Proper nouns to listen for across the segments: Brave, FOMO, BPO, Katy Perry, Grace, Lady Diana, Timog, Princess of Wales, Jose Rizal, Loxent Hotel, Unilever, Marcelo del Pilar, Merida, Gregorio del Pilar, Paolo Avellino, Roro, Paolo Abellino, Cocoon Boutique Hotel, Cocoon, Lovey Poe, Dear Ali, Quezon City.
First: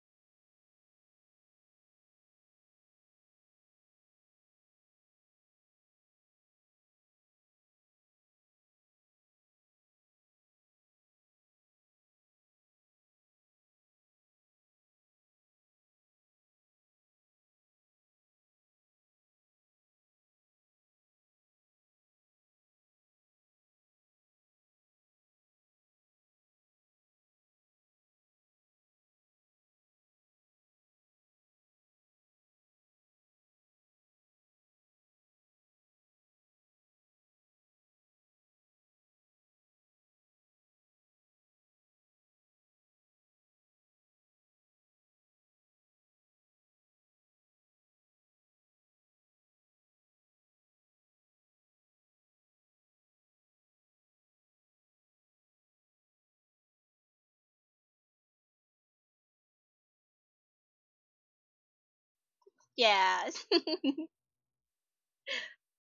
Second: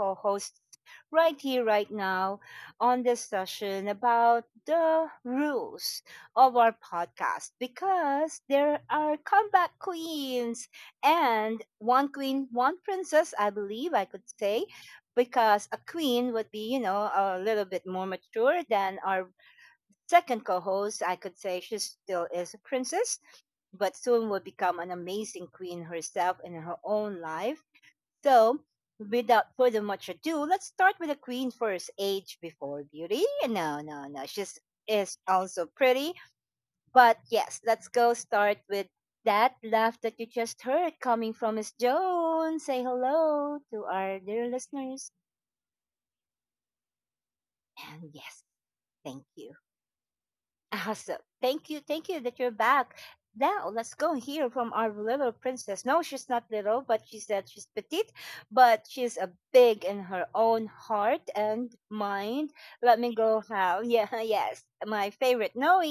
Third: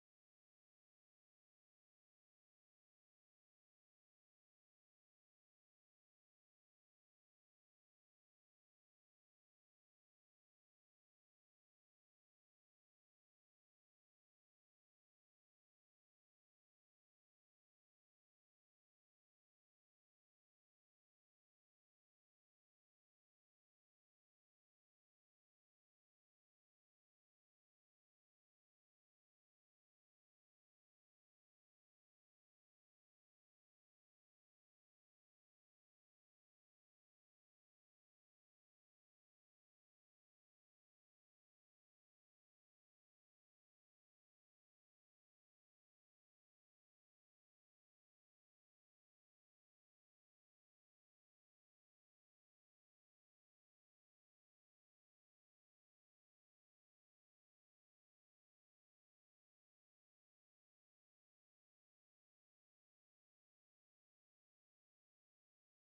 co-hosts right here, right now, on this session about the rules of our podcast because there are comeback queens and one queen, one princess, I believe I could say, because a queen would be, a little bit more mature than our second co host. I could say she still is a princess but soon will become an amazing queen herself in her own life. So, without further much ado, let's start with the queen first. Age before beauty? No, no, no. She's is also pretty, but yes, let's go start with that laugh that you just heard coming from Miss Joan. Say hello to our dear listeners, and yes, thank you. Awesome. Thank you. Thank you that you're back. Now, let's go and hear from our little princess. No, she's not little, but she said she's petite, but she's a big in her own heart and mind. Let me Yes. go how. Yeah, yes. My favorite Noe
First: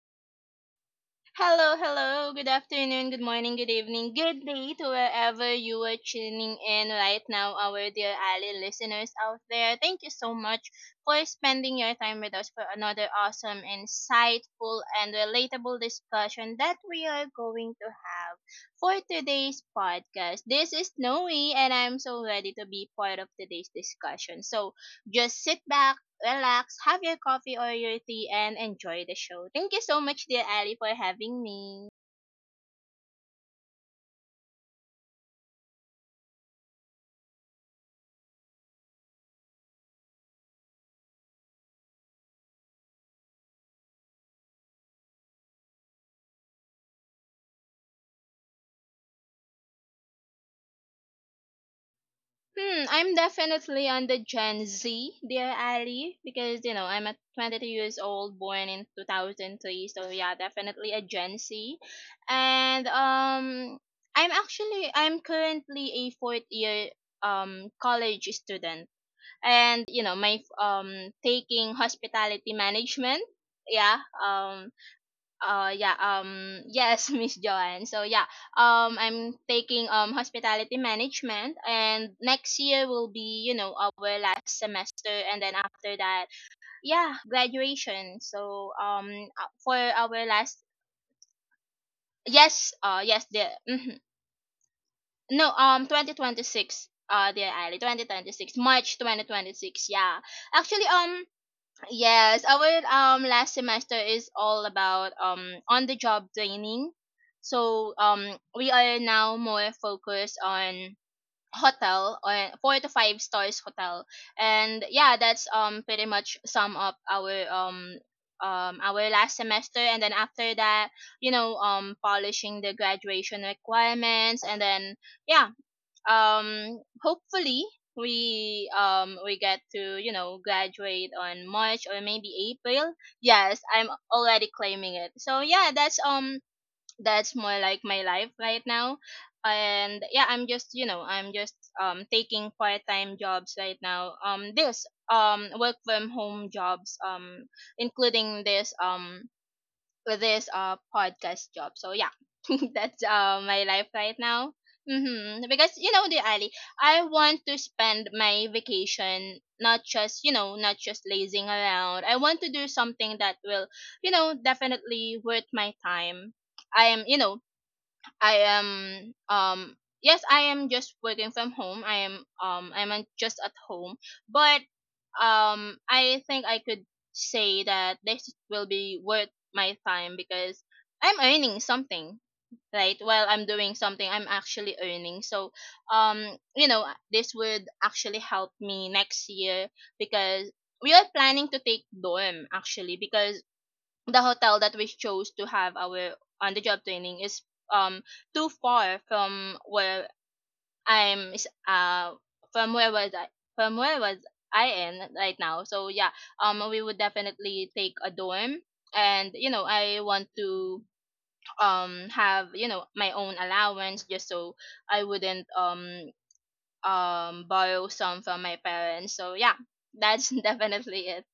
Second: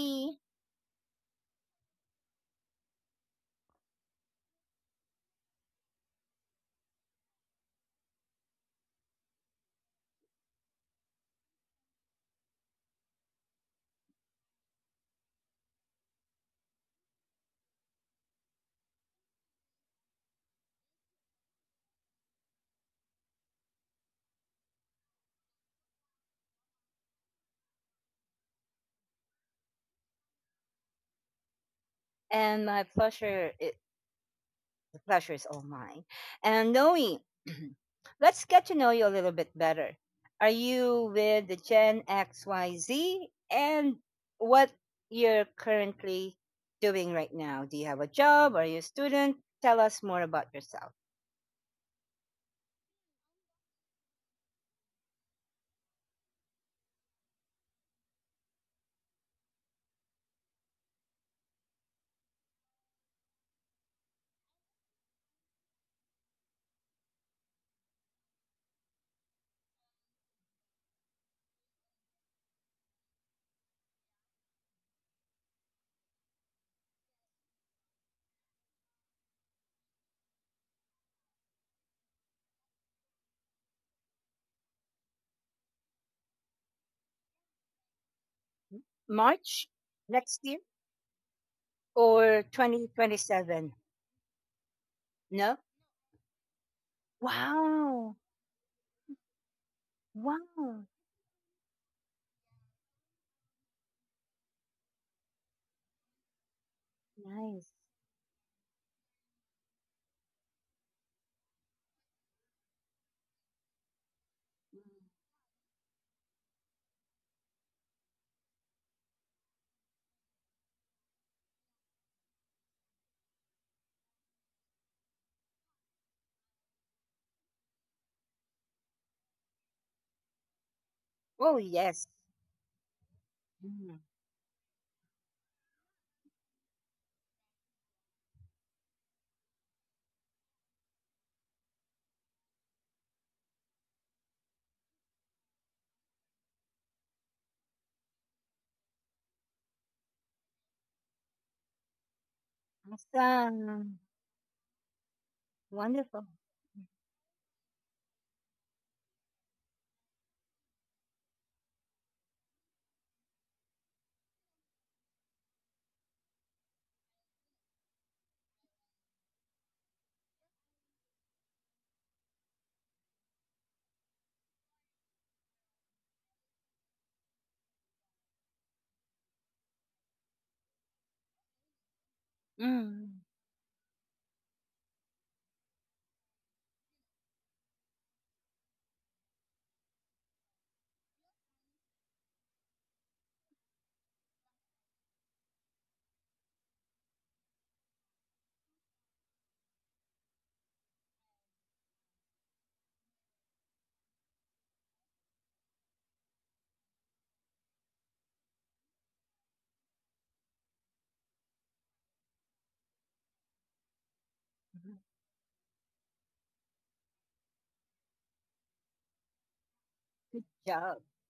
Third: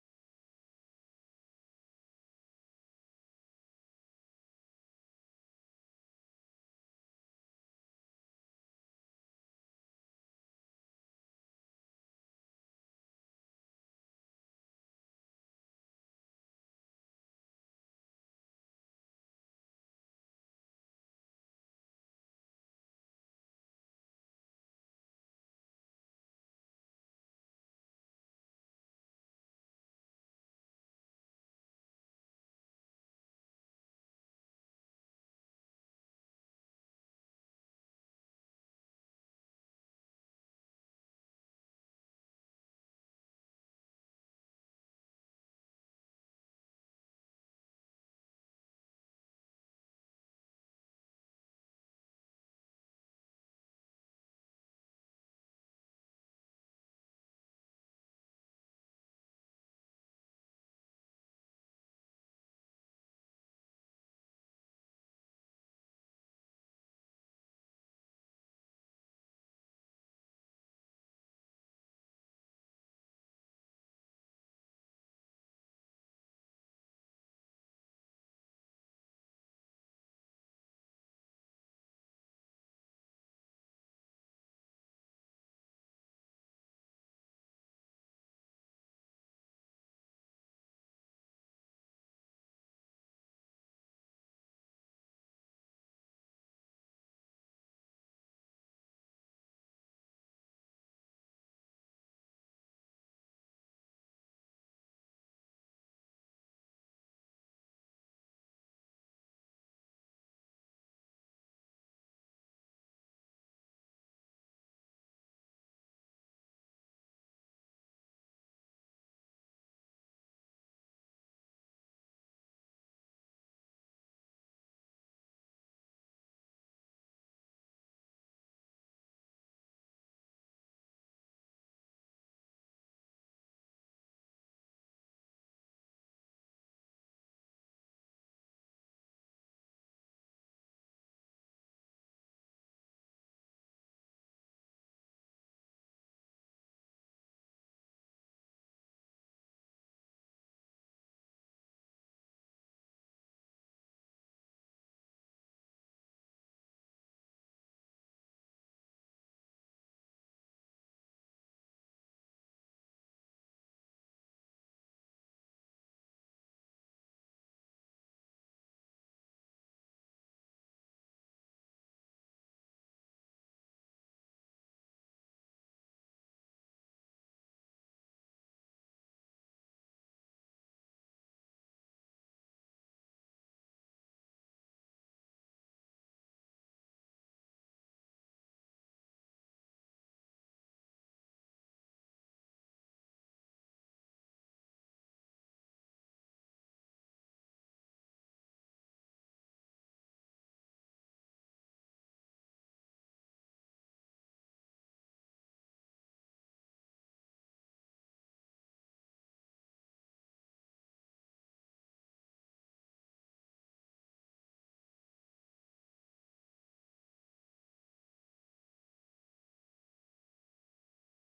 Hello, hello. Good afternoon, good morning, good evening, good day to wherever you are tuning in right now, our dear Ali listeners out there. Thank you so much for spending your time with us for another awesome, insightful, and relatable discussion that we are going to have for today's podcast. This is Noe, and I'm so ready to be part of today's discussion. So just sit back, relax, have your coffee or your tea, and enjoy the show. Thank you so much, dear Ali, for having me. and my pleasure. The pleasure is all mine. And knowing, let's get to know you a little bit better. Are you with the Gen XYZ? And what you're currently doing right now? Do you have a job? Are you a student? Tell us more about yourself. Hmm, I'm definitely on the Gen Z, dear Ali, because you know I'm at 22 years old, born in 2003, so yeah, definitely a Gen Z, and I'm currently a fourth year college student, and you know my taking hospitality management, yeah, um yeah, yes, Miss Joanne. So yeah, I'm taking hospitality management, and next year will be, you know, our last semester and then after that, yeah, graduation. So March for next our year last, or yes, yes. The 2027? mhm. No? No, 2026. Dear Ali, Wow. 2026. March 2026, yeah. Wow. Actually, yes, our last semester is all about on the job training. Nice. So we are now more focused on hotel, on 4 to 5 stars hotel. Mm. And yeah, that's pretty much sum up our last semester, and then after that, you know, polishing the graduation requirements, and then yeah, hopefully we get to, you know, graduate on Oh, March or yes. maybe April. Yes, I'm Mm. already claiming it, so yeah, that's more like my life right now. And yeah, I'm just taking part-time jobs right now, this work from home jobs, including this, with this podcast job. So yeah, that's my life Awesome. right now. Mm-hmm. Because you know, the Wonderful. Ali, I want to spend my vacation, not just, you know, not just lazing around. I want to do something that will, definitely worth my time. I am you know I am yes, I am just working from home. I'm just at home, but I think I could say that this will be worth my time because I'm earning something. Right, Mm. while I'm doing something, I'm actually earning. So, um, you know, this would actually help me next year because we are planning to take dorm actually, because the hotel that we chose to have our on the job training is um too far from where I'm is- from where was I from where was I in right now. So yeah, we would definitely take a dorm, and you know I want to have, you know, my own allowance just so I wouldn't borrow some from my parents. So yeah, that's Good job. definitely it.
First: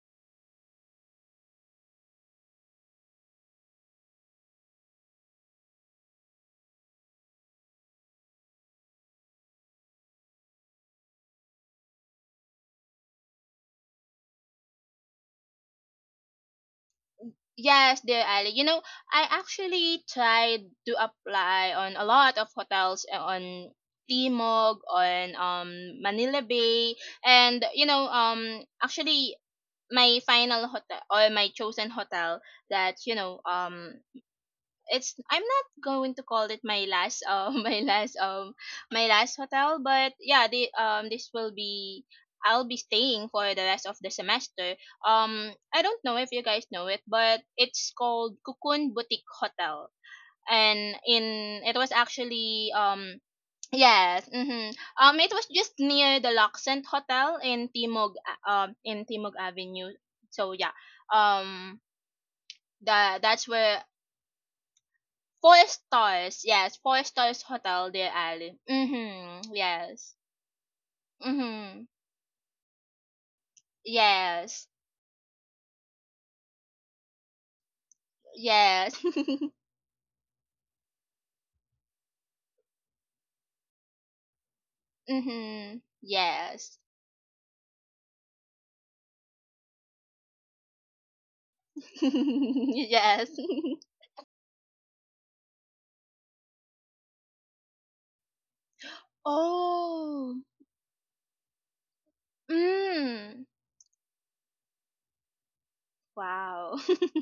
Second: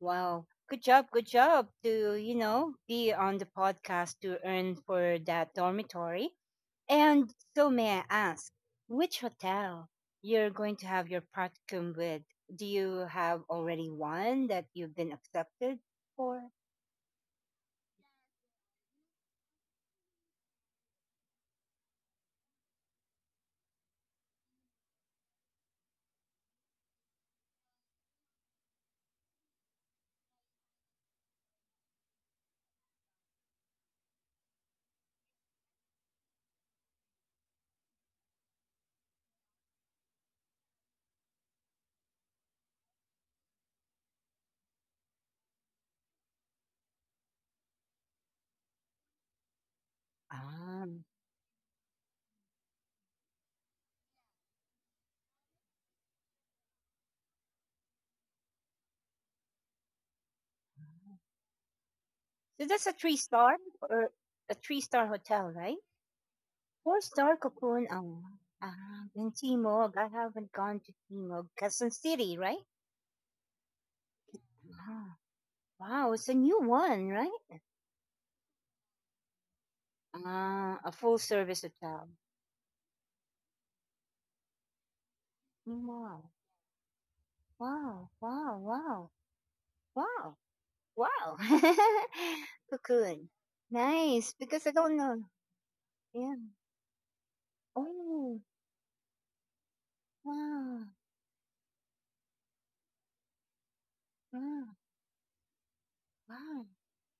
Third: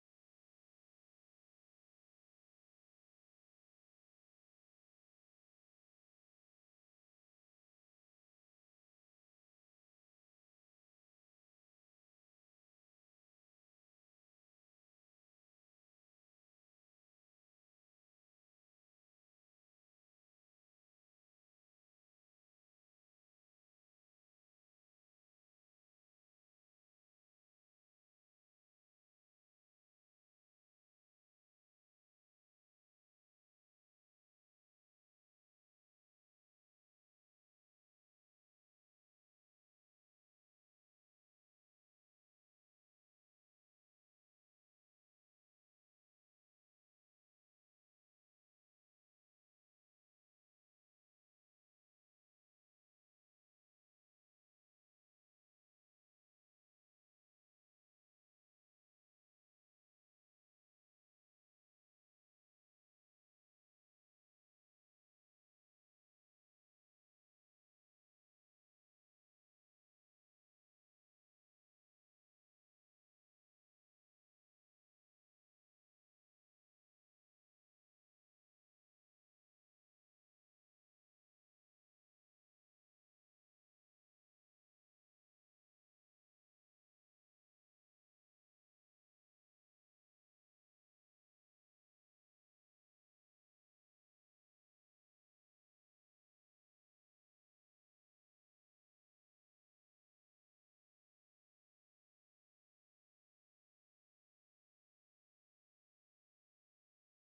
Wow. Good job. Good job to, be on the podcast to earn for that dormitory. And so may I ask, which hotel you're going to have your practicum with? Do you have already one that you've been accepted for? Yes, dear Ali. You know, I actually tried to apply on a lot of hotels, on Timog, on Manila Bay, and you know, actually, my final hotel or my chosen hotel, that you know, it's I'm not going to call it my last my last hotel, but yeah, the this will be I'll be staying for the rest of the semester. I don't know if you guys know it, but it's called Cocoon Boutique Hotel, and Um, in it was actually. Yes. Mm-hmm. It was just near the Loxent Hotel in Timog Avenue. So yeah. Um, so that's a three that's star where. or a three-star hotel, Four right? stars, yes, Four four star stars Cocoon. hotel, Deer Oh, Ali. In Mm-hmm. Timog. I Yes. haven't gone to Timog. Mm-hmm. Quezon City, Yes. right? Wow, it's a new one, right? Yes. Ah, a full service hotel. Mm-hmm. Wow, Yes. wow, wow, wow, wow, wow. Cocoon. Yes. Nice, because I don't know. Yeah. Oh, Oh. wow, Mm. wow, wow. Wow.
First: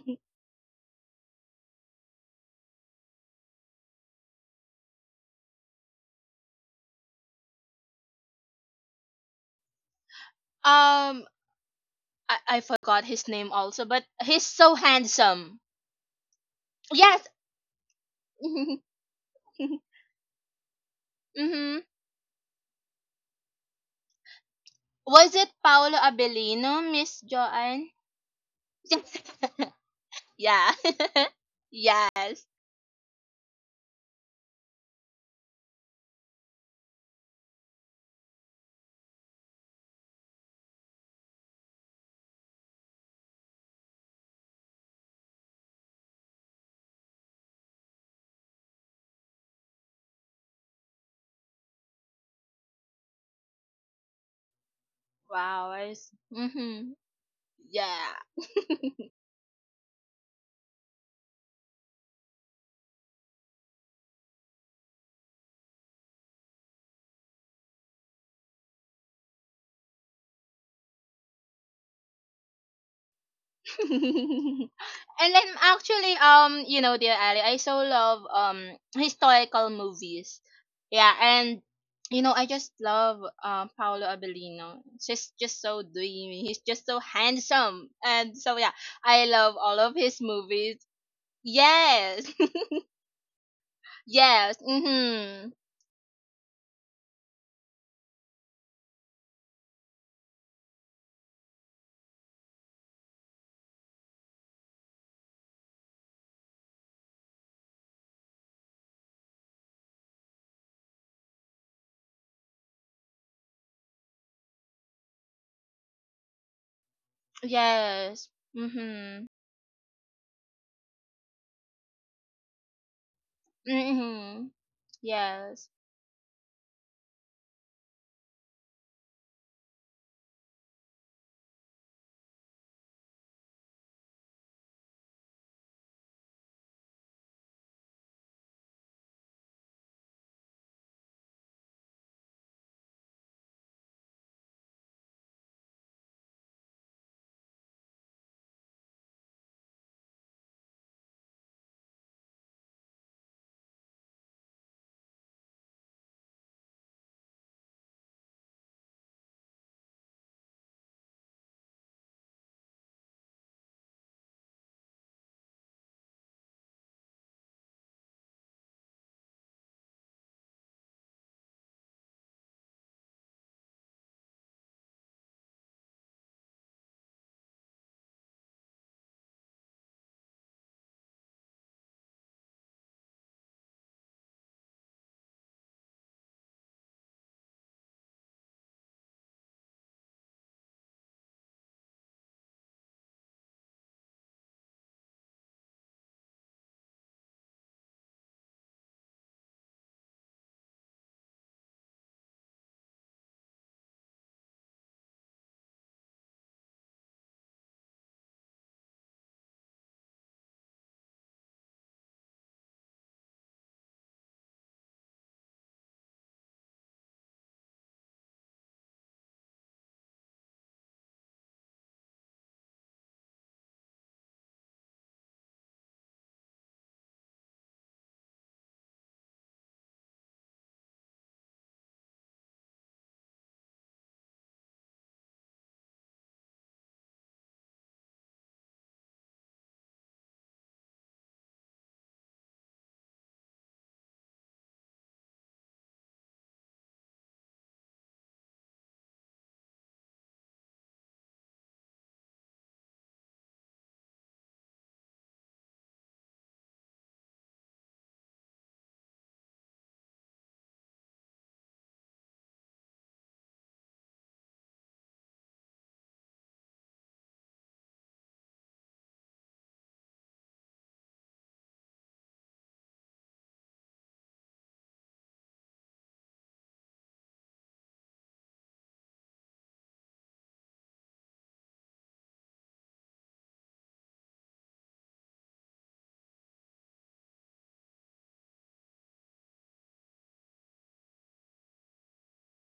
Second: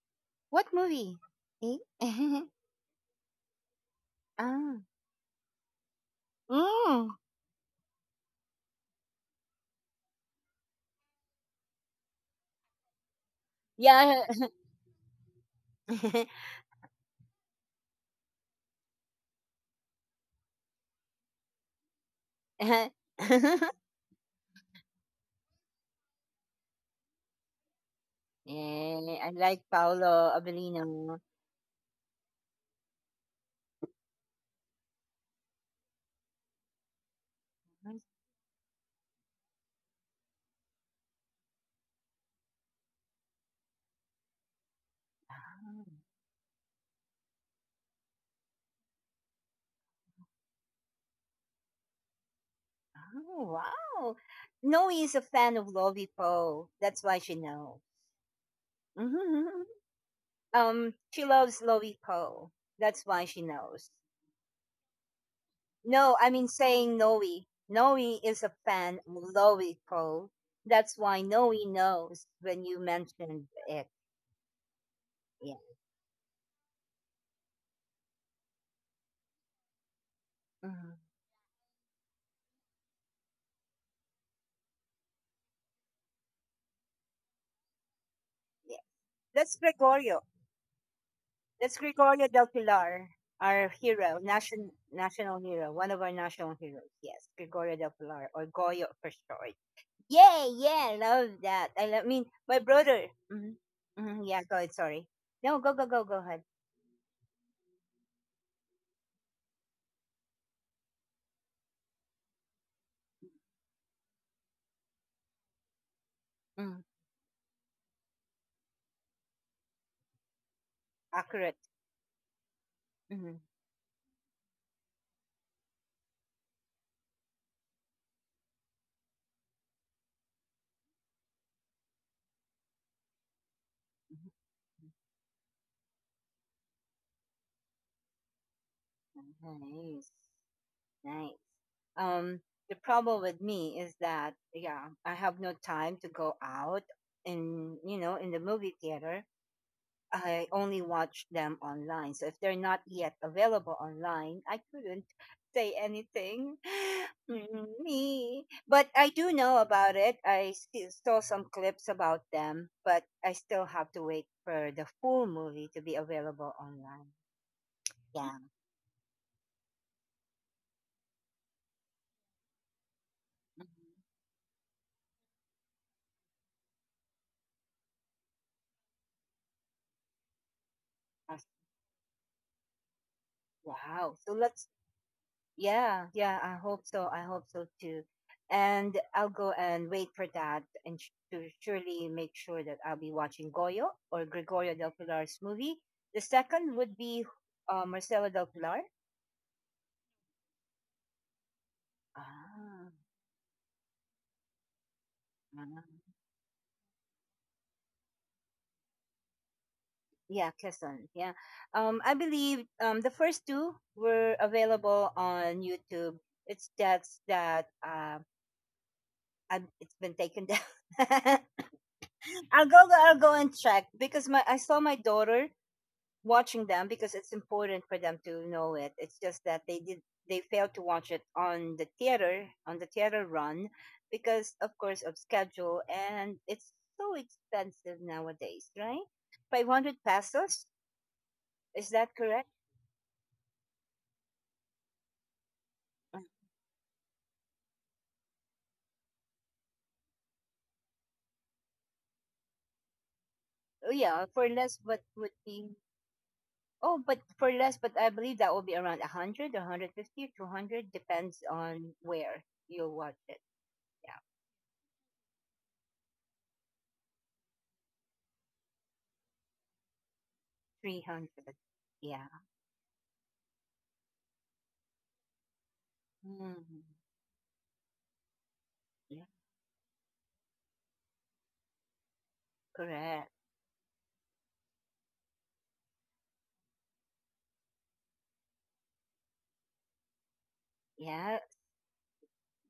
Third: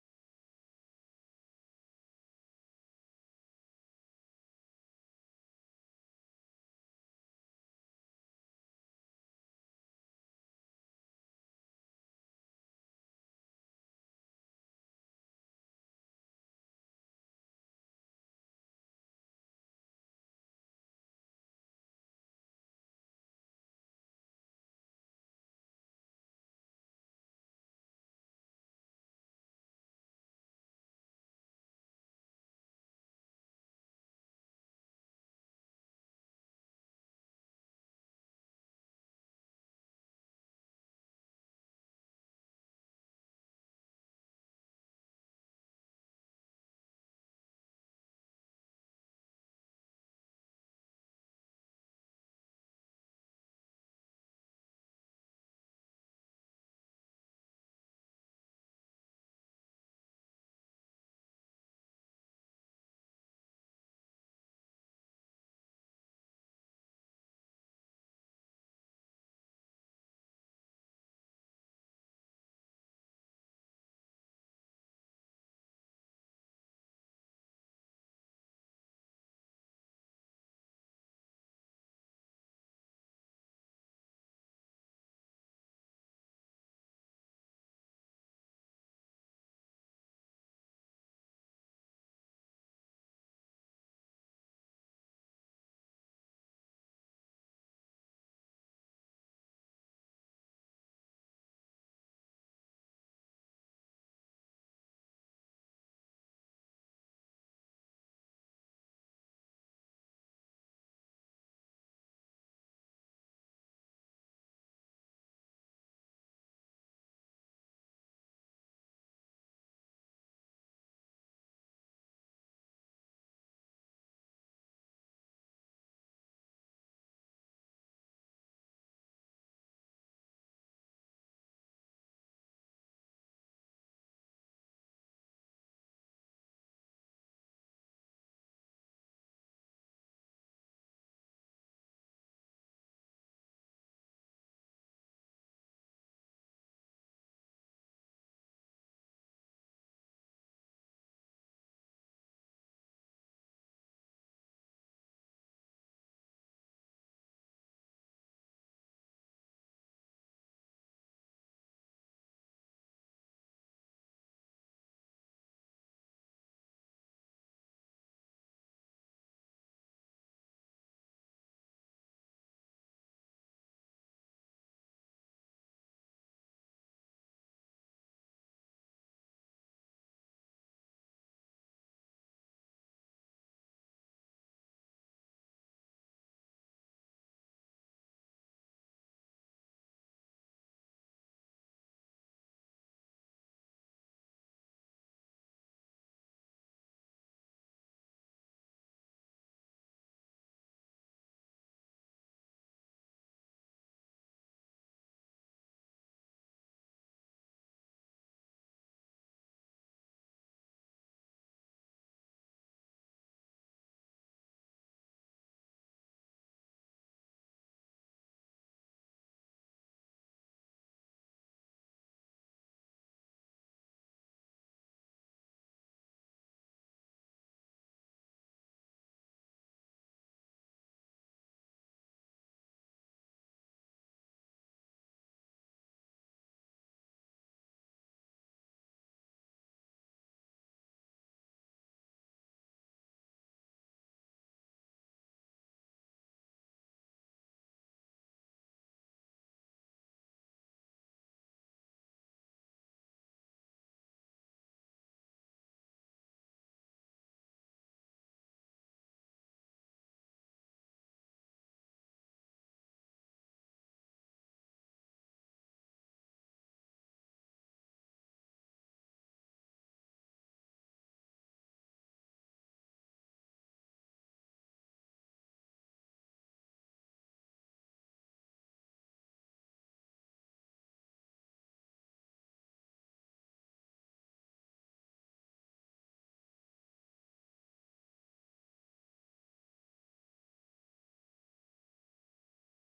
What movie? Eh? ah, mm. um I forgot his name also, but Yeah. he's so handsome. yeah, Yes. Mm-hmm. Was it Paolo Abellino, Miss Joanne? I like Paolo Yeah. Avellino. Yes. Where's- ah. Oh, wow. Noe is a fan of Wow. Lovey Poe. Mhm. That's why she knows. Yeah. Mhm. Um, she loves Lovey Poe. That's why she knows. No, I mean saying Noe. Noe is a fan of Lovey Poe. That's why Noe knows when you mentioned it. And then Yeah. actually, you know, dear Ali, I so love historical movies. Mhm. Yeah, and you know I just love Paolo Abellino. He's just so dreamy. He's just so handsome, and so yeah, Yeah. I That's love all of his Gregorio. movies. That's Gregorio Yes. del Pilar, our hero, Yes. national national Mhm. hero, one of our national heroes. Yes, Gregorio del Pilar or Goyo for short. Yeah, yeah, I love that. I, lo- I mean, my brother. Hmm hmm yeah, go ahead. Sorry. No, go, go, go, go ahead. Mm, Yes. Mhm. accurate. Hmm. Mhm. Yes. Nice, nice. Um, the problem with me is that yeah, I have no time to go out and in the movie theater I only watch them online. So if they're not yet available online, I couldn't say anything. Mm, Me. But I do know about it. I still saw some clips about them, but I still have to wait for the full movie to be available online. Yeah. Mhm. As- Wow. So let's Yeah, yeah, I hope so. I hope so too. And I'll go and wait for that and sh- to surely make sure that I'll be watching Goyo or Gregorio del Pilar's movie. The second would be Marcelo del Pilar. Ah, ah. Yeah, Quezon. Yeah. I believe the first two were available on YouTube. It's that's that I it's been taken down. I'll go. I'll go and check because my I saw my daughter watching them because it's important for them to know it. It's just that they did they failed to watch it on the theater run because of course of schedule and it's so expensive nowadays, right? 500 pesos, is that correct? Uh, Oh yeah, for less what would be oh but for less but I believe that will be around a hundred 50, 200, depends on where you watch it. Yeah. 300. Yeah. Mm, yeah. Correct. Yeah,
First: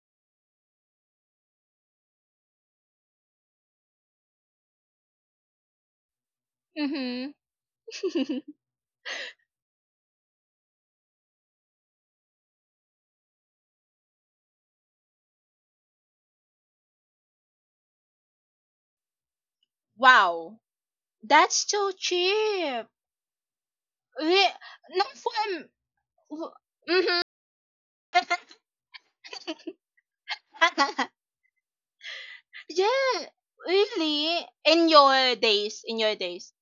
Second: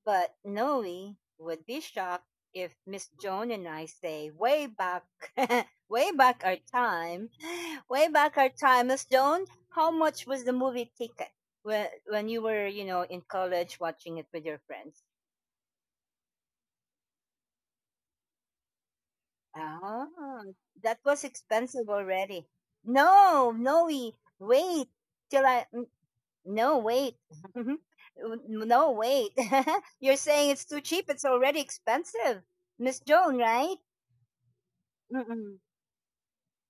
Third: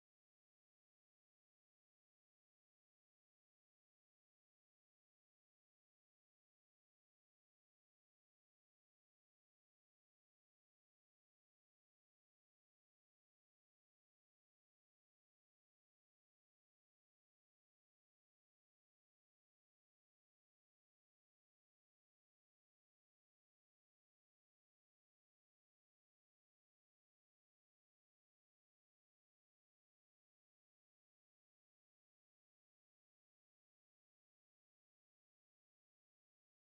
but Noe would be shocked if Miss Joan and I say, way back, way back our time, Mhm. way back our time, Miss Joan, how much was the movie ticket when you were, in college watching it with your friends? Oh, Wow. that was That's expensive too already. cheap. No, Noe, Re- wait Not for till I, a n- no, wait. m- N- no, wait. You're saying it's too cheap. It's already expensive. Miss yeah, Joan, right? really. In Mm. your Mm. days, in your days.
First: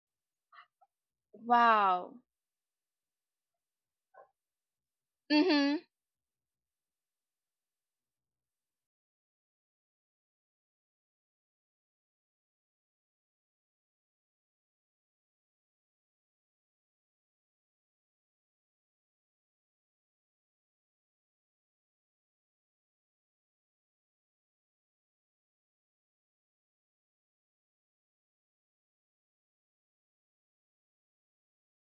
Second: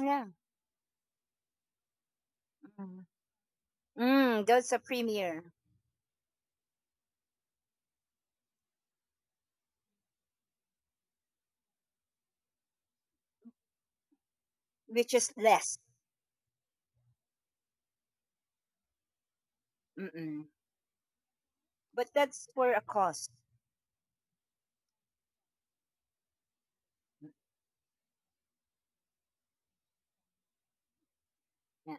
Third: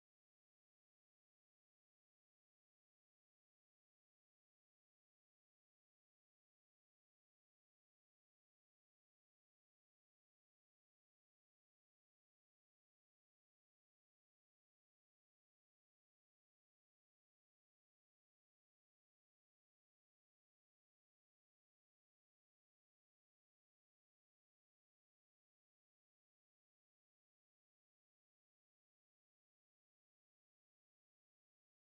Yeah. Wow. Mm. Mm, that's a premier, Mhm. which is less. Mm-mm. But that's for a cost. Mm, yeah.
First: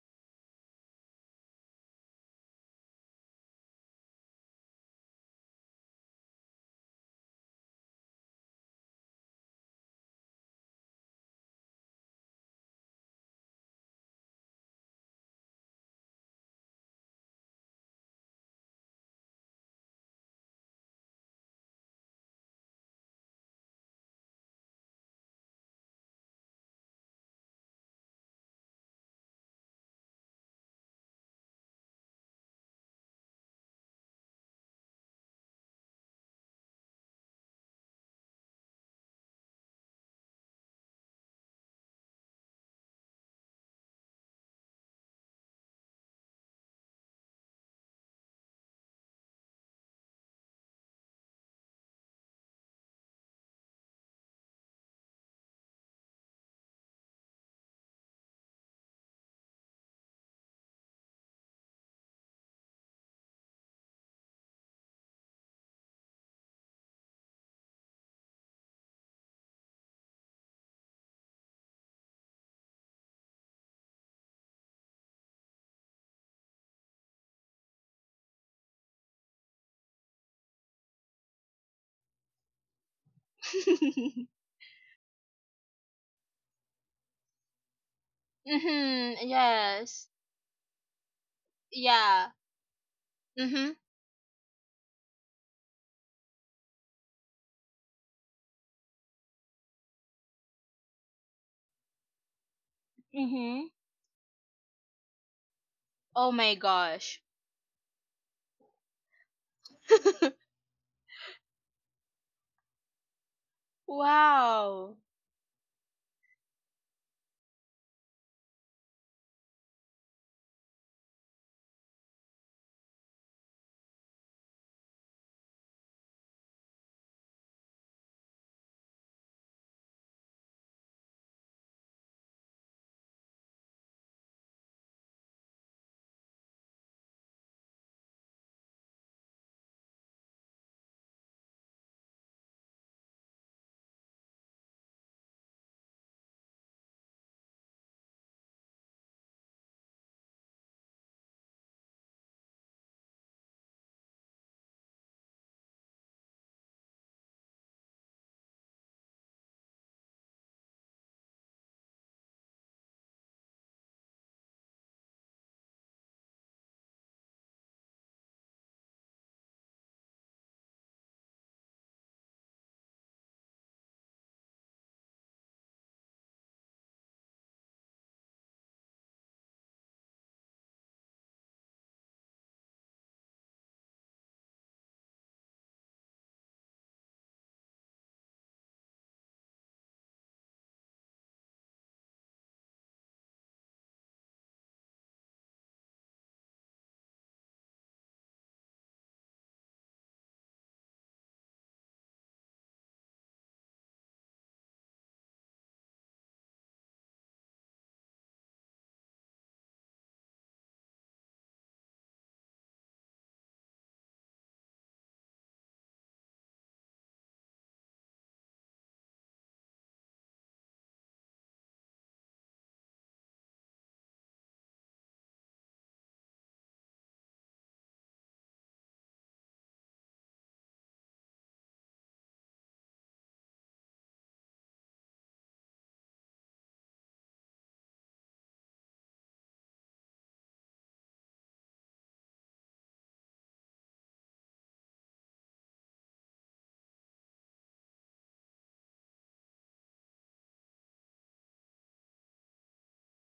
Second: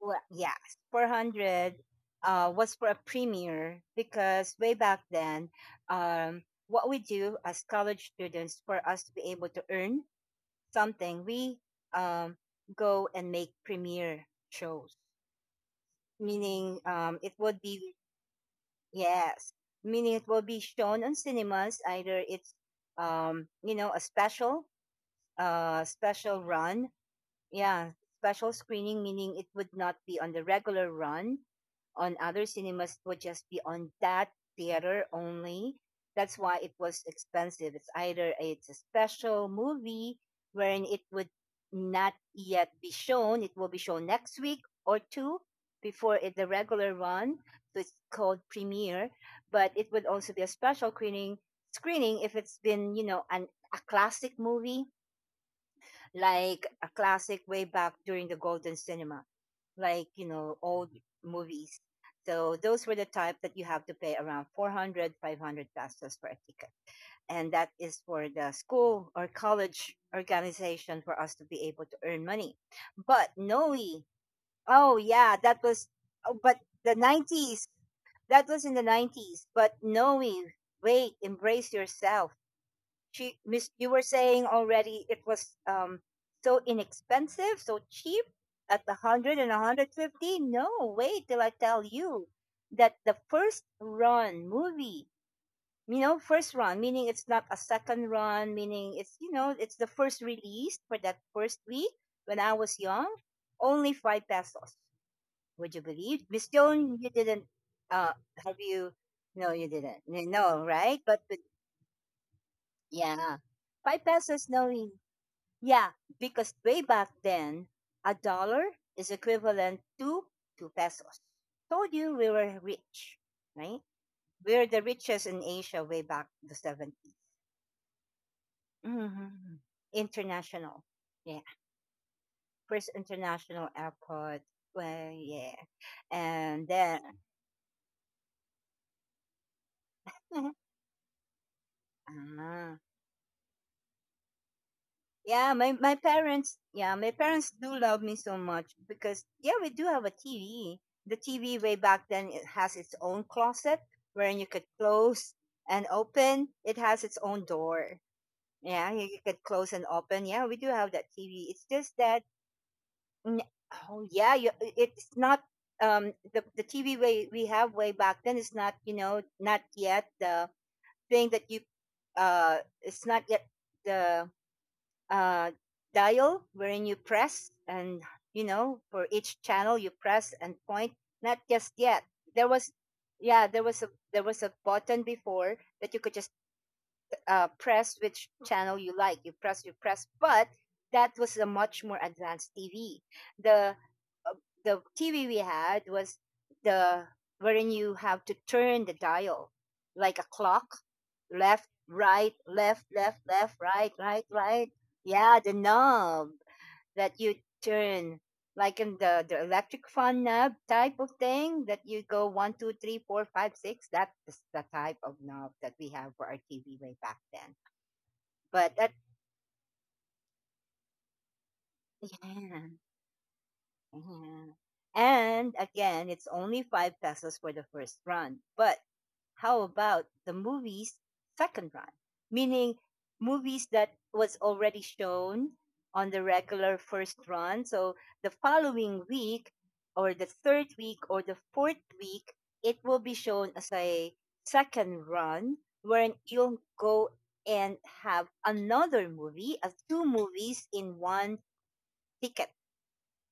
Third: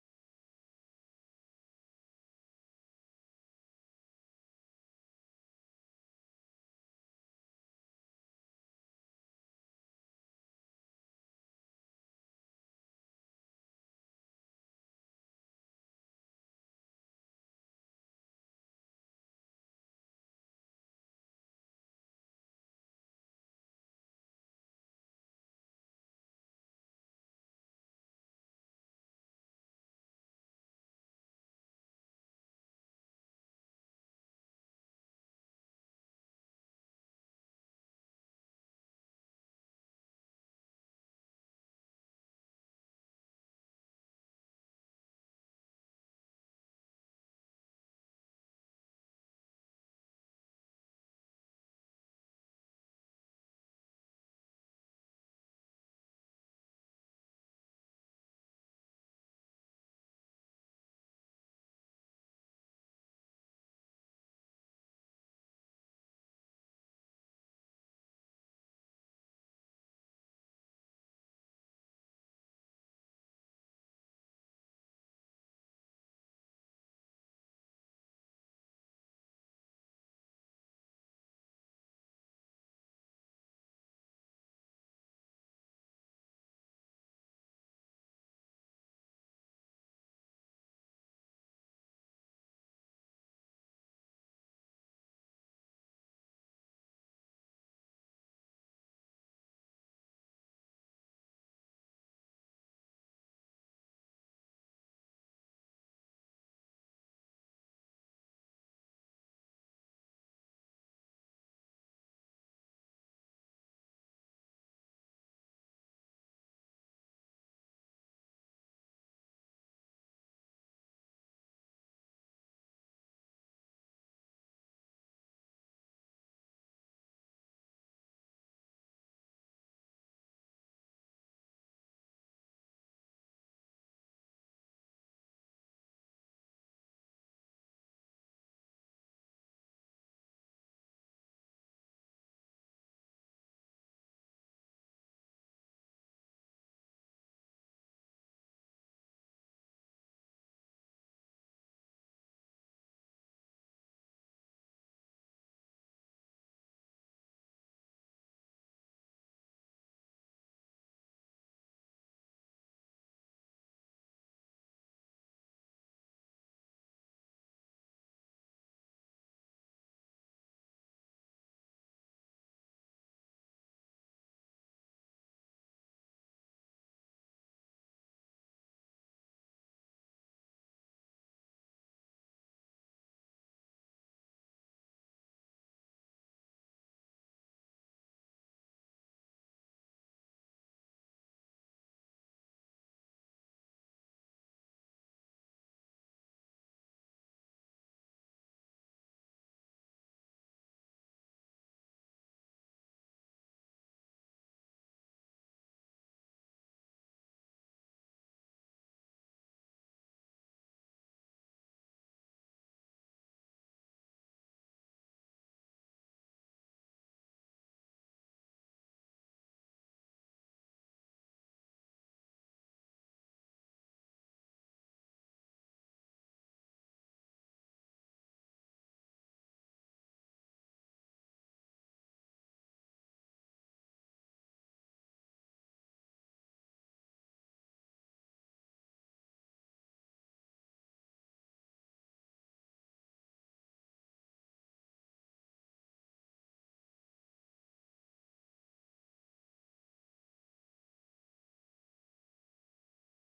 Well, yeah. 400 was for a premier because way back then, um, what we do as college students for us to be able to earn something, we um, go and make premier shows, meaning it would be yes, meaning it will be shown on cinemas. Either it's a special, special run yeah, special screening meaning it would not be on the regular run on other cinemas, it would just be on that theater only. That's why it was expensive. It's either it's a special movie wherein it would not yet be shown, it will be shown next week or two before it, the regular run. So it's called premiere, but it would also be a special screening if it's been, an a classic movie like a classic way back during the golden cinema, like old movies. So those were the type that you have to pay around 400, 500 pesos for a ticket, and that is for the school or college organization for us to be able to earn money. But Noe, oh yeah, that was, oh, but the 90s. That was in the 90s. But Noe, wait, embrace yourself. She miss you were saying already it was so inexpensive so cheap at the Mhm. 100 and Yes. 150. No wait till I tell you Yeah. that the first Mhm. run movie, first run meaning it's not a second run meaning it's, it's the first release for that first week when I was young, Mhm. only five pesos. Would you believe Oh Miss my Joan? You gosh. didn't uh have you no you didn't no right but yeah, five pesos. No Wow. yeah, because way back then, a dollar is equivalent to two pesos. Told you we were rich, right? We were the richest in Asia way back the 70s. Mhm. International. Yeah. First international airport. Well, yeah. And then, ah, yeah, my parents, yeah, my parents do love me so much because, yeah, we do have a TV. The TV way back then, it has its own closet wherein you could close and open. It has its own door. Yeah, you could close and open. Yeah, we do have that TV. It's just that, n- oh, yeah, you, it's not, the TV way we have way back then is not, not yet the thing that you, uh, it's not yet the uh, dial wherein you press and for each channel you press and point. Not just yet there was yeah there was a button before that you could just press which channel you like you press but that was a much more advanced TV. The the TV we had was the wherein you have to turn the dial like a clock, left, right, left, left, left, right, right, right. Yeah, the knob that you turn like in the electric fan knob type of thing that you go one, two, three, four, five, six. That's the type of knob that we have for our TV way back then. But that yeah. Mhm. And again, it's only 5 pesos for the first run. But how about the movie's second run? Meaning movies that was already shown on the regular first run. So the following week or the third week or the fourth week, it will be shown as a second run wherein you'll go and have another movie, two movies in one ticket.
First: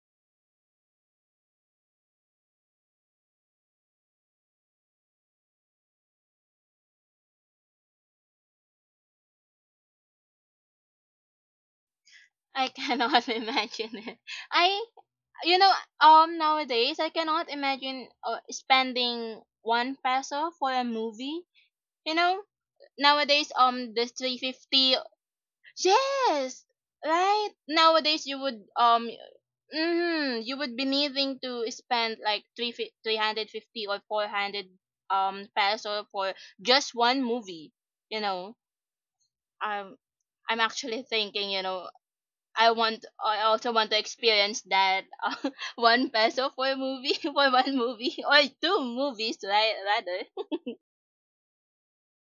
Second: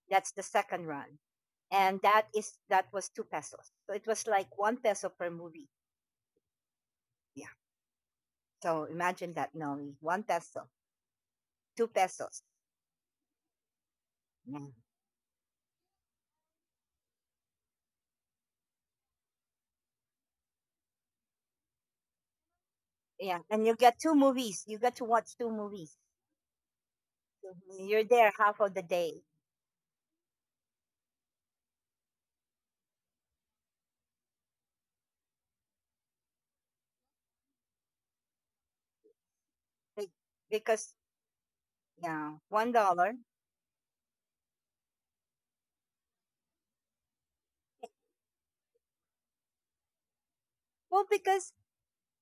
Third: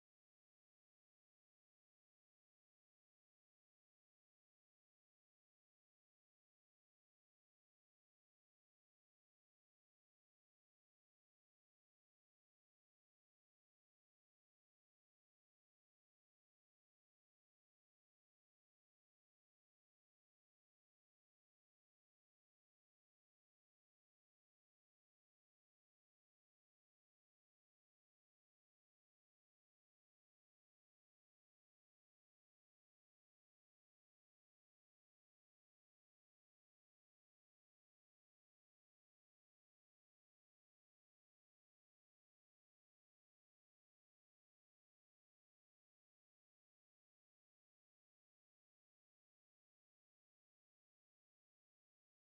That's the second run. And that is that was two pesos. So it was like one peso per movie. Yeah. So imagine that, Noli. One peso, two pesos. I cannot imagine it. Yeah. I, you know, nowadays I cannot imagine, spending 1 peso for a movie. You know, Yeah. nowadays, And you get this two movies. You 350. get to watch two movies. Yes, right, Mhm. You're nowadays, there you half would of the um day. mm, you would be needing to spend like 3 350 or 400 peso for just one movie, you know. um Be- I'm Because actually thinking, you know, yeah, one I want, dollar. I also want to experience that, 1 peso for a movie, for one movie, or two movies, right, rather. Well, because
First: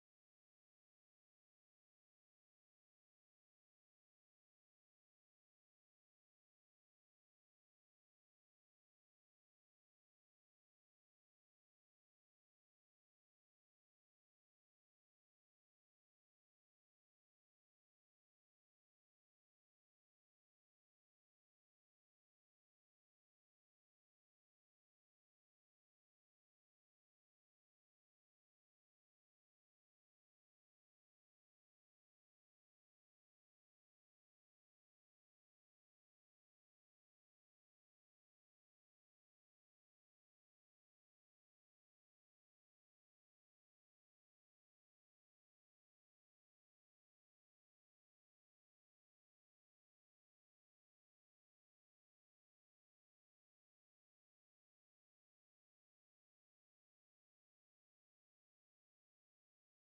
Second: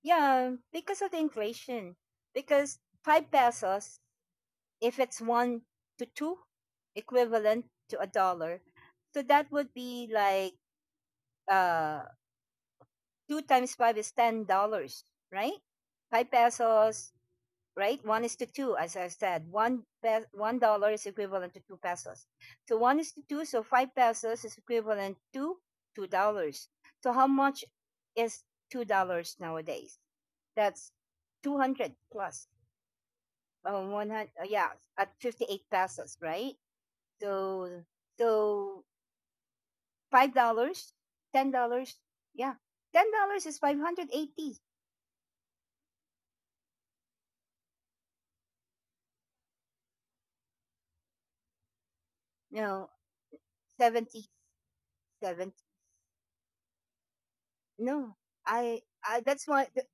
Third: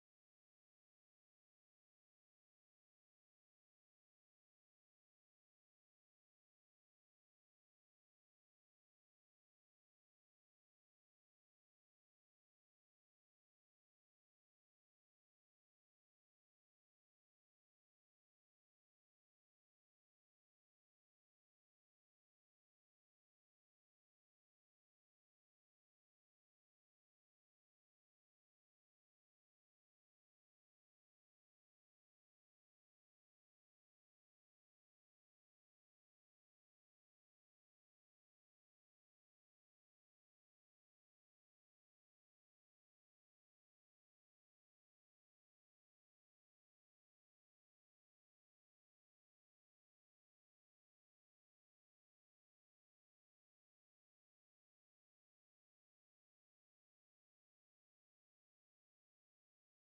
yeah, because of the inflation. Because five pesos, if it's one to two, equivalent to a dollar. So that would be like uh two times five is $10, right? Five pesos, right? One is to two, as I said. $1 is equivalent to two pesos. So one is to two, so five pesos is equivalent to $2. So how much is $2 nowadays? That's 200 plus 100. Yeah, at 58 pesos, right? So so $5, $10, yeah, $10 is 580. No, 70 seventy. No, I that's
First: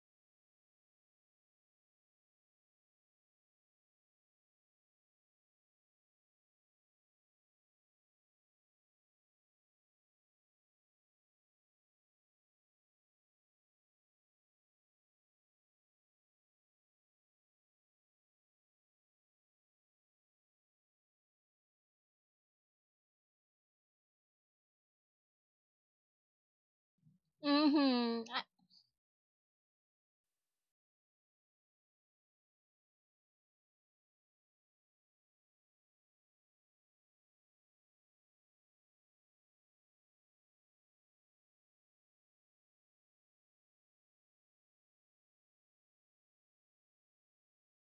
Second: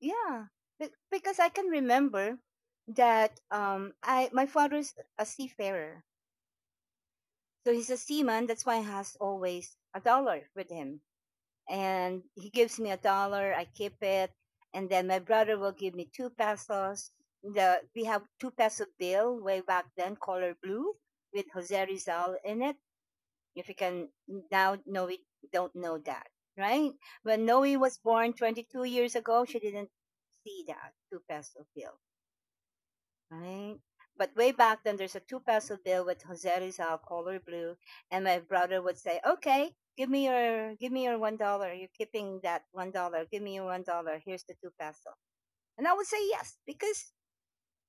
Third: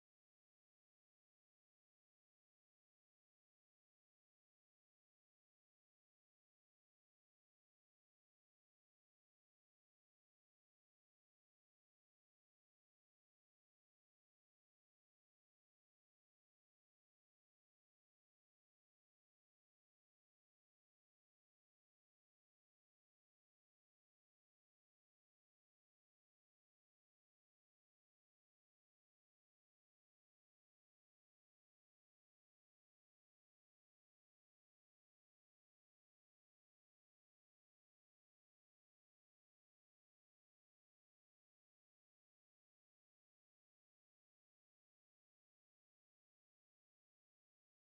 yeah, be- because I can remember that I my father's a seafarer, so he's a seaman. That's why he has always a dollar with him, and he gives me a dollar. I keep it, and then my brother will give me two pesos. The We have two peso bill way back then, color blue, with Jose Rizal in it. If you can now know it, don't know that, right? When Noe was Mhm. born 22 years ago, she didn't see that two peso bill, right? But way back then, there's a two peso bill with Jose Rizal color blue, and my brother would say, "Okay, give me your $1. You're keeping that $1. Give me your $1. Here's the two peso." And I would say yes because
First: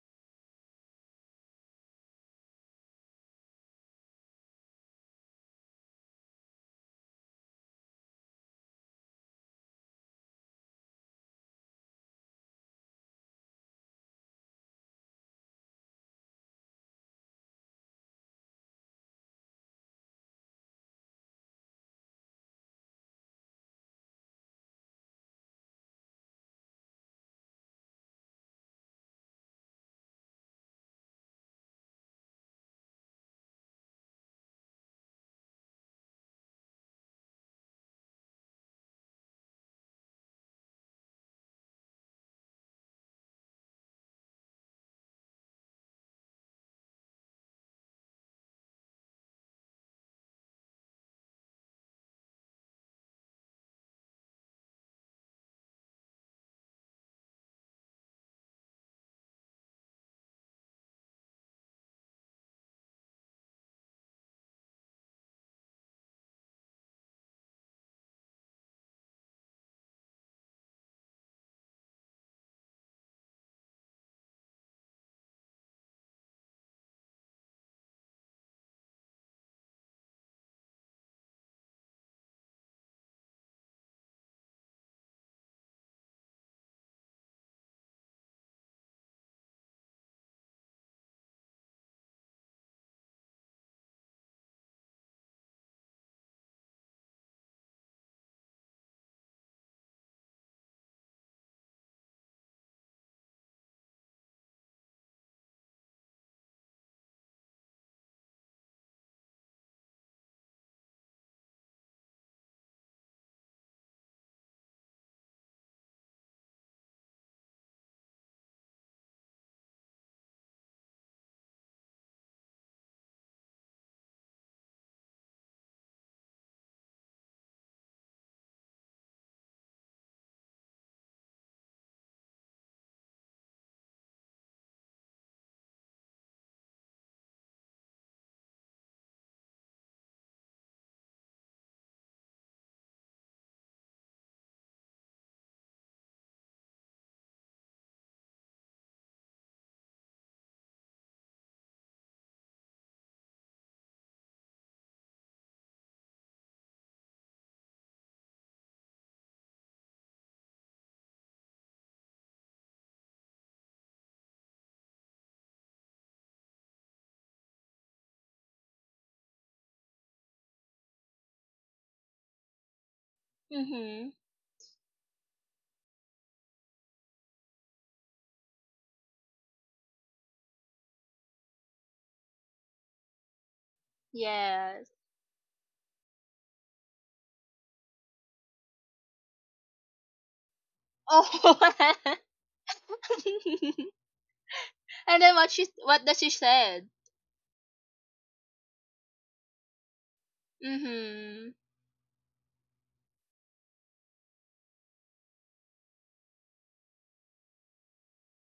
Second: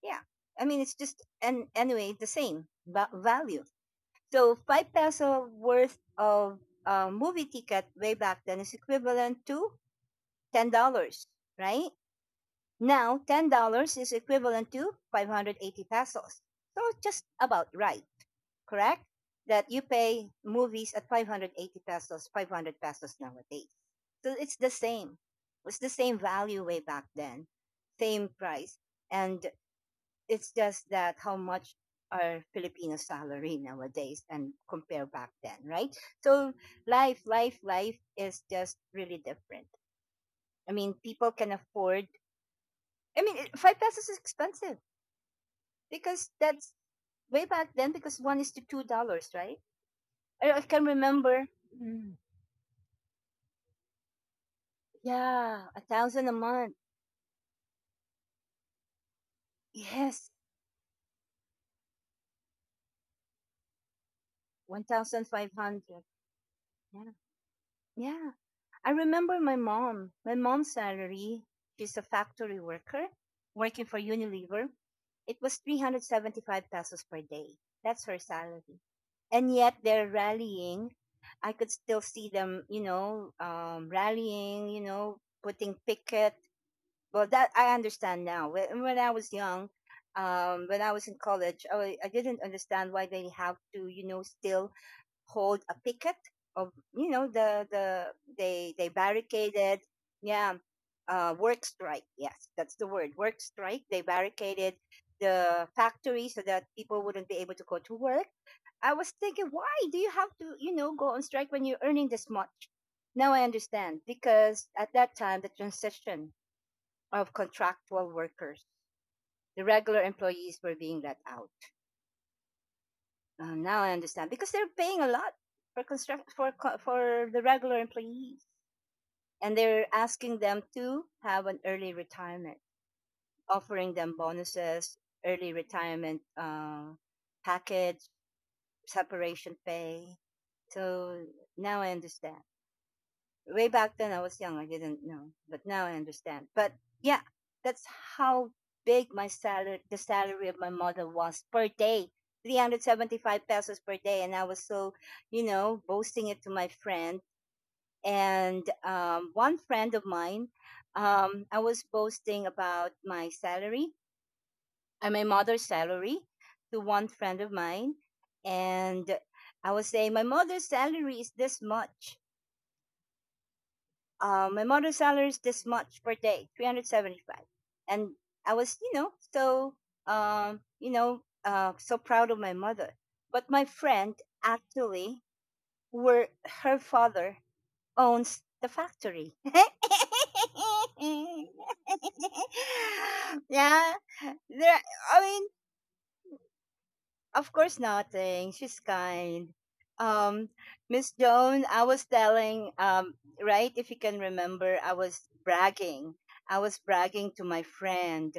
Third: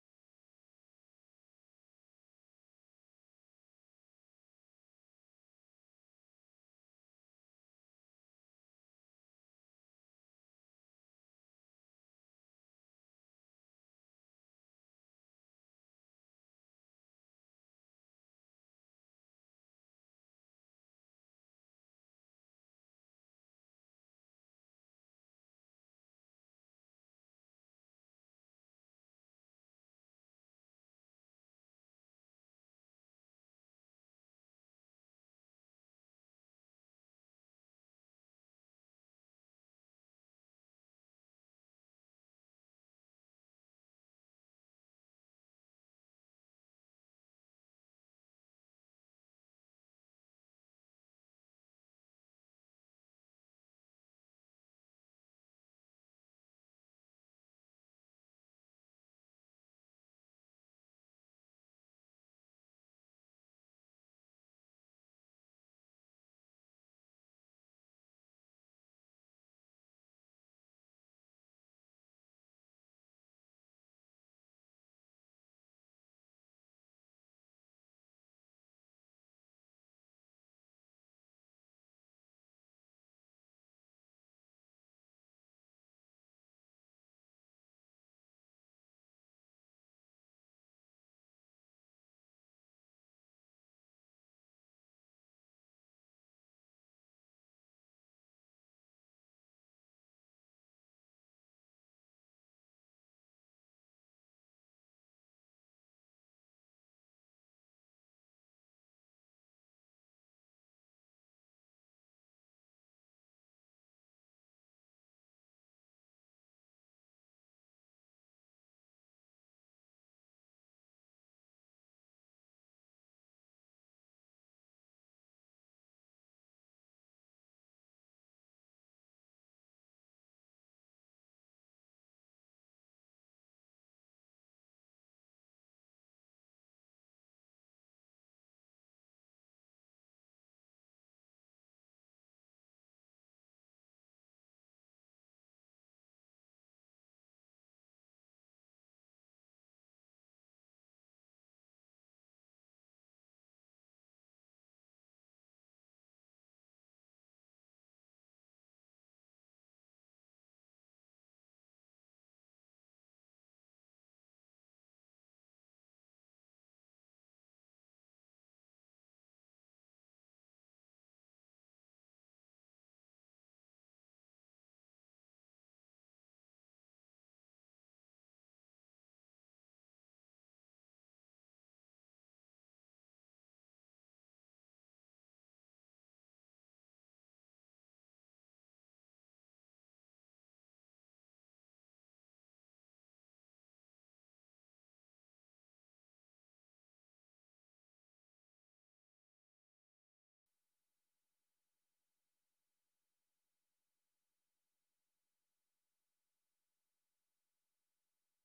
yeah, I mean it's just, and anyway, the same value. So five peso worth of movie ticket way back then is equivalent to $10, right? Now $10 is equivalent to 580 pesos. So just about right, correct? That you pay movies at 580 pesos, 500 pesos nowadays. So it's the same. It's the same value way back then, same price, and it's just that how much are Filipino salary nowadays and compare back then, right? So life is just really different. I mean, people can afford. I mean, five pesos is expensive because that's way back then because one is to $2, right? I can remember. Mm. Yeah, a thousand a month. Yes, 1,500. Yeah, yeah. I remember my mom. My mom's salary, she's a factory worker working for Unilever. It was 375 pesos per day. That's her salary. And yet they're rallying. I could still see them, rallying, putting picket. Well, that I understand now. When I was young, when I was in college, I didn't understand why they have to, still hold a picket of they barricaded, yeah, work strike. Yes, that's the word, work strike. They barricaded the factory so that people wouldn't be able to go to work. I was thinking, why do you have to, you know, go on strike when you're earning this much? Now I understand because at that time the transition of contractual workers, the regular employees were being let out. Now I understand because they're paying a lot for construct for the regular employees, and they're asking them to have an early retirement, offering them bonuses, early retirement, package, separation pay. So now I understand. Way back then I was young, I didn't know, but now I understand. But yeah, that's how big my salary, the salary of my mother was per day, 375 pesos per day. And I was so, you know, boasting it to my friend. And one friend of mine, I was boasting about my salary and my mother's salary to one friend of mine. And I was saying, my mother's salary is this much. Mhm. My mother's salary is this much per day, 375. And I was, you know, so, so proud of my mother. But my friend, Yes. actually, were her father owns the factory. Oh. Yeah, there. And I then, mean, what she, what does she said? of course, nothing. She's kind. Um, Miss Mm-hmm. Joan, I was telling, right, if you can remember, I was bragging. I was bragging to my friend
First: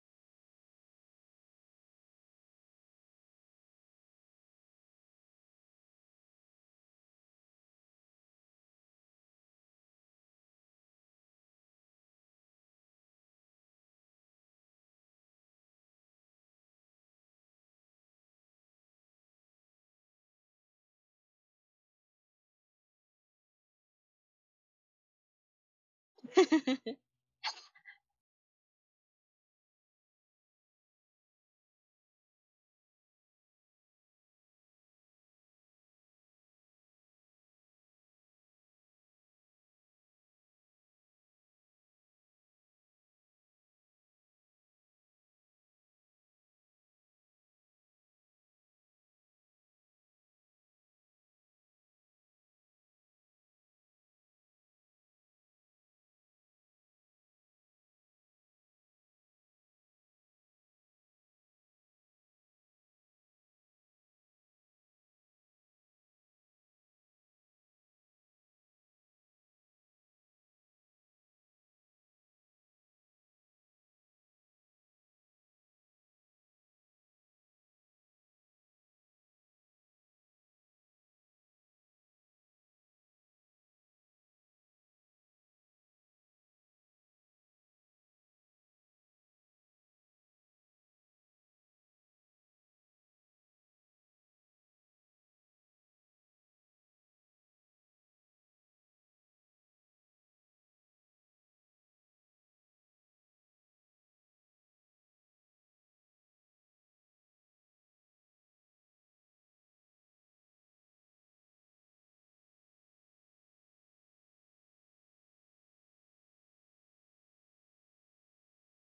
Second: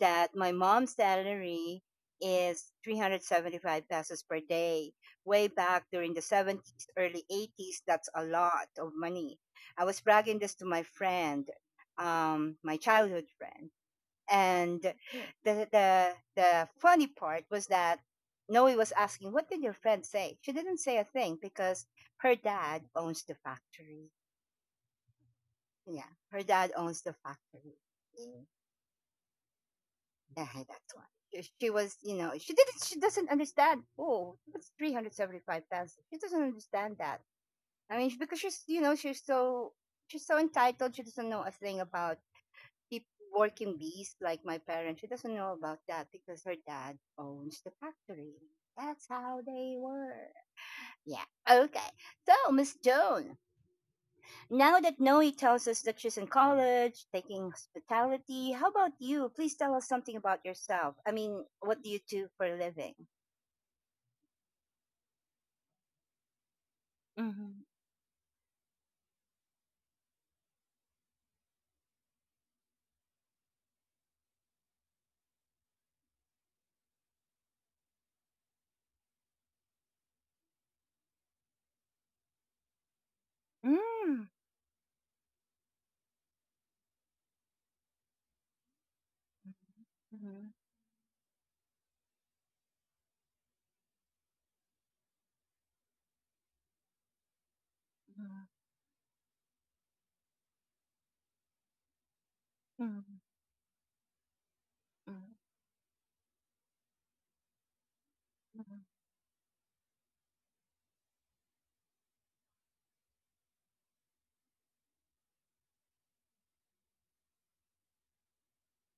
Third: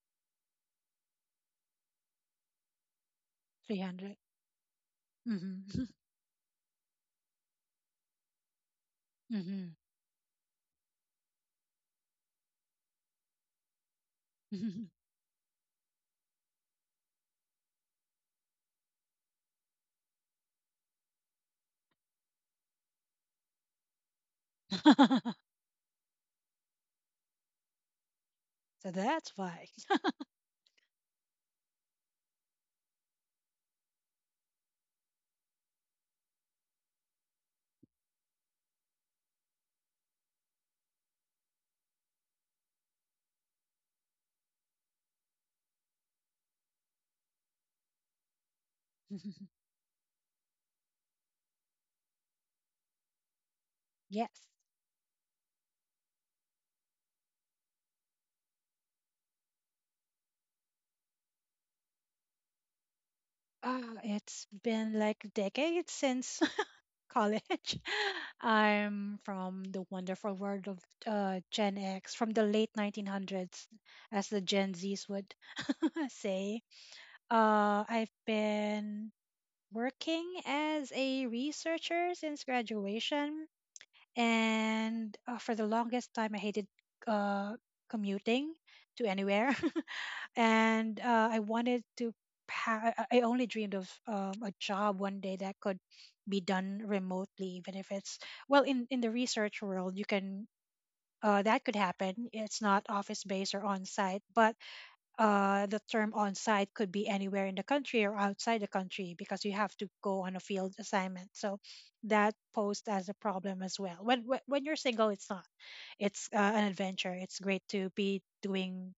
that my mom's salary is 375 300. pesos per day. Way Mm-hmm. back during the 70s, early 80s, that's a lot of money. I was bragging this to my friend, my childhood friend. And Mm-hmm. the funny part was that Noe was asking, "What did your friend say?" She didn't say a thing because her dad owns the factory. Yeah, her dad owns the factory. Mm. So that's why. Yeah, that's why. She was, you know, she didn't. She doesn't understand. Oh, it's 375,000. She doesn't understand that. I mean, because she's, you know, she's so entitled. She doesn't know a thing about keep working bees like my parents. She doesn't know about that because her dad owns the factory. That's how they were. Yeah. Okay. So, Miss Joan, Yes. now that Noe tells us that she's in college, taking hospitality, how about you? Please tell us something about yourself. I mean, what do you do for a living? It's been like decades since Mhm, college. I'm from the wonderful world of Gen X, from the late 1900s, as the Gen Zs would say. I've been working as a researcher since graduation and for the longest time I hated uh, commuting to anywhere and I wanted to I only dreamed of a job one day that could be done remotely even if it's mhm, well in the research world you can that could happen. It's not mhm, office based or on site, but mhm, the term on site could be anywhere in the country or outside the mhm. country because you have to go on a field assignment. So that posed as a problem as well. When you're single, it's not. It's an adventure. It's great to be doing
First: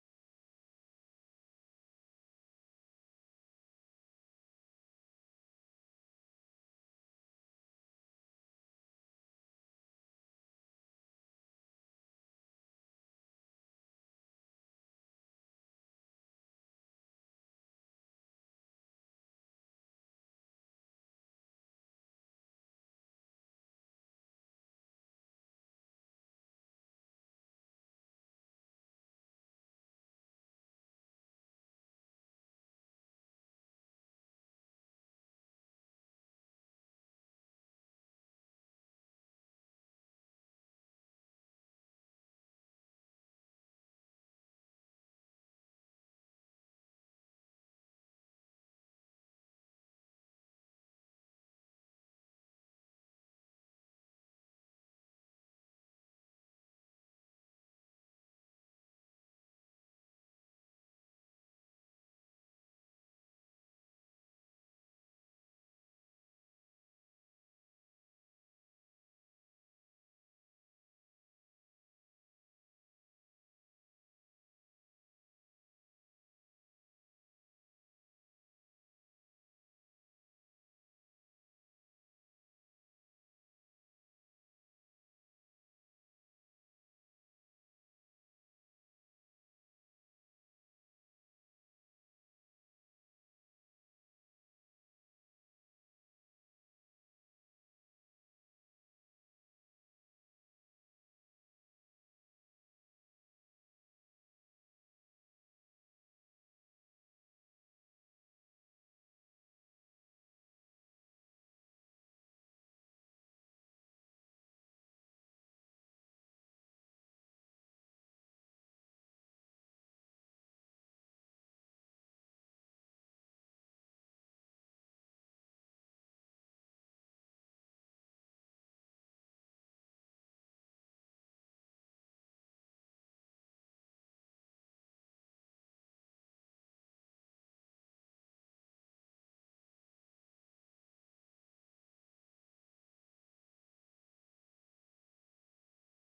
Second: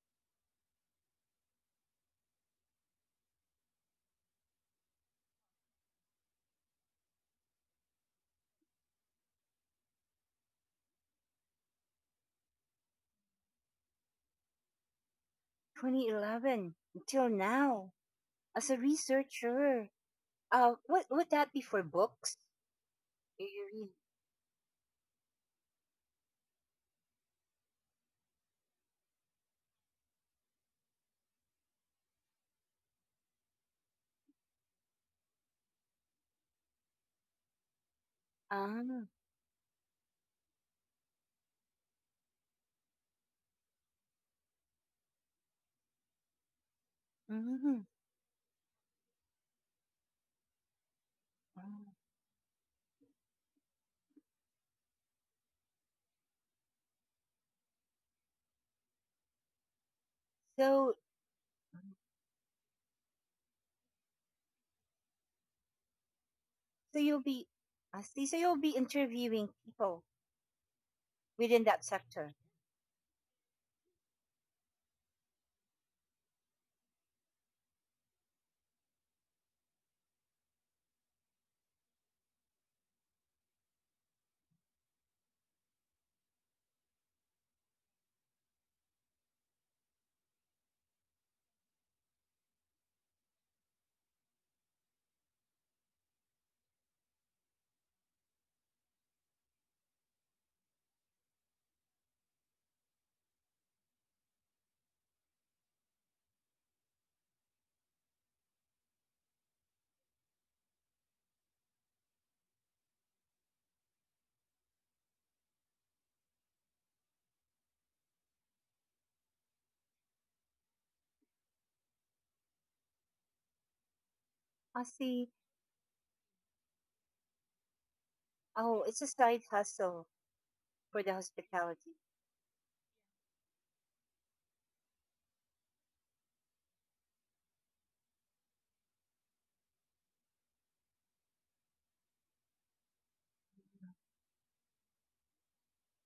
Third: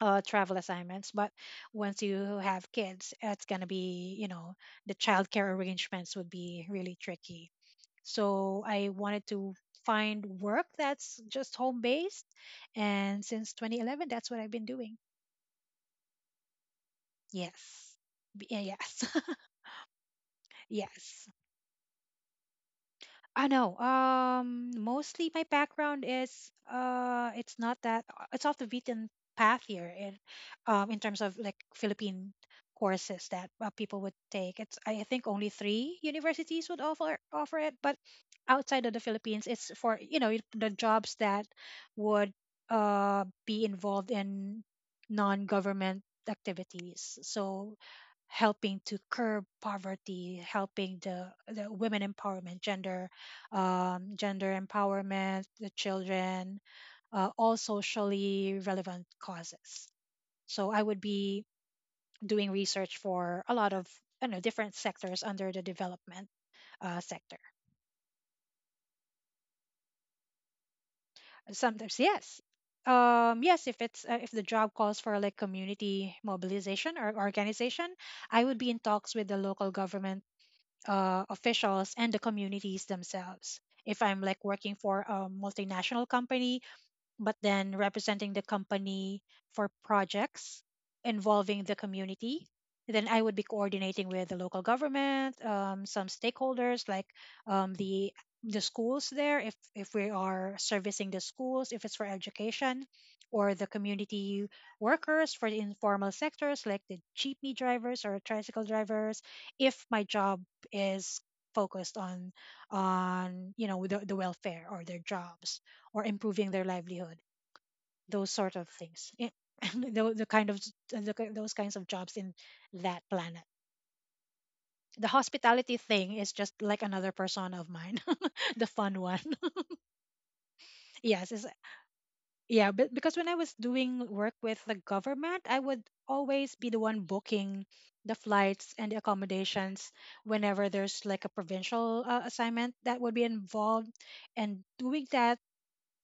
travel assignments, but once you have kids, it's gonna be, you know, the childcare arrangements would be really tricky. So I wanted to find work that's just home based, and since 2011, that's what I've been doing. 2011 until now Yes. As a Yes. researcher. What Yes. would that be for books? Do I you know. read? Mostly my background is it's not that it's off the beaten path here in terms of like Philippine courses that people would take. It's I think only three universities would offer it, but outside of the Ah. Philippines, it's for, you know, the jobs that would be involved in non-government activities. So Mhm. helping to curb poverty, helping the Wow. women empowerment, gender gender empowerment, the children, all socially relevant causes. So I So, would be doing research for a lot of, I don't know, different sectors under the development so you'll sector. be, I see. So you'll be interviewing people within that Sometimes sector. yes, yes, if it's if the job calls for like community mobilization or organization, I would be in talks with the local government officials and the communities themselves. If I'm like working for a multinational company, but then representing the company for projects involving the community. Then I would be coordinating with the local government, some stakeholders like um, the the schools there, if we are servicing the schools, if it's for education, or the community workers for the informal sectors like the jeepney drivers or tricycle drivers. If my job is focused on, you know, the welfare or their jobs or improving their livelihood, those sort of things the kind of those kinds of jobs in that planet. I The see. hospitality thing is just like another persona of mine. The Oh, it's fun a one. side hustle for the Yes it's, hospitality. yeah, but because when I was doing work with the government, I would always be the one booking the flights and the accommodations whenever there's like a provincial assignment that would be involved. And doing that,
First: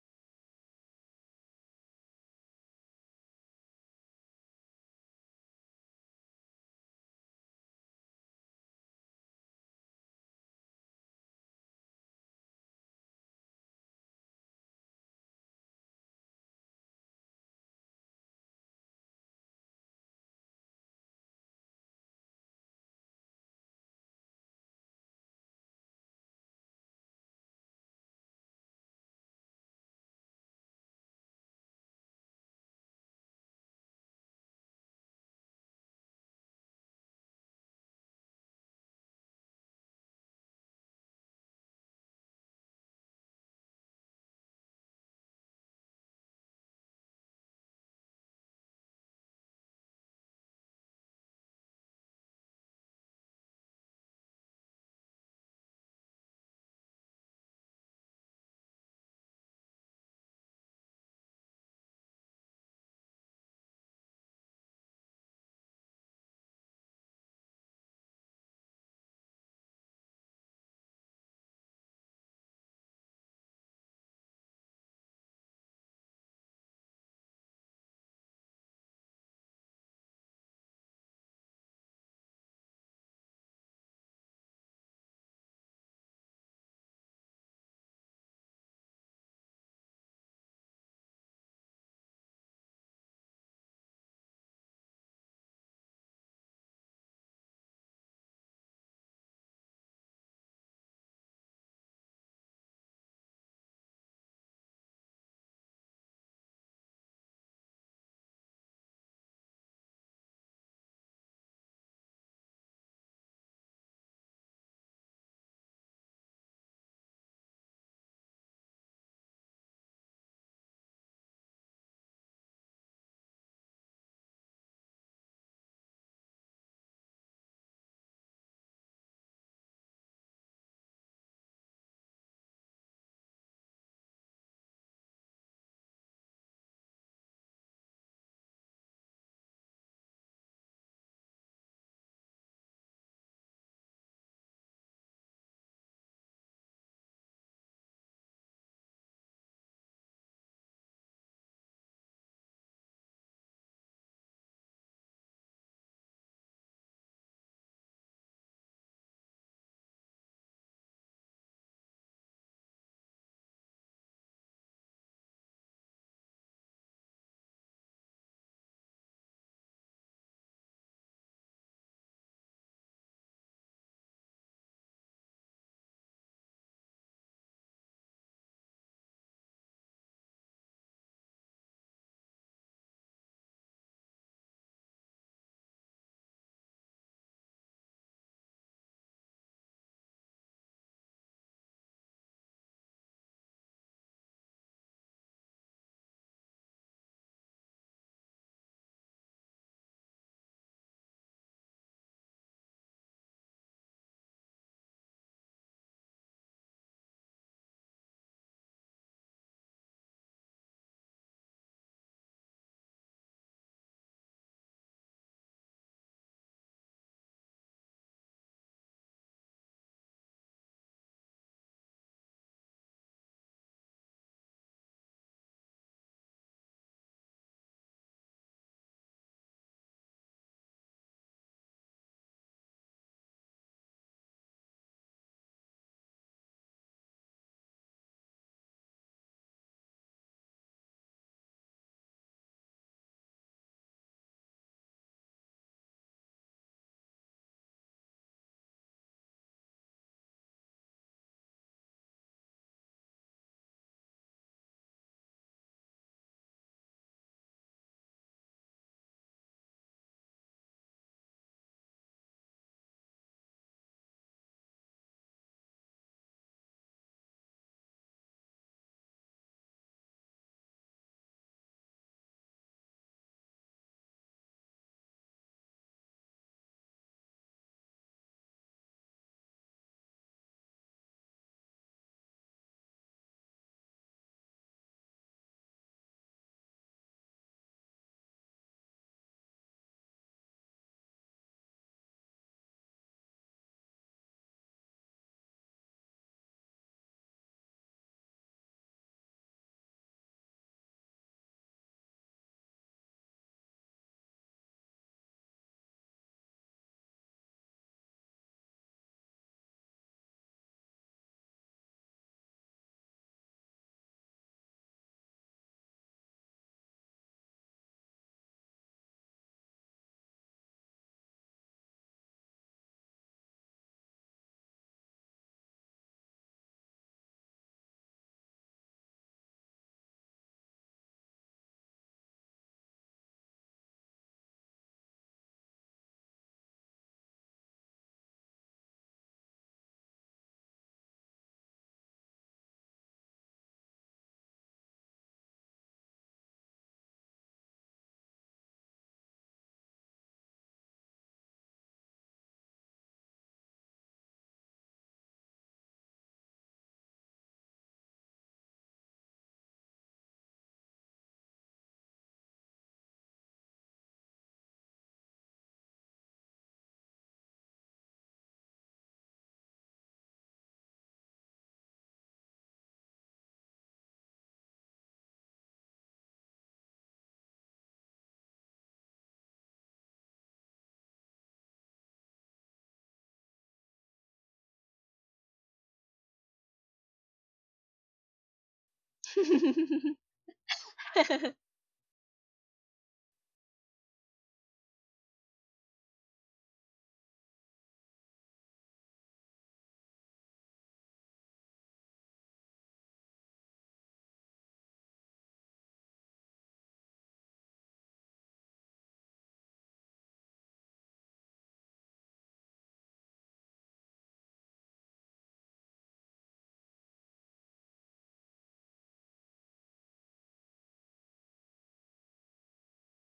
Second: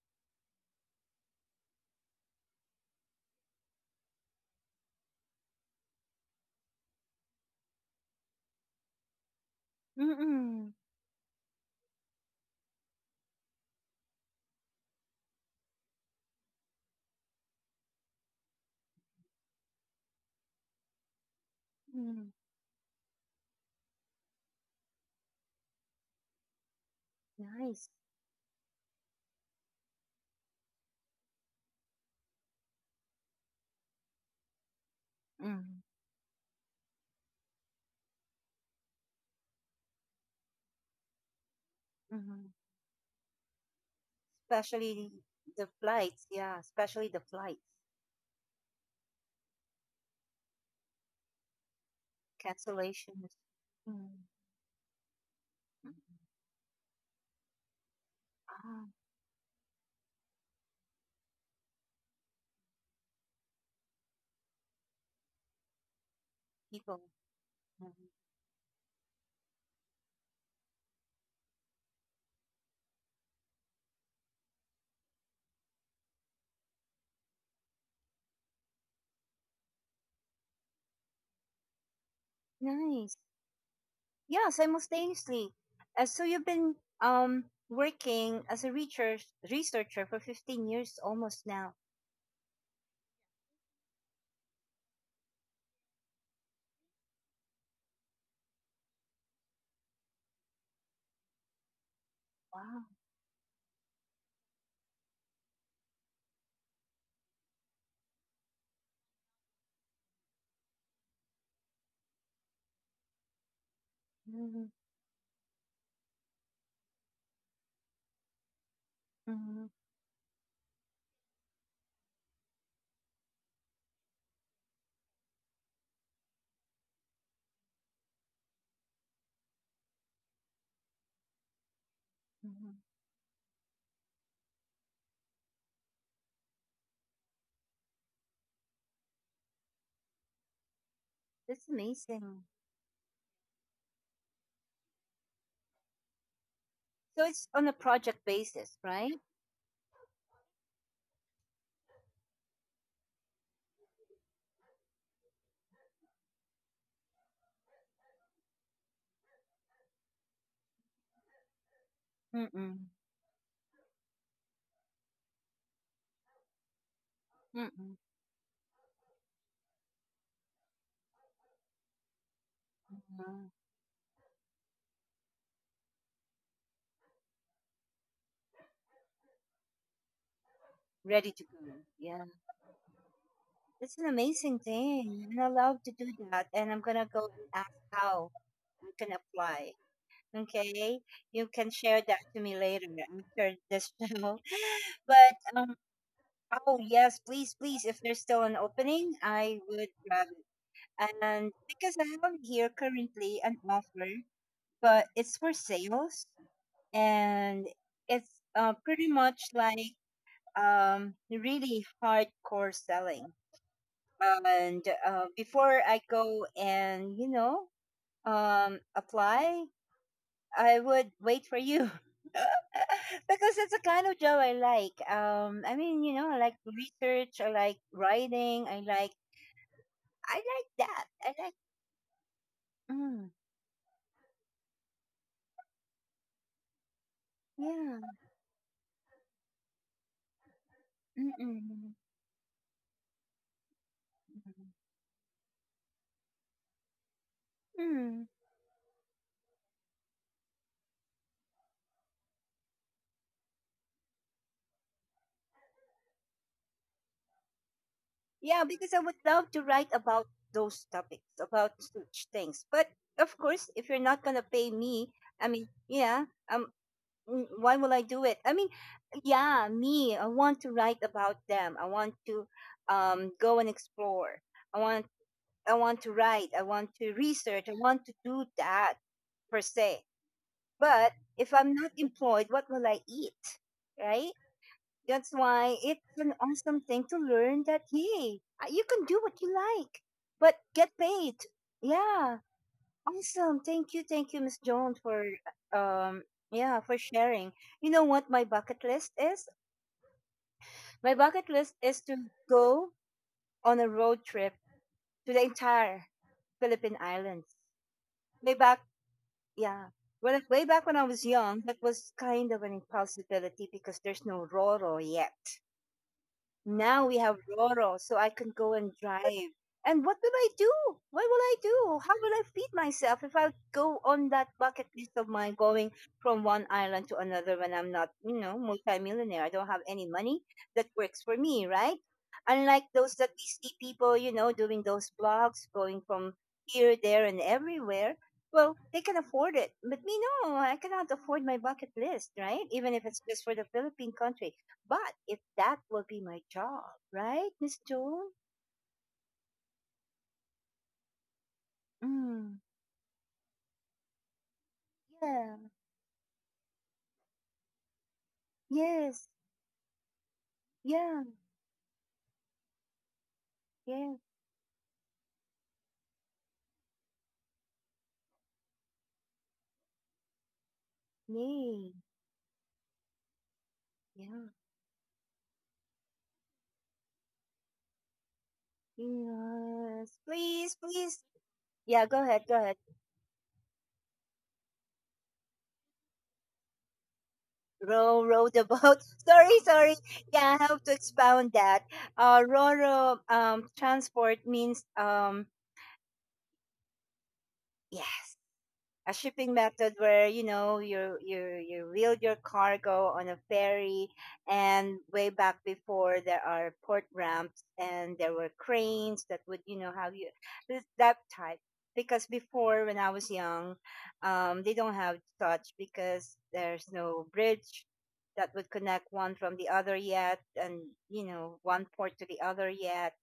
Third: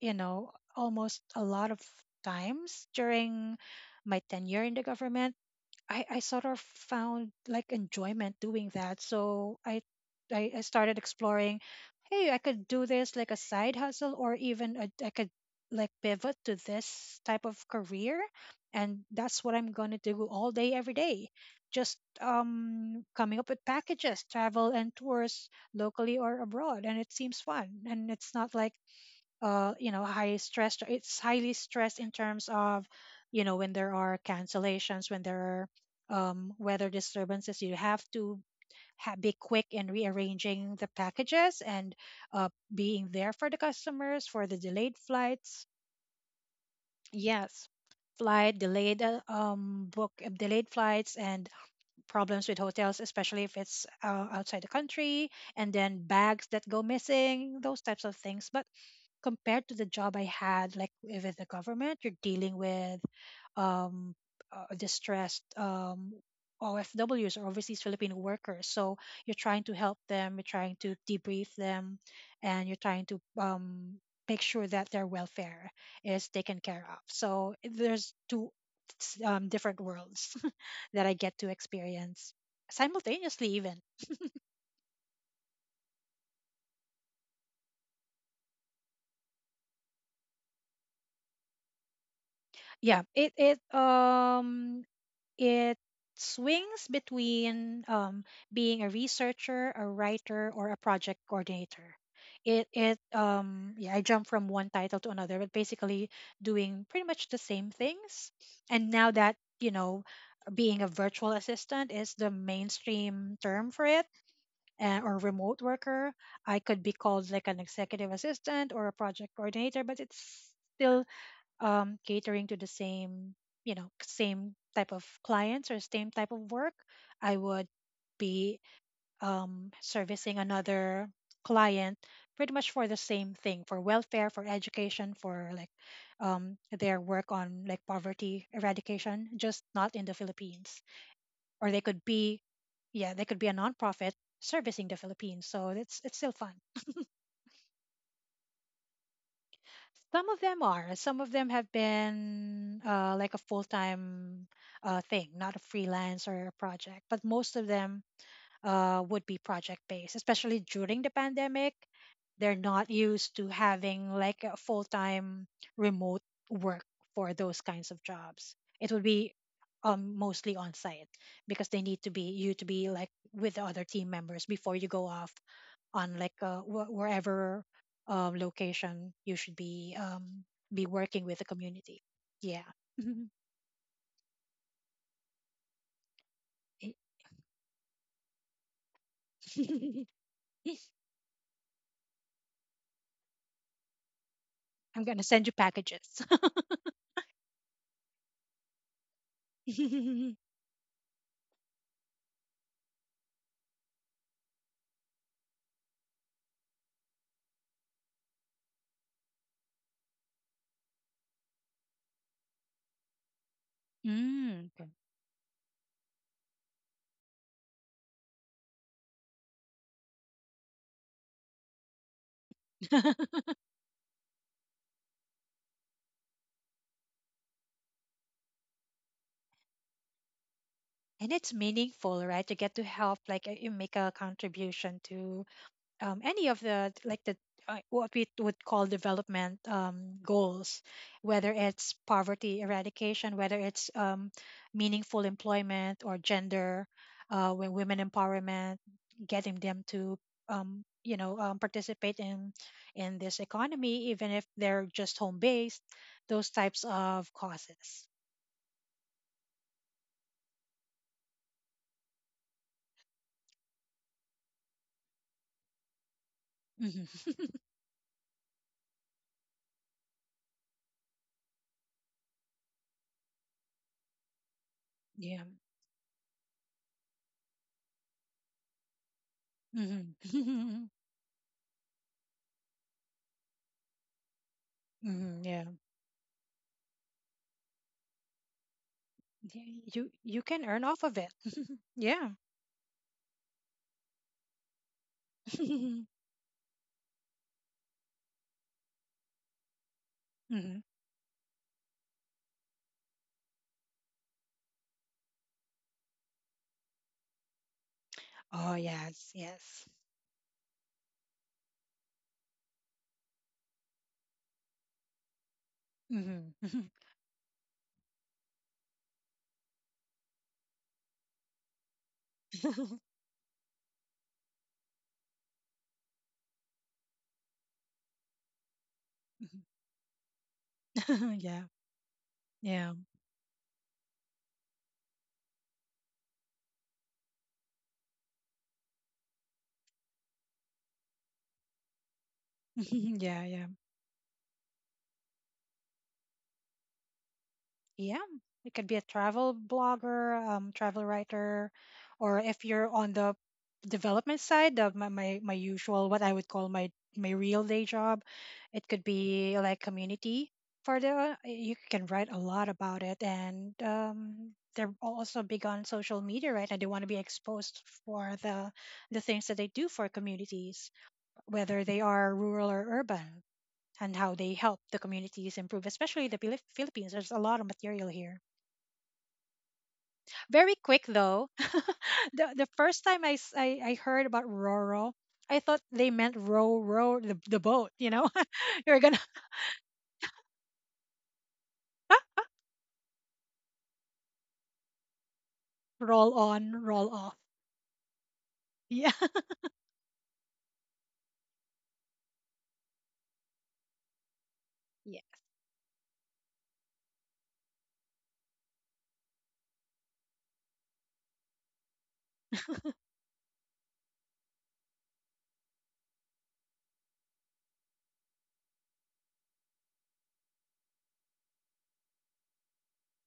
you know, almost a lot of times during my tenure in the government, I sort of found like enjoyment doing that. So I, I Mm-mm. started exploring, hey, I could do this like a side hustle, or even a, I could like pivot to this type of career, and that's what I'm gonna do all day, every day. Just Mm. Coming up with packages, travel and tours locally or abroad, and it seems fun. Nice. And it's not like you know high stress. It's highly stressed in terms of, you know, when there are cancellations, when there are Mm. Weather disturbances. You have to be quick in rearranging the packages and uh, Mm-hmm. being there for the customers for the delayed Especially flights. the flights. Yeah, especially the flights, Yes, flight delayed book delayed flights and problems with hotels, cancellations. especially if it's Mm. Outside the country, and Mm. then bags that go missing, those types of things. But Ah, compared to the job I had, like with the government, you're dealing with um, distressed people. OFWs, or overseas Mm. Filipino workers. So you're trying to help them, you're trying to debrief them, and you're trying to make sure that their welfare is taken care of. So there's two different worlds that I get to experience Nice. simultaneously, even. Yeah, simultaneously. So you've been working as a researcher for 15 years almost now. Yeah, it it swings between being a researcher, a writer, or a project coordinator. It Wow. Yeah, I jump from one title to another, but basically doing pretty much the same things. And now that, you know, being a virtual assistant is the mainstream term for it, Hmm, or remote worker. I could be called like an executive assistant or a project hmm, coordinator, but it's still catering to the same, you know, same type of clients or same type of work. I would be servicing another client pretty much hmm. for the same thing, for welfare, for education, for like their work on like poverty eradication, just not in the Philippines. That's Or they could be, amazing. yeah, they could be a nonprofit servicing the Philippines. So it's still fun. So it's on a project basis, right? Some of them are. Some of them have been like a full time thing, not a freelance or a project. But most of them would be project based, especially during the pandemic. They're not Mm-mm. used to having like a full time remote work for those kinds Mm-mm. of jobs. It would be mostly on site because they need to be, you to be like Mm. with the other team members before you go off on like wherever location you should be working Ready with to the go. community. Yeah. Yeah. That's an amazing thing. I'm allowed to do that. And I'm Eh, going to go and ask how I can apply. Okay. You can share that to me later after this show. I'm gonna But send you packages. oh yes, please, please. If there's still an opening, I would grab mm, it. And because I have here currently an offer, but it's for sales, and it's pretty much like really hardcore selling. And okay. Before I go and, you know, apply, I would wait for you. Because it's the kind of job I like. I mean, you know, I like research, I like writing, I like that. And it's meaningful, right? You get to help, mm, like you make a contribution to any of the like the what yeah, we would call development goals, whether mm-mm, it's poverty eradication, whether it's meaningful employment or gender, women mm. empowerment, getting them to you know participate in this economy, even if they're just home based, those types of causes. Yeah, because I would love to write about those topics, about such things. But of course, if you're not gonna pay me, I mean, yeah, um, Mhm. Why will I do it? I mean, yeah, me, I want to write about them. Go and explore. I want, Yeah. I want to write. I want to research. I want to do that per se. Hmm hmm. But if I'm not employed, what will I eat? Right? That's Yeah. why it's an awesome thing to learn that hey, you can do what you like, You you can but earn get off of it. paid. Yeah. Yeah, awesome. Thank you, Miss Jones, for um, yeah, for sharing. You know what my bucket list is? Hmm. My bucket list is to go on a road trip to the entire Philippine Islands. Way Oh back, yes, yes. yeah. Well, way back when I was young, that was kind of an impossibility because there's no Roro yet. Hmm. Now we have Roro, so I can go and drive. And what will I do? What will I do? How will I feed myself if I go on that bucket list of mine going from one island to another when I'm not, you know, multimillionaire? I don't have any money. That works for Yeah, me, right? yeah. Unlike those that we see people, you know, doing those blogs, going from here, there, and everywhere. Well, they can afford it. But me, no, I cannot afford my bucket list, right? Even if it's Yeah, just for yeah. the Philippine country. But if that will be my job, right, Miss Yeah, Jewel? you could be a travel blogger, travel writer, or Mm. if you're on the development side, of my my Yeah. usual what I would call my my real day job, it could Yes. be like community for Yeah. the. You can write a lot about it, and Yes. They're also big on social media, right? And they want to be exposed for the things that they do for communities, whether Me. they are rural or urban, and how Yeah. they help the communities improve, especially the Philippines. There's a lot of material here. Yes. Very Please, quick please. though. Yeah, go ahead, the go the ahead. first time I heard about Roro, I thought they meant row row the boat, you Row, know? row the You're boat. gonna Sorry, sorry. Yeah, I have to expound that. Roro transport means roll on, roll off. yes, Yeah. a shipping method where you wheel your cargo on a ferry. And Yeah. way back before, there are port ramps and there were cranes that would, you know, have you that type. Because before, when I was young, they don't have such because there's no bridge that would connect one from the other yet, and you know, one port to the other yet.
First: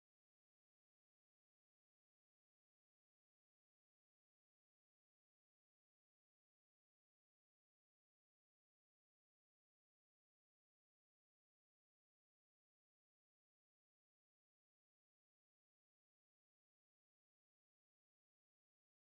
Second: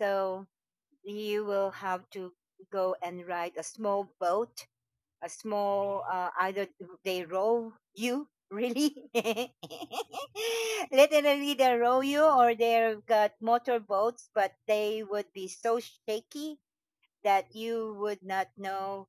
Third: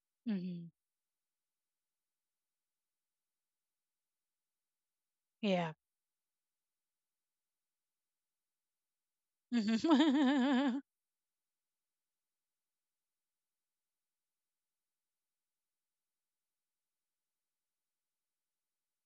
So Hmm. you will have to go and ride a small boat, a Yeah. small either they row you, really, Mhm. literally they row you, or they've got motor boats but they would be so shaky that you would not know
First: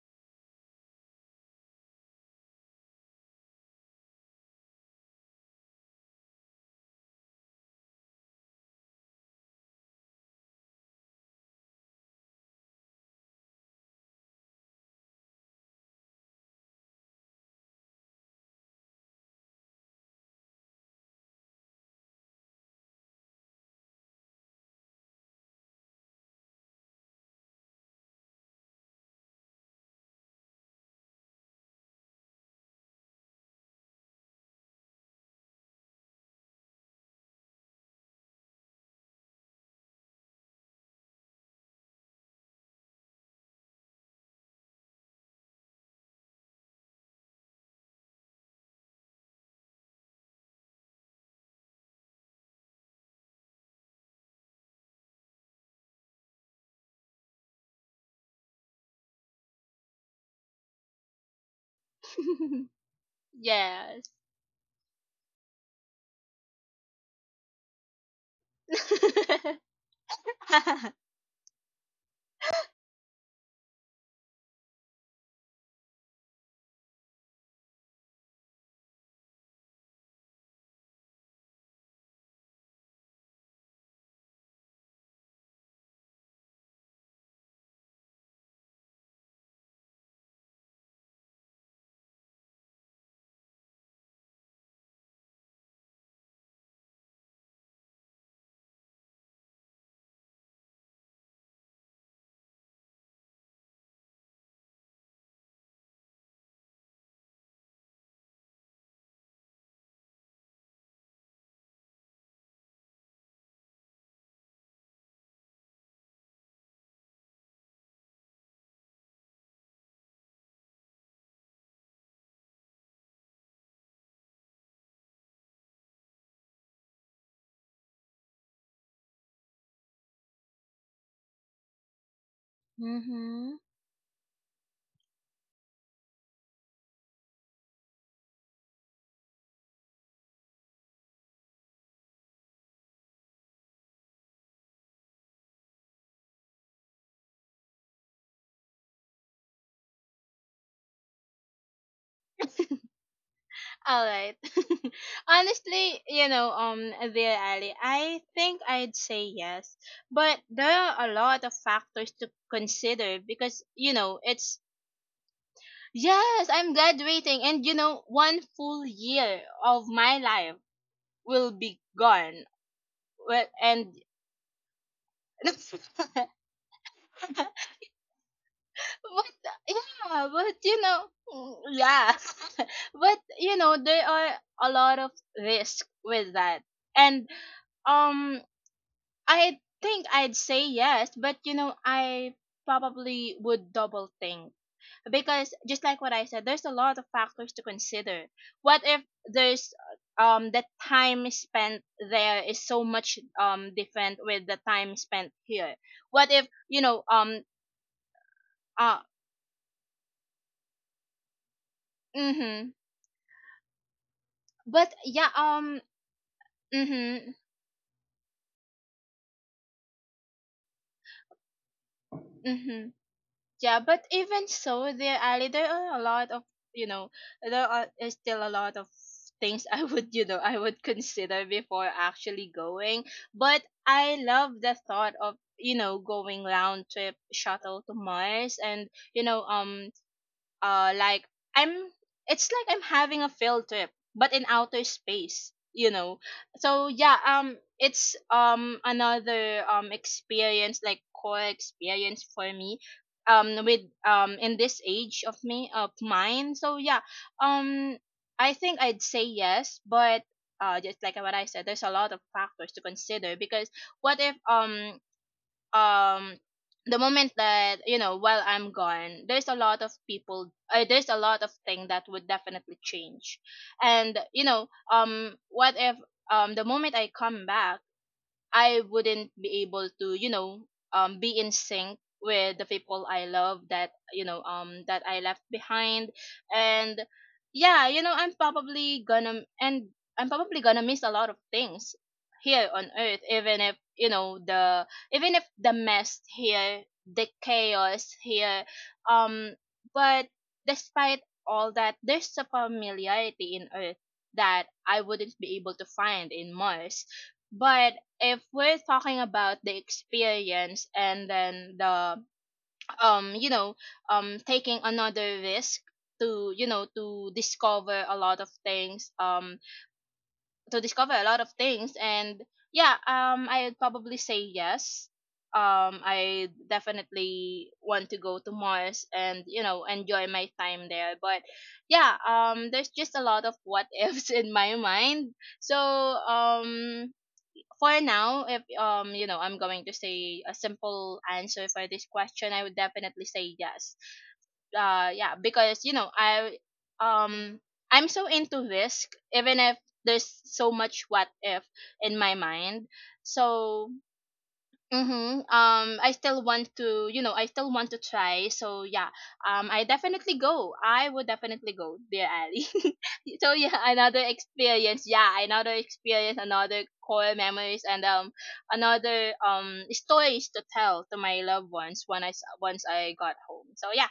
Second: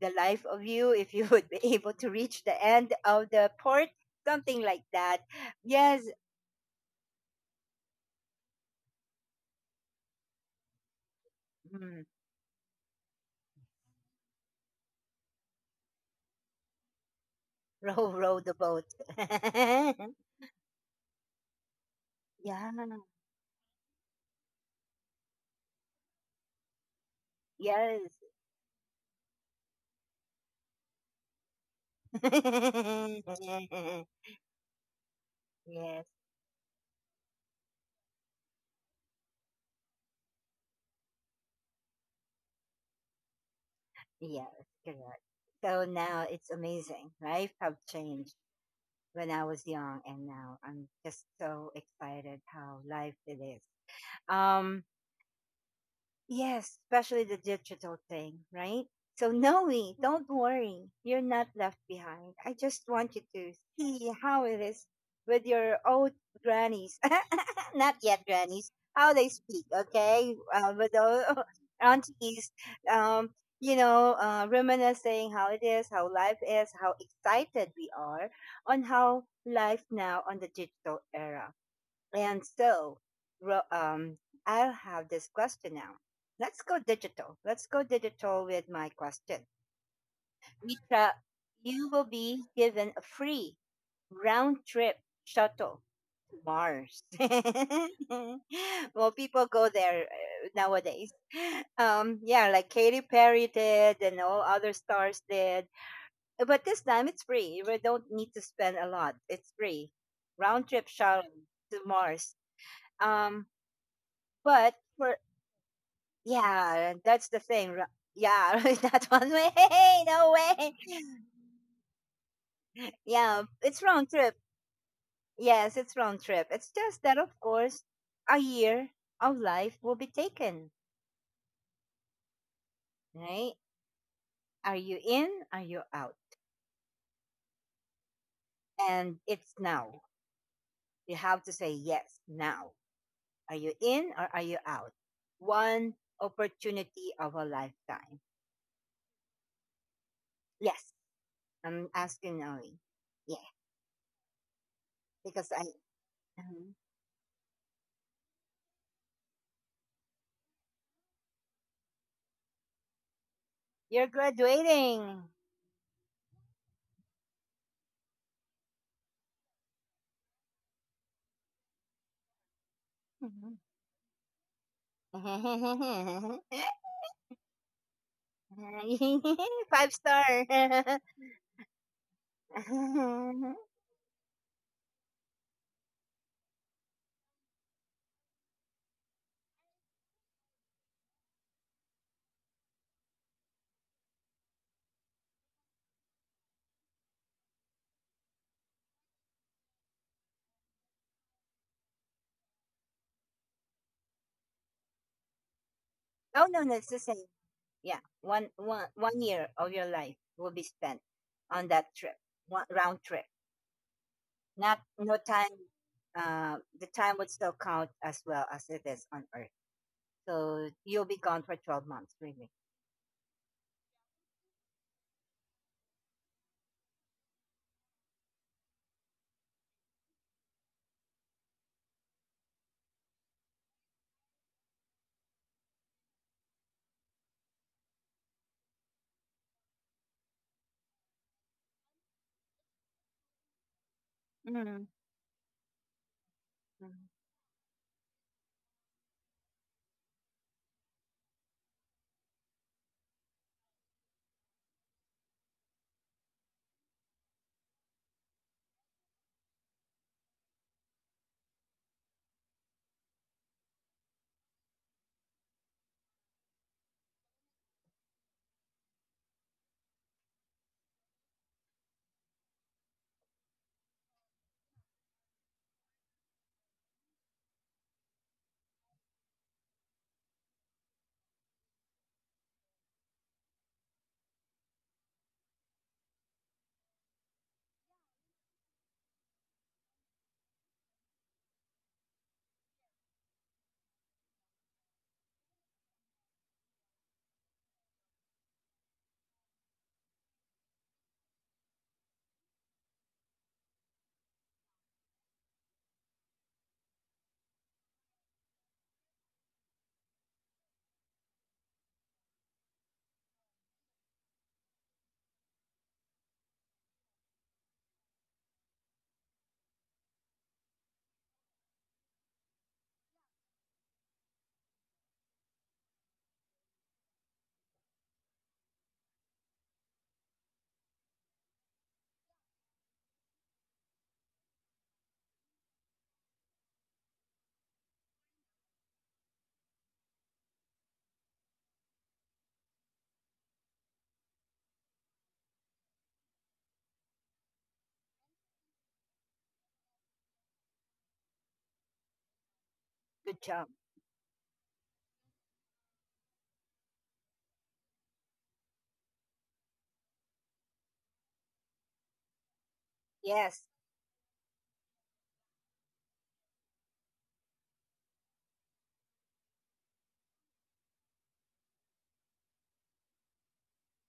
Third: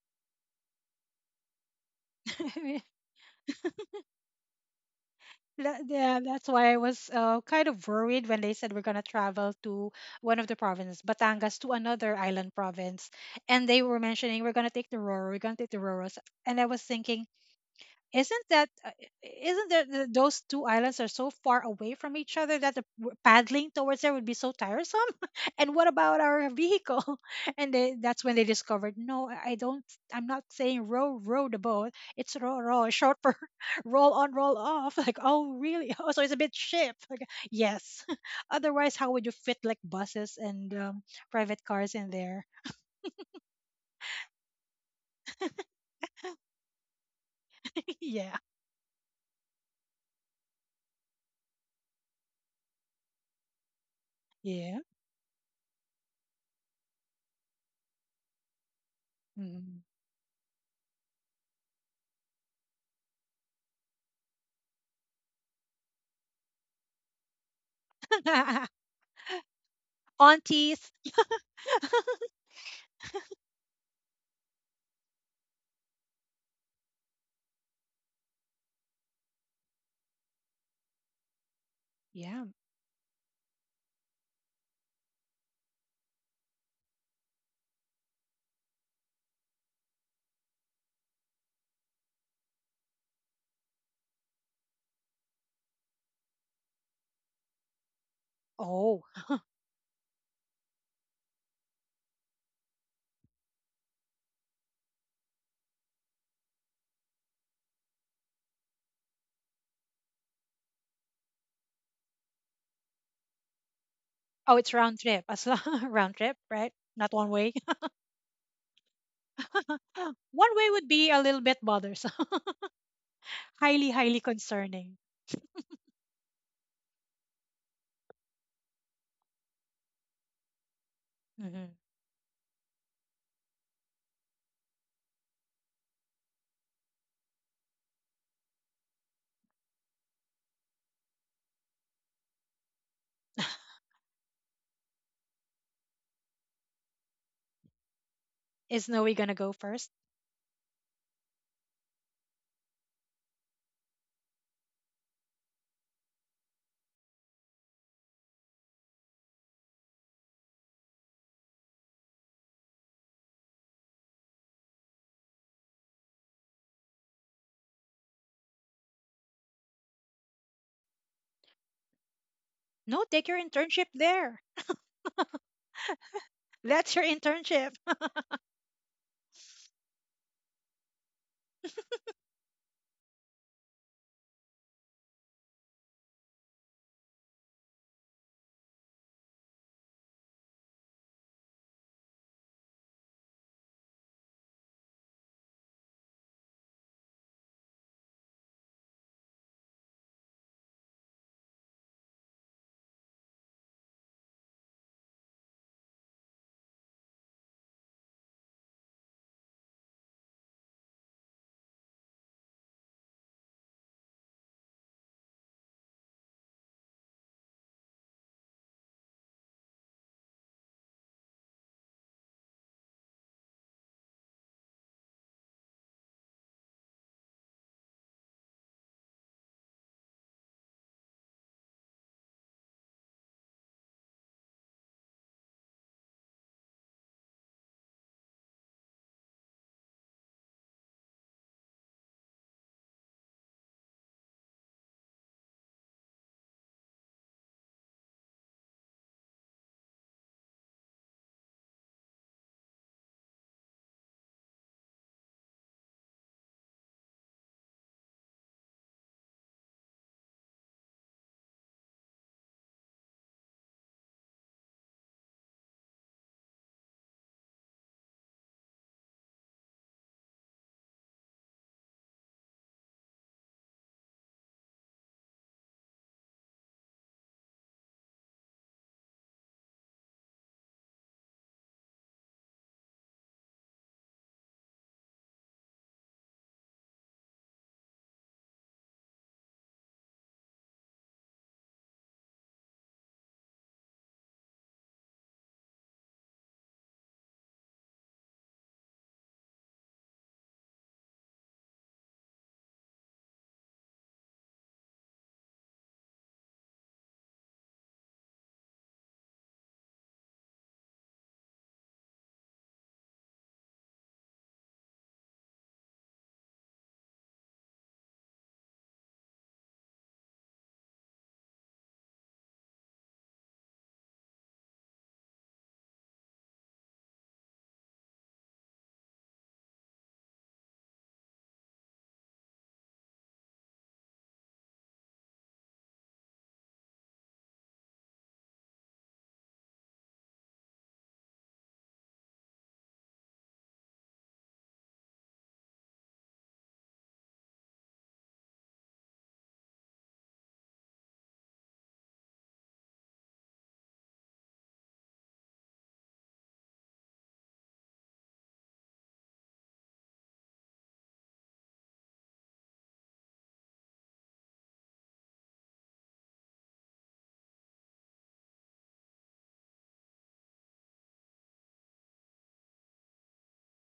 the life of you if you would be able to reach the end of the port. Something like that. That- Yes. yeah, that's why I was kind of worried when they said we're gonna travel to one of the provinces, Batangas, to mm, another island province, and they were mentioning we're gonna take the Roro, we're gonna take the Roros, and I was thinking, Row row isn't the that boat. Isn't there those two islands are so far away from each other Yeah. that the paddling towards there would be so tiresome? And what about our vehicle? And they, Yes. that's when they discovered no, I don't. I'm not saying row row the boat. It's row row short for roll on roll off. Like oh really? Yes. Oh, so it's a bit ship. Like yes. Otherwise, how would you fit like buses and private cars in there? Yes, correct. So now it's amazing. Life have changed Yeah. when I was young, and now I'm just so excited how life it is. Yeah. Um Yes, especially the digital thing, right? So Mm. Noe, don't worry, you're not left behind. I just want you to Yes. see how it is with your old grannies, not yet grannies, how they speak, okay? With Aunties. the aunties, um, you know, reminiscing how it is, how life is, how excited we are on how life now on the digital era. And Yeah. so, ro- um, I'll have this question now. Let's go digital. Let's go digital with my question. Rita, you will be given a free round trip shuttle to Mars. Well, Oh. people go there nowadays. Yeah, like Katy Perry did and all other stars did. But this time it's free. We don't need to spend a lot. It's free. Round trip shuttle to Mars. Um, Oh, but it's round for trip, as long round trip, right? Yeah, Not that's the one way. thing. Yeah, right, that one way. No One way. way would be a little bit bothersome. Yeah, it's Highly, round highly trip. concerning. Yes, it's round trip. It's just that, of course, a year of life will be taken, Hmm. right? Mm-hmm. Are you in? Are you out? And it's now. You have to say yes now. Are you in or are you out? One opportunity of a lifetime. Is Noe gonna go first? Yes, I'm asking Ollie. Yeah, All right. because I, Honestly, you know, Mhm. Dear Ali, I think I'd say yes, but there are a lot of factors to consider because you You're know it's, graduating. yes, I'm graduating, and you know, one full year of my life will be gone. No, take Well, your Mm-hmm. and internship there. but That's your internship. Five yeah, star. but you know, mm, yeah, but you Oh, know, there are a lot of risk with that, and um, I think I'd say yes, but you know, I probably would double think because just like what I said, there's a lot of factors to consider. What if there's the time spent there is so much different with the time spent here? What if no, no, you it's the know same. Yeah, one one uh one year of your life will be spent on that trip, one Mm-hmm. round trip. Not But no yeah, time. The time mm-hmm, would still count as well as it is on Earth. So you'll be gone for 12 months, really. mm-hmm. Yeah, but even so, there are a lot of, you know, there are is still a lot of things I would, you know, I would consider before actually going. But I love the thought of, you know, going round trip shuttle to Mars, and you know, like, I'm it's like I'm having a field trip, but in outer Mm-hmm. space, you know. So yeah, it's another experience, like core experience for me, with, in this age of me, of mine. So yeah, um I think I'd say yes, but just like what I said, there's a lot of factors to consider, because what if, um the moment that, you know, while I'm gone, there's a lot of people, there's a lot of thing that would definitely change, and you know, what if, the moment I come back, I wouldn't be able to, you know, be in sync with the people I love, that you know, that I left behind, and yeah, you know, I'm probably gonna miss a lot of things here on Earth, even if you know, the even if the mess here, the chaos here, um, but despite all that, there's a familiarity in Earth that I wouldn't be able to find in Mars. But if we're talking about the experience, and then the, you know, taking another risk to, you know, to discover a lot of things, to discover a lot of things and yeah, I'd probably say yes. I definitely want to go to Mars and, you know, enjoy my time there, but yeah, there's just a lot of what ifs in my mind. So for now, if, you know, I'm going to say a simple answer for this question, I would definitely say yes. Yeah, because you know I, um I'm so into risk, even if there's so much what if in my mind. Good job. So mm-hmm. I still want to, you know, I still want to try. So yeah, I definitely go. I would definitely go, dear Ali. So Yes. yeah, another experience. Yeah, another experience, another core memories, and, another stories to tell to my loved ones when once I got home. So yeah,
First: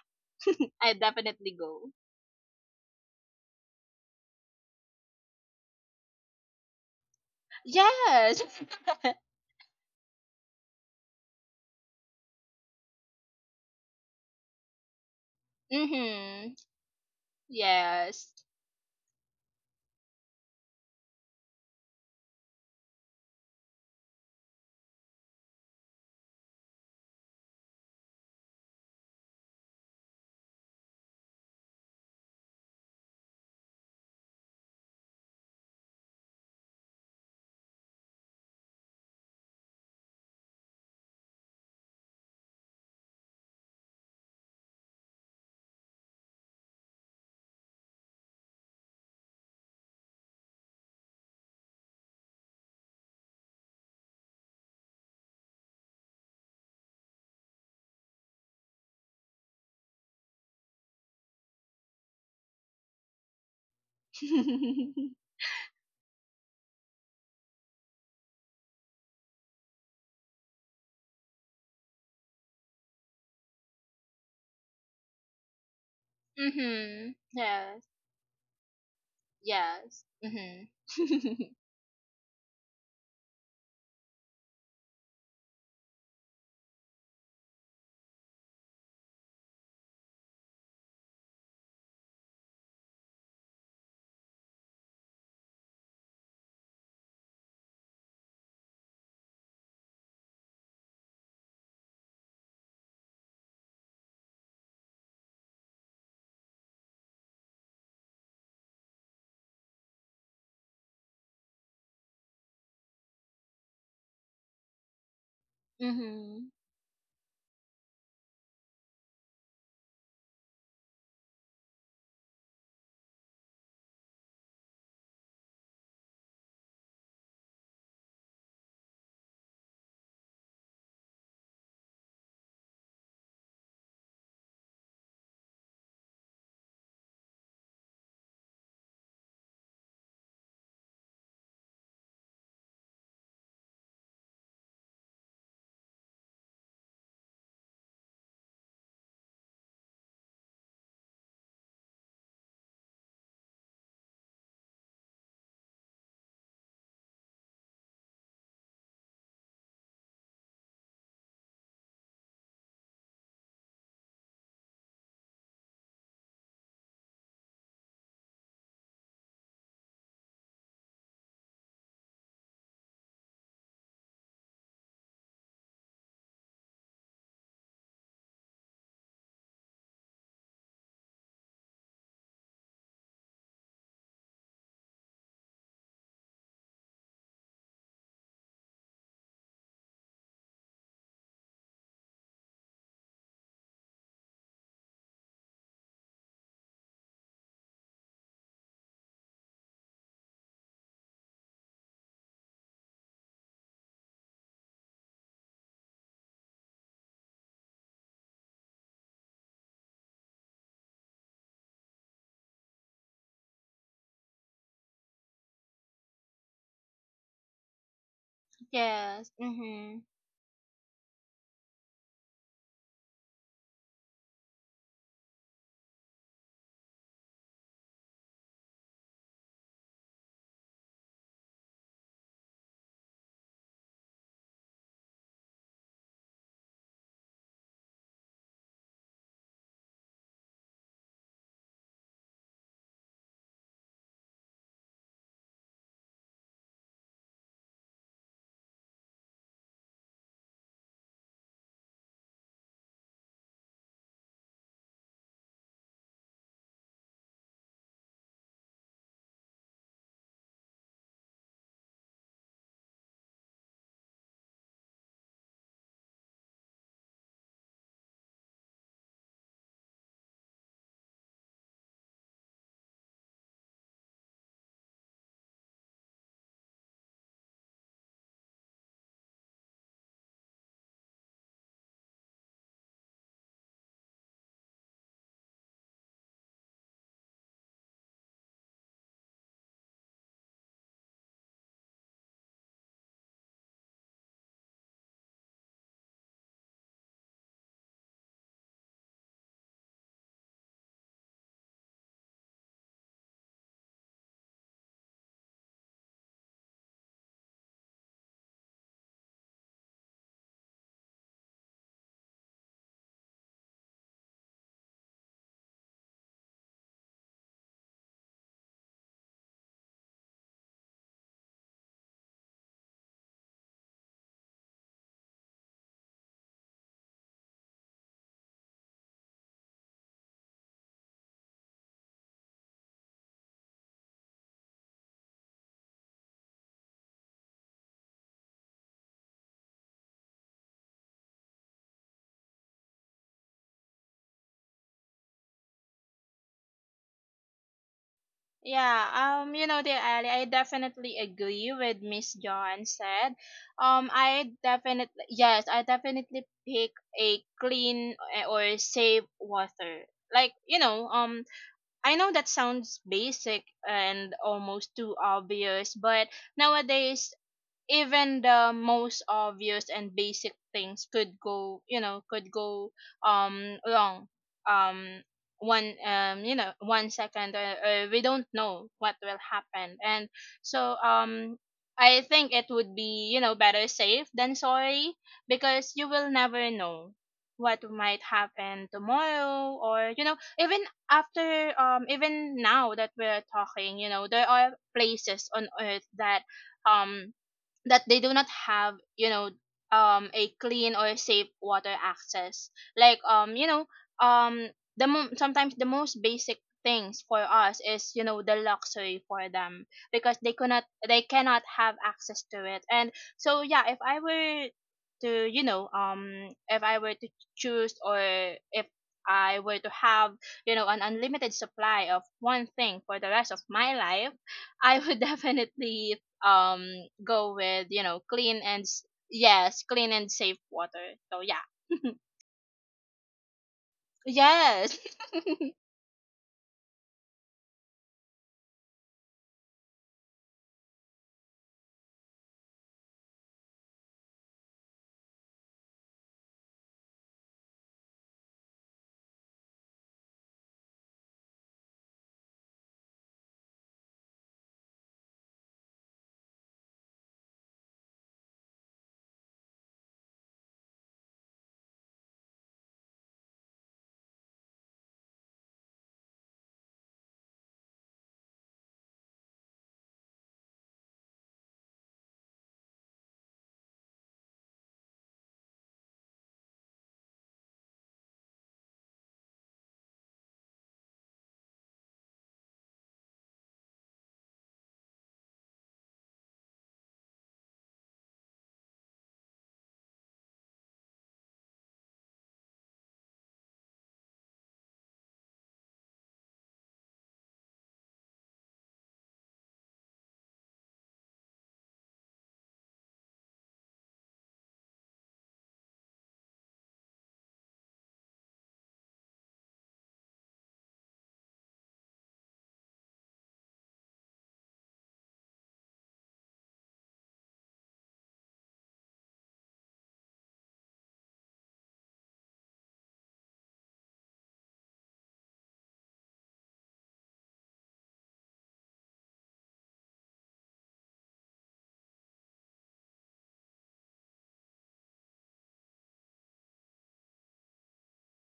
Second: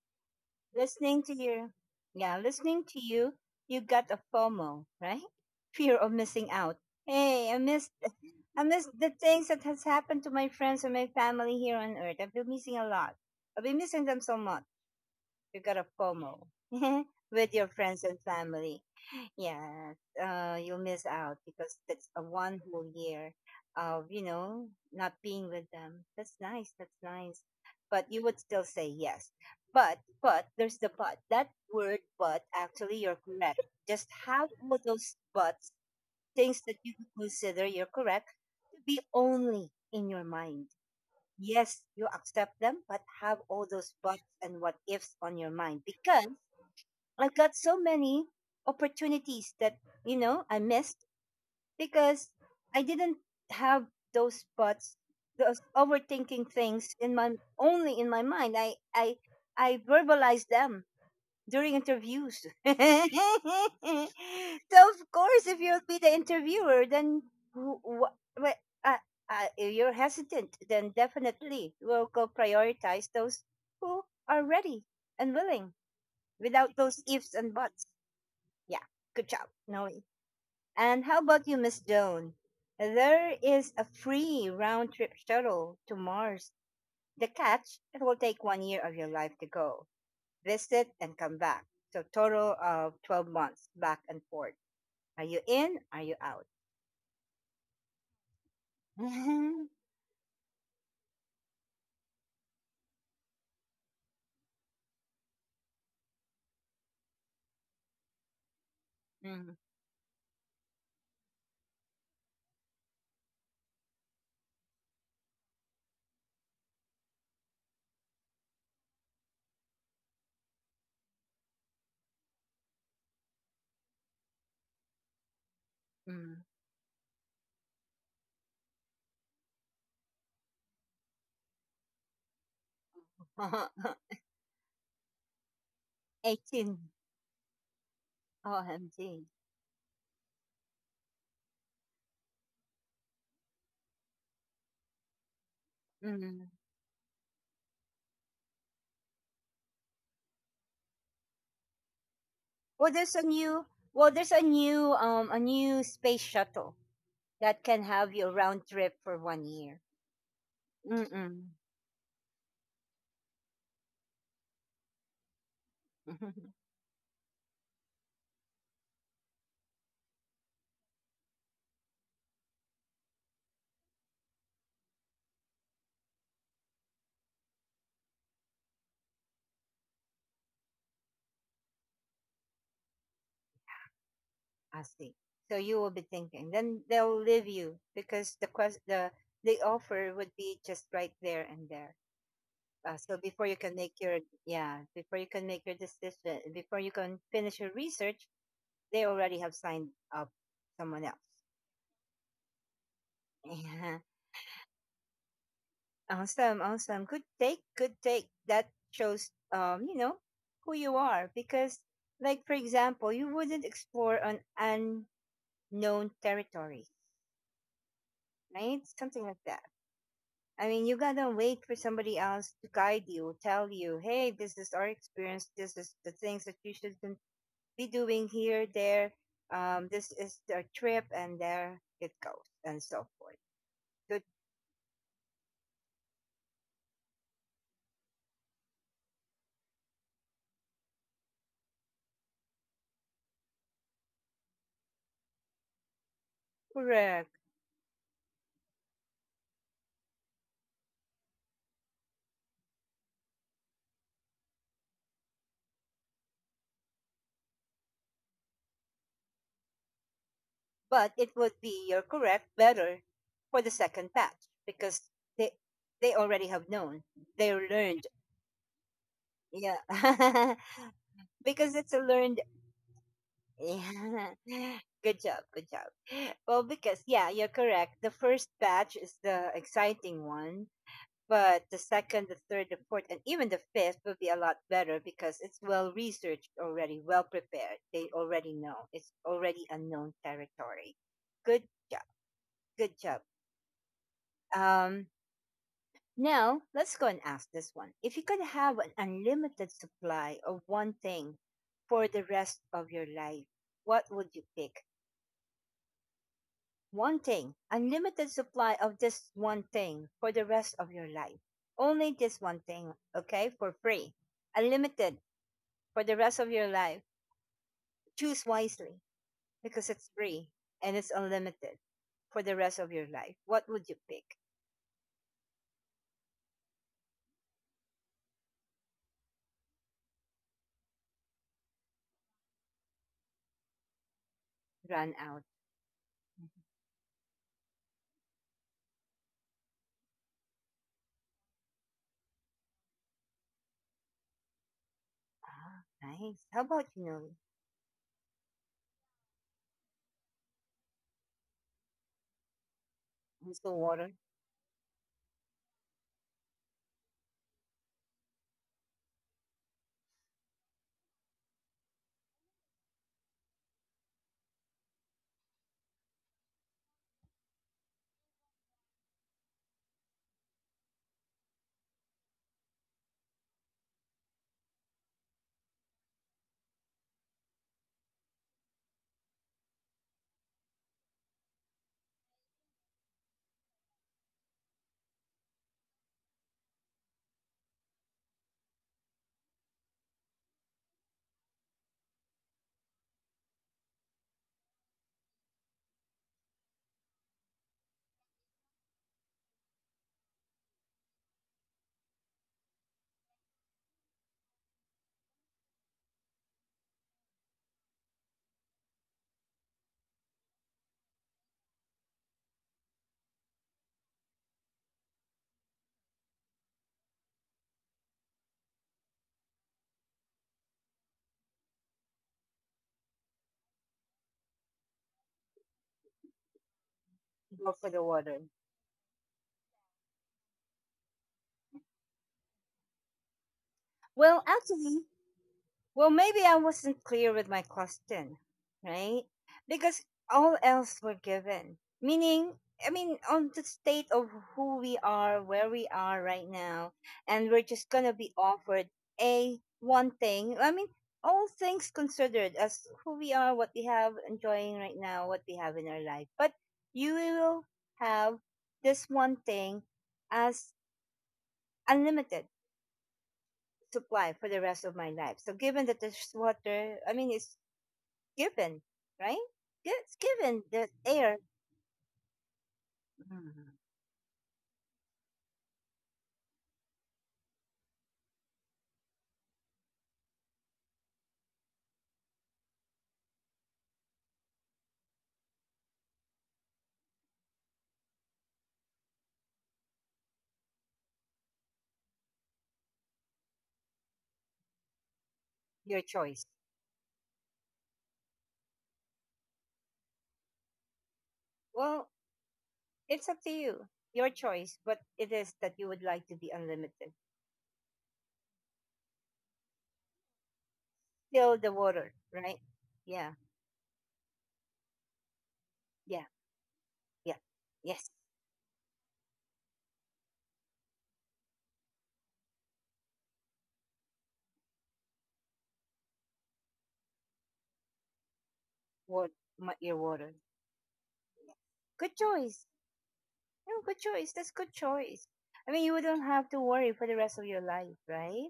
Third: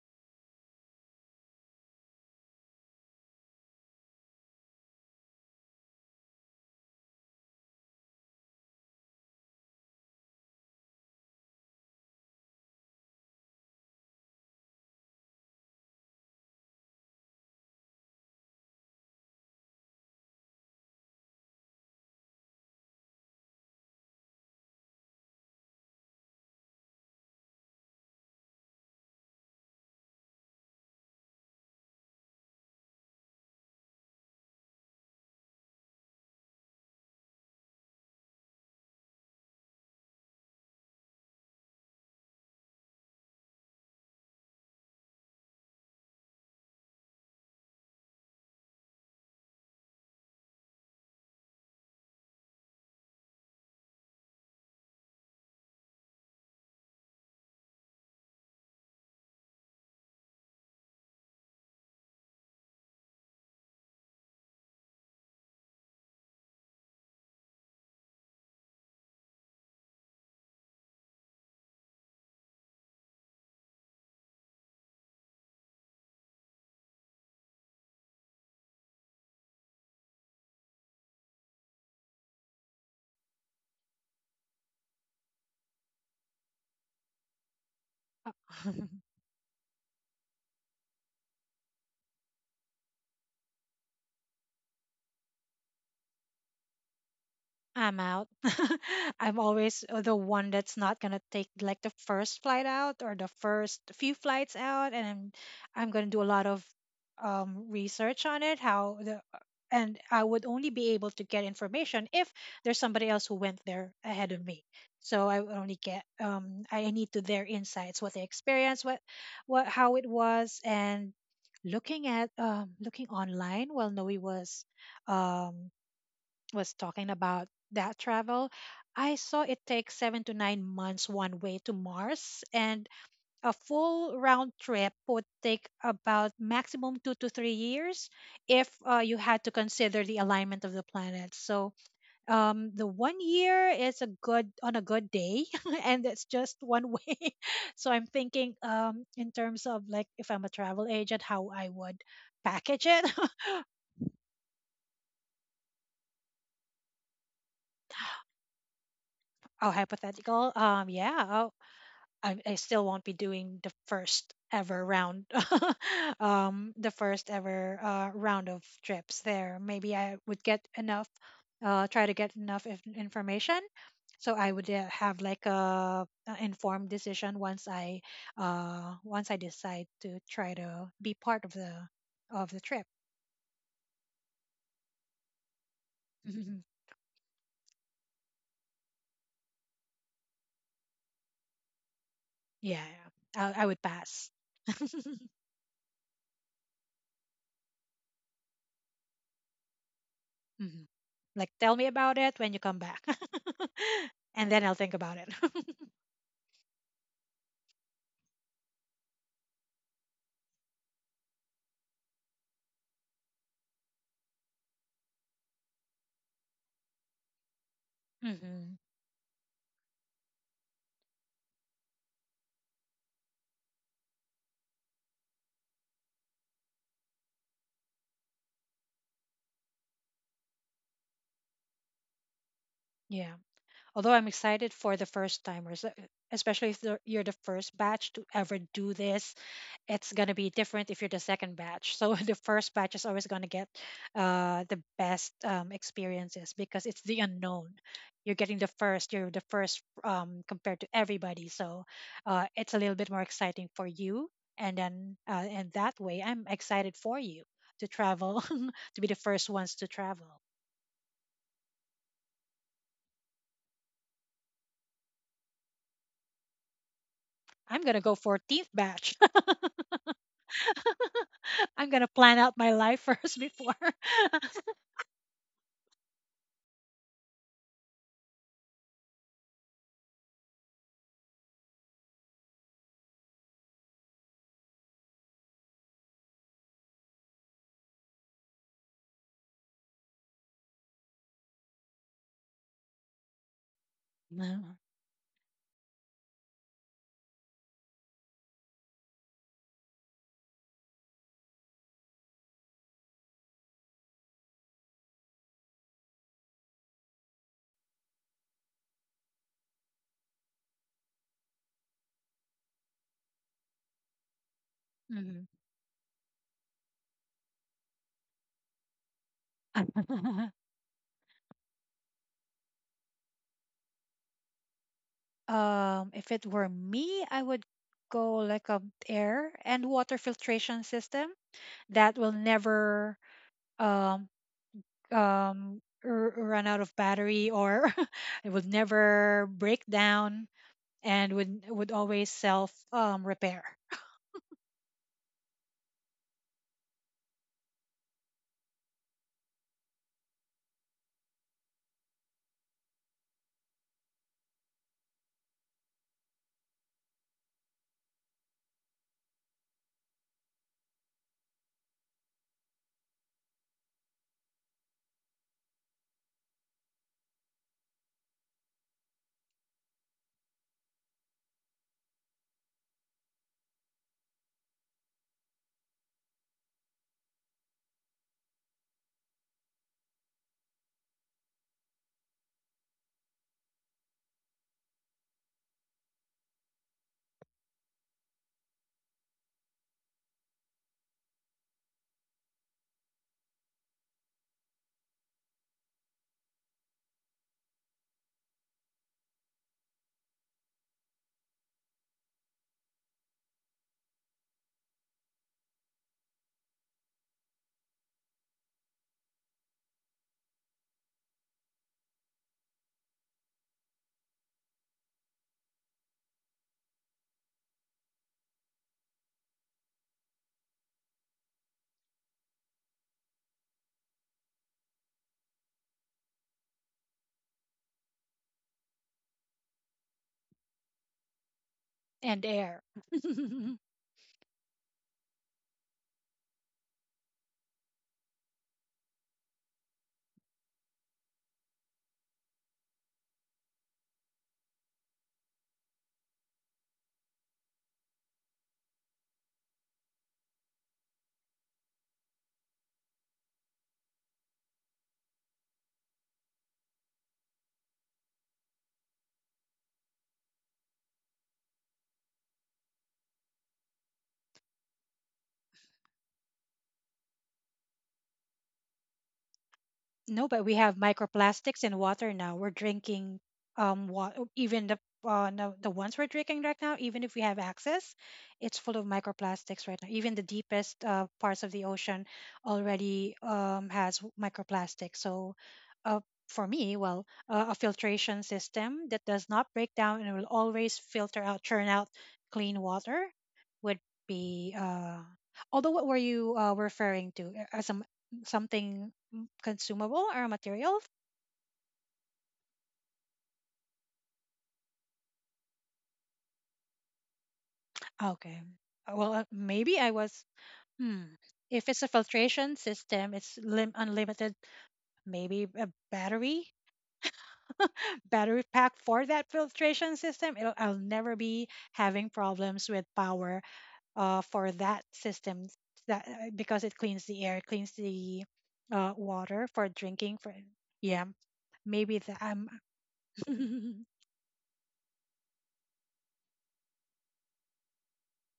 I Listening to definitely you, go. yeah, listening to you, you got a FOMO, right? Fear of missing out. Hey, I missed, Yes. I missed the things that has happened to my friends and my family here on Earth. I've been missing a lot. I've been missing them so much. You got a FOMO Mm-hmm. with your friends and Yes. family. Yeah, you'll miss out because that's a one whole year of, you know, not being with them. That's nice. That's nice. But you would still say yes. There's the but. That word but, actually, you're correct. Just have all those buts, things that you could consider, you're correct, to be only in your mind. Yes, you accept them, but have all those buts and what ifs on your mind, because I got so many opportunities that you know I missed because I didn't have those spots, those overthinking things in my, only in my mind. I I verbalized them during interviews. So of course, if you'll be the interviewer, then wh- wh- wh- uh, if you're hesitant, then definitely we'll go prioritize those who are ready and willing without those Mm-hmm. ifs and Yes. buts. Yeah, good job, Noe. Yes. Mhm. And how about you, Miss Doan? There is a free round trip shuttle to Mars. The catch, it will take 1 year of your life to go, visit, and come back. So, total of 12 months back and forth. Are you in? Are you out? I'm out. I'm always the one that's not gonna take like the first flight out or the first few flights out, and I'm gonna do a lot of research on it. How the. Mm, And I would only be able to get information if there's somebody else who went there ahead of me. So I would only get Mhm. I need to their insights, what they experienced, what how it was, and looking at looking online while Noe um, mm. was talking about that travel, I saw it takes 7 to 9 months one way to Mars, and a full round trip would take about 18. maximum 2 to 3 years if you OMG. had to consider the alignment of the planets. So the 1 year is a good on a good day, and it's Mm. just one way. So I'm thinking in terms of like if I'm a travel agent, how I would package Well, it. there's a new, well, there's a new space shuttle that can have your round trip for one Oh, year. hypothetical. Yeah. Mm-mm. I still won't be doing the first ever round, Mhm. The first ever round of trips there. Maybe I would get enough, try to get enough information. So I would have like a informed decision once I decide to try to be part of the trip. I see. So you will be Yeah, thinking. Then they'll leave you because the quest the offer would be just right there and there. yeah. So I, before you I can would make your pass. Yeah, before you can make your decision, before you can finish your research, they already have signed up Mhm. someone else. Like tell me about it when you come back, Yeah. and then I'll think about it. Awesome, awesome. Good take, good take. That shows you know, who you are, because like for example, you wouldn't explore an unknown territory, Hmm. right? Something Yes. like that. Mhm. I mean, you gotta wait for somebody else to guide you, tell you, hey, this is our experience. This is the things that you be doing here, there. This is the trip, and there it goes, and so Yeah. forth. Although I'm Good, excited for the first timers, especially if you're the first batch to ever do this, it's going to be different if you're the second batch. So the first batch is always going to get the best experiences because it's the correct. unknown. You're getting the first, you're the first compared to everybody. So it's a little bit more exciting for you. And then, and that way, I'm excited for you to travel, to be the first ones to travel. But it would be, you're correct, better for the second batch because they they already have known, they I'm going to learned. go 14th batch. Yeah, because I'm it's a gonna plan learned. out my life first before. Yeah. Good job. Good job. Well, because yeah, you're correct. The first batch is the exciting one, but the second, the third, the fourth, and even the fifth will be a lot better because it's well researched already, well prepared. They already know. It's already unknown territory. Good job. Good job. No. Um Now, let's go and ask this one. If you could have an unlimited supply of one thing for the rest of your life, what would you pick? One thing, unlimited supply of this one thing for the rest of your life. Only this one thing, okay, for free. Unlimited Mhm. for the rest of your life. Choose wisely because it's free and it's unlimited for the rest of your life. What would you pick? If it were me, I would go like a air and water filtration system that will never um Run out. Run out of battery or it would never break down and would always self repair Ah, nice. How about you know? Yeah. Um, you know, the Ali, I definitely agree with Miss John said. Let's go Um, water. I definitely yes. I definitely pick a clean, eh, or safe water. Like you know. I know that sounds basic and almost too obvious, but nowadays, even the most obvious and basic things could go, you know, could go wrong, um one you know one second, or, we don't know what will happen. And so I think it would be, you know, better safe than sorry, because you will never know what might happen tomorrow, or you know, even after, even now that we're talking, you know, there are places on Earth that um that they do not have, you know, a clean or safe water access, like, you know, um sometimes the most basic things for us is, you know, the luxury for them, because they cannot, they cannot have access to it. And so yeah, if I were to, you know, if I were to choose, or if I were to have, you know, an unlimited supply of one thing for the rest of my life, I would definitely, um go Go with, for the you know, water. clean and yes, clean and safe water. So yeah, and air. Well, yes. actually, Well, maybe I wasn't clear with my question, right? Because all else were given. Meaning, I mean, on the state of who we are, where we are right now, and we're just going to be offered a one thing. I mean, all things considered as who we are, what we have enjoying right now, what we have in our life. But you will have this one thing as unlimited supply for the rest of my life. So given that there's water, I mean, it's given, right? It's No, but we given have that they are microplastics in water now. We're drinking mm, even the no, the ones we're drinking right now, even if we have access, it's full of microplastics right now. Even the deepest parts of the ocean already has microplastics. So, uh, for me, well, a filtration system that does not break down and will always filter out, churn out clean water would be. Although, what your were choice. you referring to as some something consumable or a material? Well, it's up to you, your choice, but it is that you would like to be unlimited. Ah, okay. Well, maybe I was. Hmm. Still the If it's a water, right? filtration system, Yeah, it's unlimited. Maybe a yeah, battery, yeah. Yes, battery pack for that filtration system. I'll never be having problems with power for that system that because it cleans the air, cleans the water, water for your drinking. water. For yeah, Yeah. maybe Good that. Choice. No, good choice. That's good choice. I mean, you don't have to worry for the rest of your life, right?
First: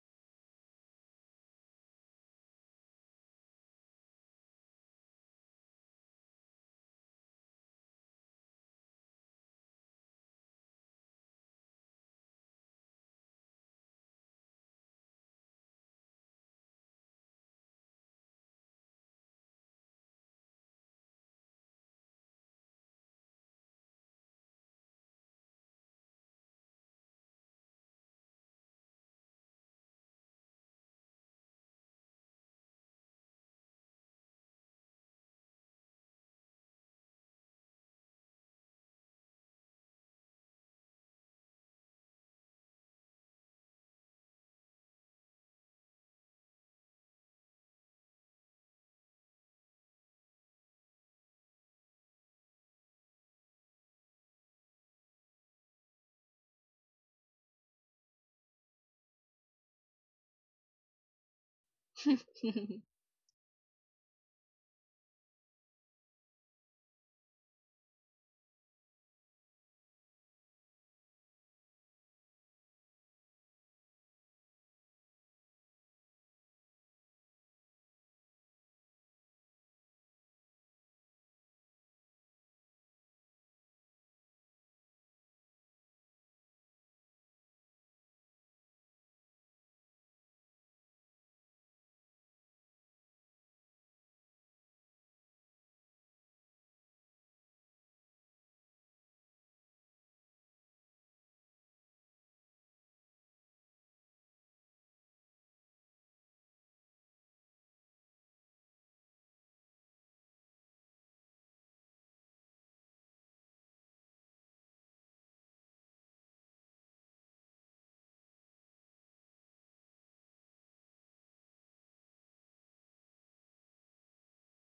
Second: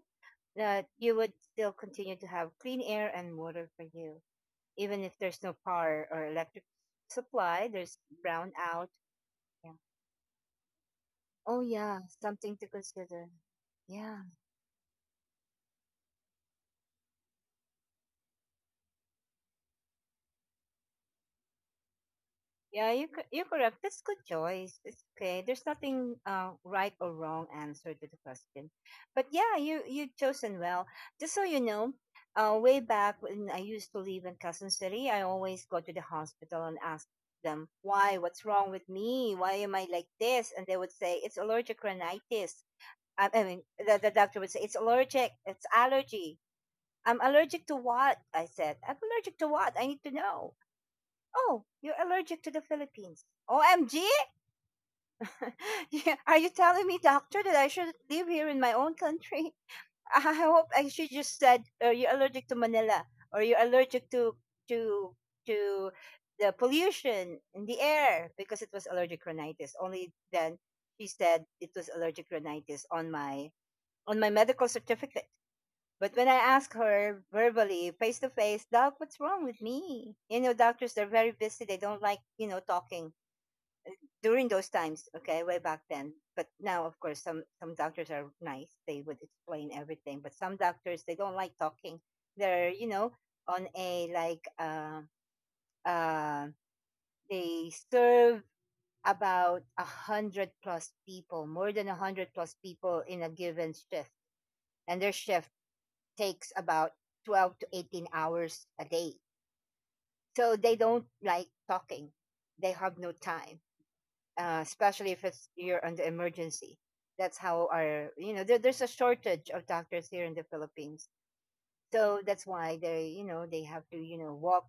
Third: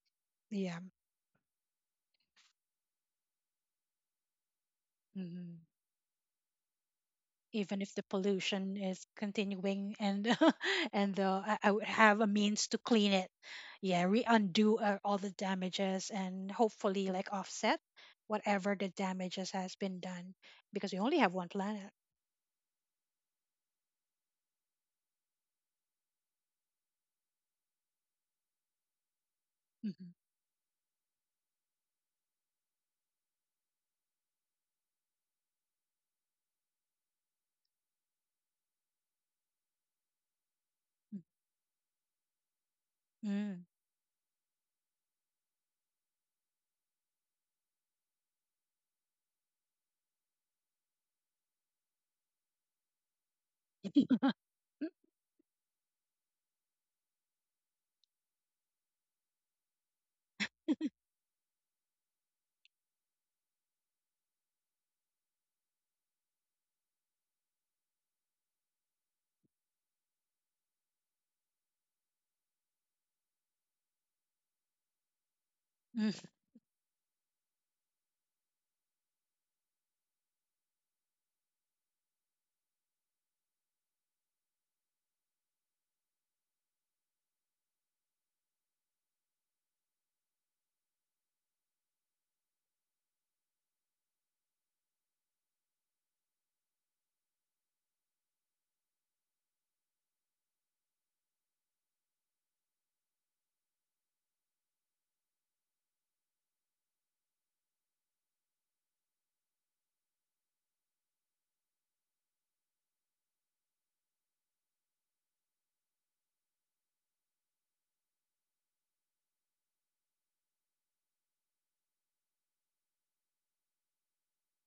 yeah. That you would still continue to have clean air and water for you, even if there's no Mhm. power or electric supply, Even if there's the pollution brownout. is Yeah. continuing and and uh, I, Oh I would yeah, have a something to means to clean consider. it yeah Yeah, re undo all the damages and hopefully like offset whatever the damages has been done because we only have one planet. You're correct. That's good choice. It's okay. There's nothing right or wrong answer to the question, but yeah, you Mm-hmm. chosen well. Just so you know, way back when I used to live in Quezon City, I always go to the hospital and ask them why, what's wrong with me, why am I like this, and they would say it's allergic rhinitis. Mm The doctor would say, it's allergic. It's allergy. I'm allergic to what? I said, I'm allergic to what? I need to know. Oh, you're allergic to the Philippines. OMG! Yeah, are you telling me, doctor, that I should live here in my own country? I hope I should just said, are you allergic to Manila? Or you're allergic to, to the pollution in the air, because it was allergic rhinitis. Only then she said it was allergic rhinitis on my, on my medical certificate. But when I mm. asked her verbally, face to face, Doc, what's wrong with me? You know, doctors, they're very busy. They don't like, you know, talking during those times, okay, way back then. But now, of course, some doctors are nice. They would explain everything. But some doctors, they don't like talking. They're, you know, on a like, uh, they serve about a hundred plus people, more than a hundred plus people in a given shift. And their shift takes about 12 to 18 hours a day. So they don't like talking. They have no time, especially if it's you're under emergency. That's how our, you know, there's a shortage of doctors here in the Philippines. So that's why they, you know, they have to, you know, walk,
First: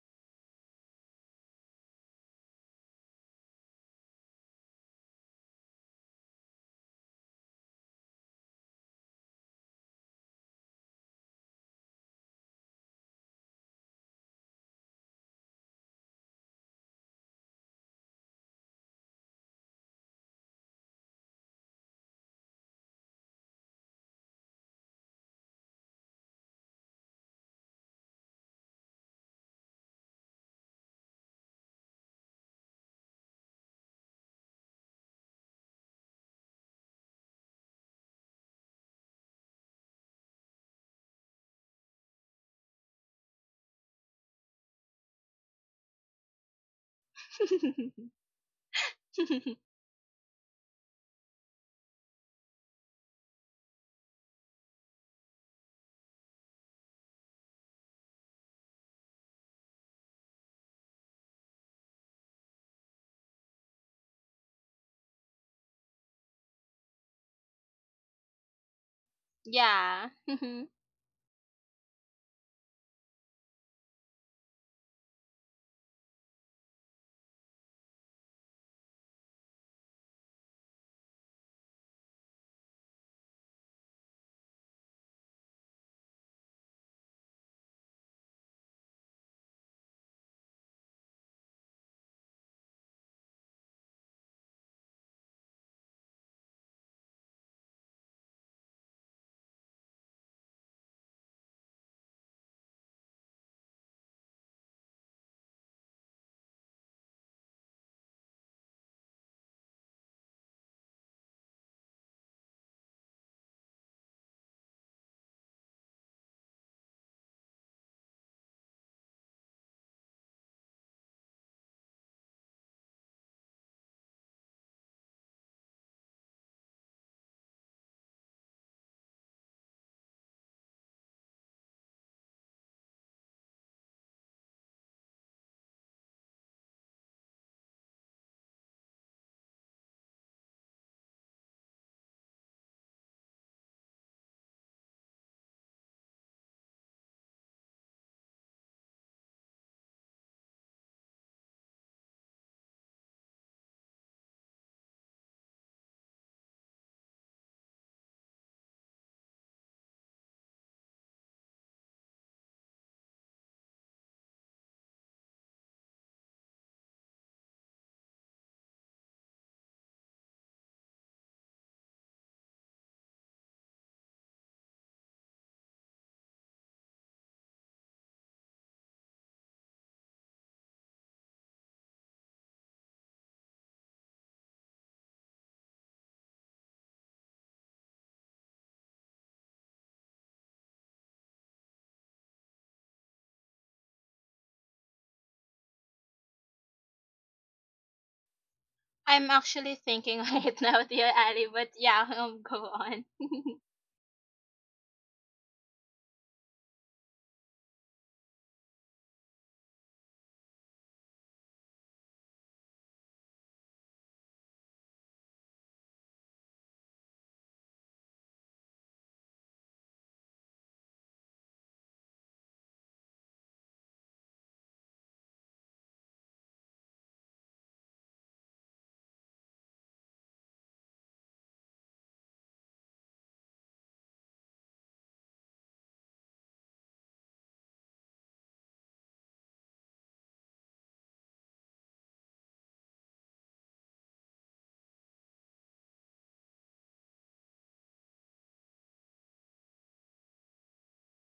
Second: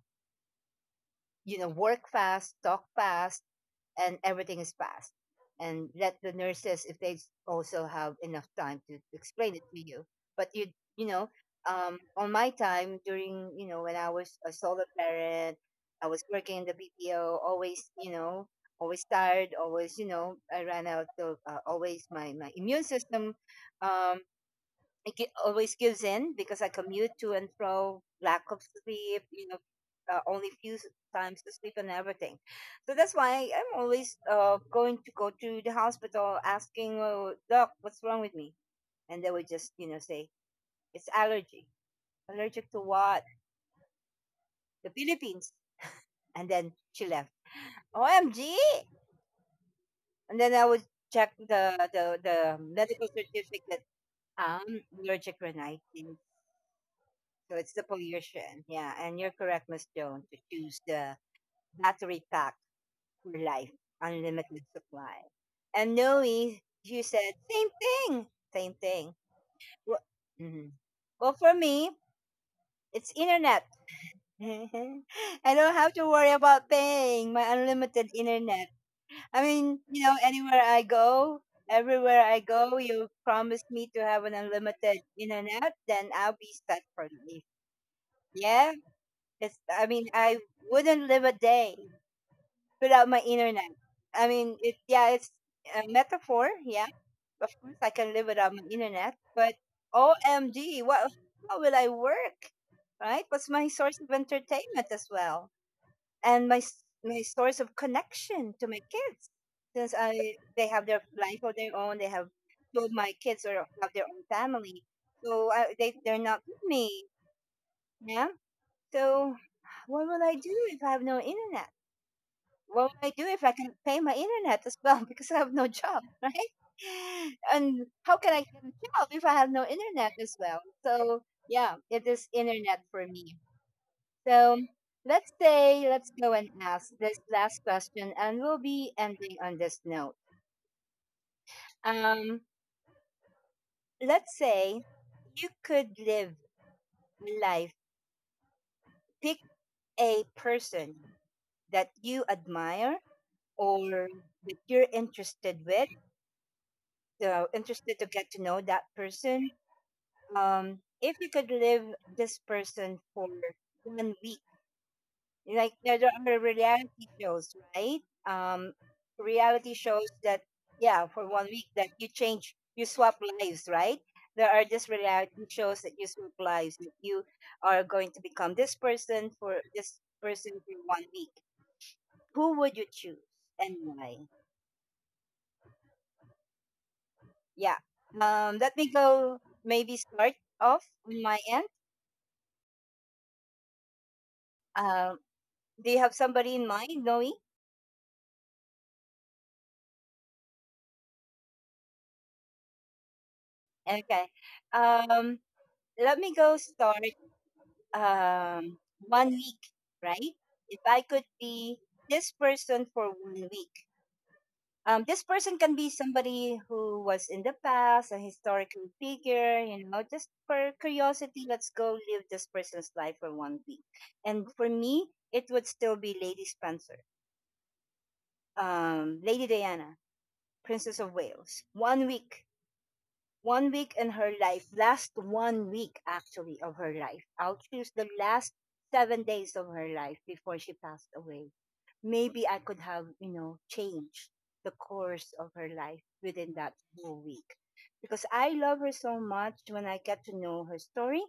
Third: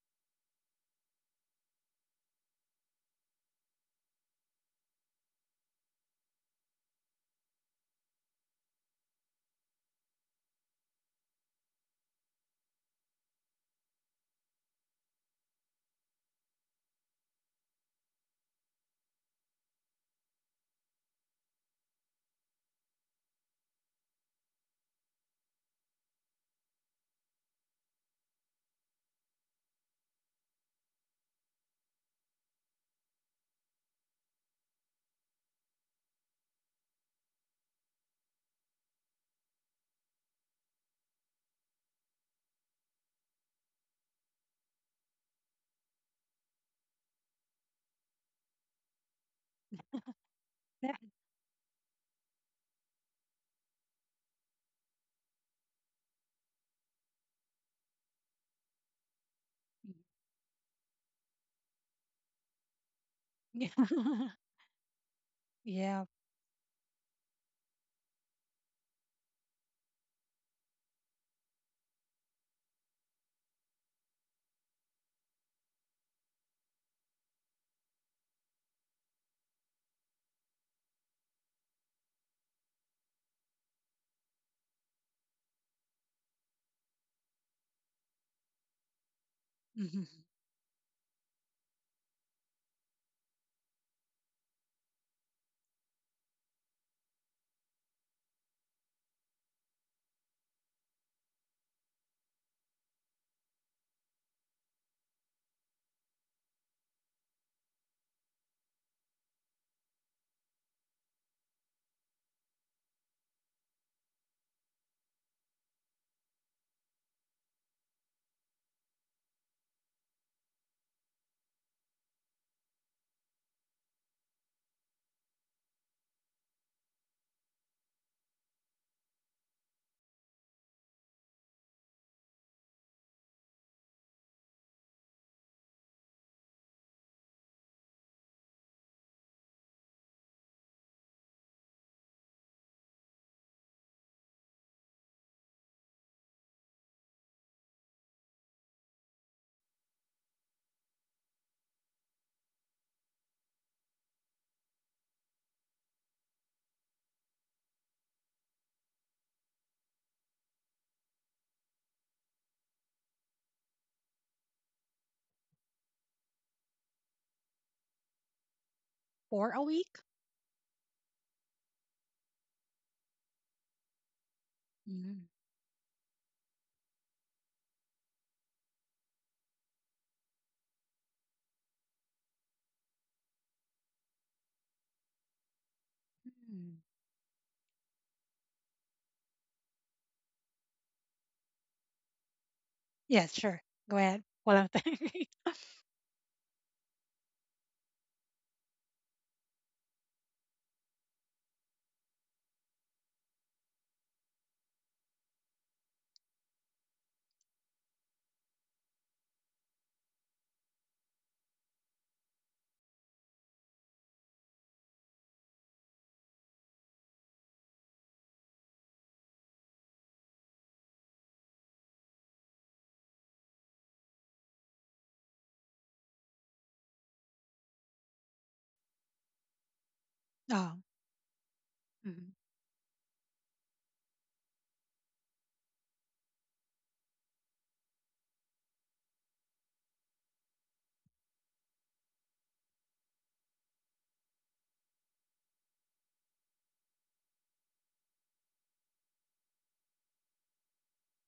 you know, work fast, talk fast, and everything is fast. And let the nurses, if they also have enough time to explain it to you. But you know, on my time during, you know, when I was a solo parent, I was working in the BPO, always, you know, always tired, always, you know, I ran out of always my, my immune system um, always gives in because I commute to and fro, lack of sleep, you know, only times to sleep and everything. So that's why I'm always going to go to the hospital asking, oh, doc, what's wrong with me? And they would just, you know, say, it's allergy. Allergic to what? The Philippines. And then she left. OMG! And then I would check the medical certificate. Allergic rhinitis. So it's the pollution. Yeah. And you're correct, Miss Joan, to choose the battery pack for life, unlimited supply. And Yeah. Noe, you said same thing. Same thing. Well, Yeah. mhm. Well for me, it's internet. I don't have to worry about paying my unlimited internet. I mean, anywhere I go, everywhere I go, you promise me to have an unlimited internet, then I'll be set for life. Yeah, I Mm-hmm. mean, I wouldn't live a day without my internet. I mean, yeah, it's a metaphor. Yeah, of course, I can live without my internet, but OMG, how will I work? Right? What's my source of entertainment as well? And my source of connection to my kids. They have their life of their own, two of my kids or have their own family. So they're not with me. Yeah. So what will I do if I have no internet? What would I do if I can pay my internet as well, because I have no job, right? And how can I get a job if I have no internet as well? So yeah, it is internet for me. So let's go and ask this last question, and we'll be ending on this note. Um, let's say you could live life. Pick a person that you admire or that you're interested with, so interested to get to know that person, if you could live this person for 1 week, like there are reality shows, right? Um, For a Reality week. shows that, yeah, for 1 week that you change, you swap lives, right? There are just Mm-hmm. reality shows that you swap lives. That you are going to become this person for 1 week. Who would you choose and why? Yeah. Let me go. Maybe start off on my end. Yeah, sure, go ahead while I'm Um, thinking. do you have somebody in mind, Noe? I'm actually thinking right now, dear Ali, but yeah, go on. Okay. Um, Let me go start um, 1 week, right? If I could be this person for 1 week, this person can be somebody who was in the past, a historical figure, just for curiosity, let's go live this person's life for 1 week. And for me, it would still be Lady Spencer, Lady Diana, Oh. Princess of Wales. One Mhm. week 1 week in her life, last 1 week actually of her life. I'll choose the last 7 days of her life before she passed away. Maybe I could have, changed the course of her life within that whole week. Because I love her so much when I get to know her story.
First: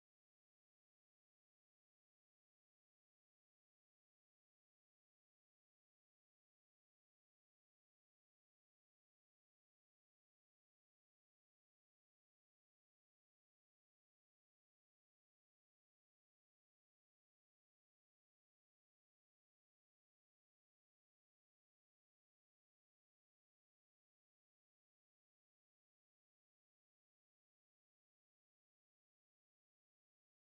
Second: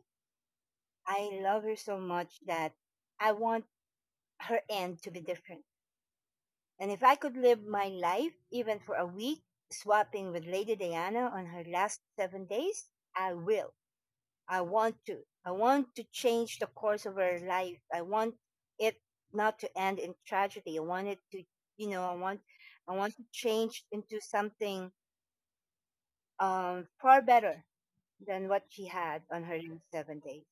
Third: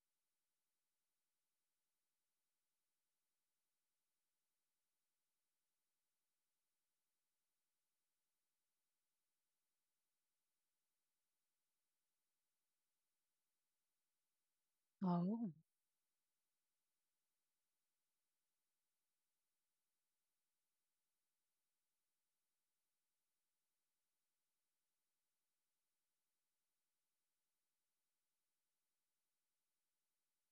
I love her so much that I want her end to be different. And if I could live my life even for a week, swapping with Lady Diana on her last 7 days, I will. I want to. Oh. I want to change the course of our life. I want it not to end in tragedy. I want it to, you know, I want to change into something far better than what she had on her last 7 days.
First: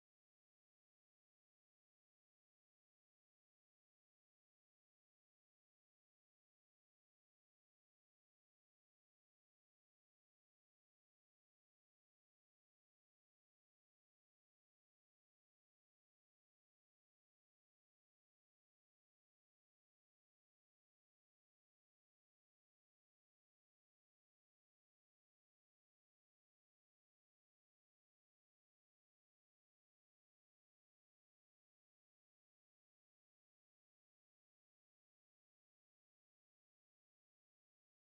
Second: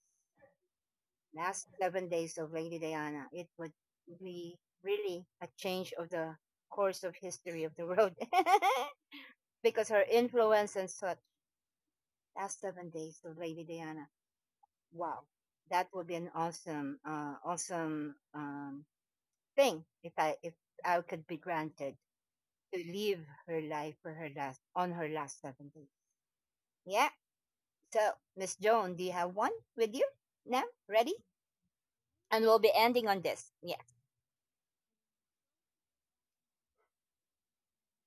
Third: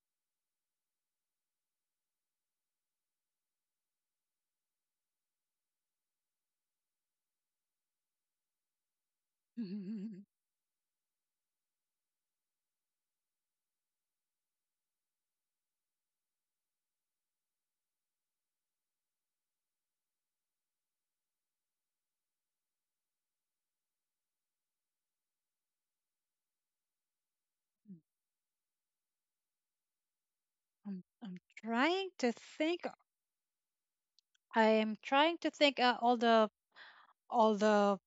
Last 7 days of Lady Diana, it would be really a change of the course of history of the world because her influence and such. Last 7 days of Lady Diana. Wow, that would be an awesome, thing if I could be granted to live her life for her last on her last 7 days. Yeah. So, Miss Joan, do you have one with you now? I'm, Ready? I'm trying to And we'll be think. ending on this. Yes. I am trying to think all the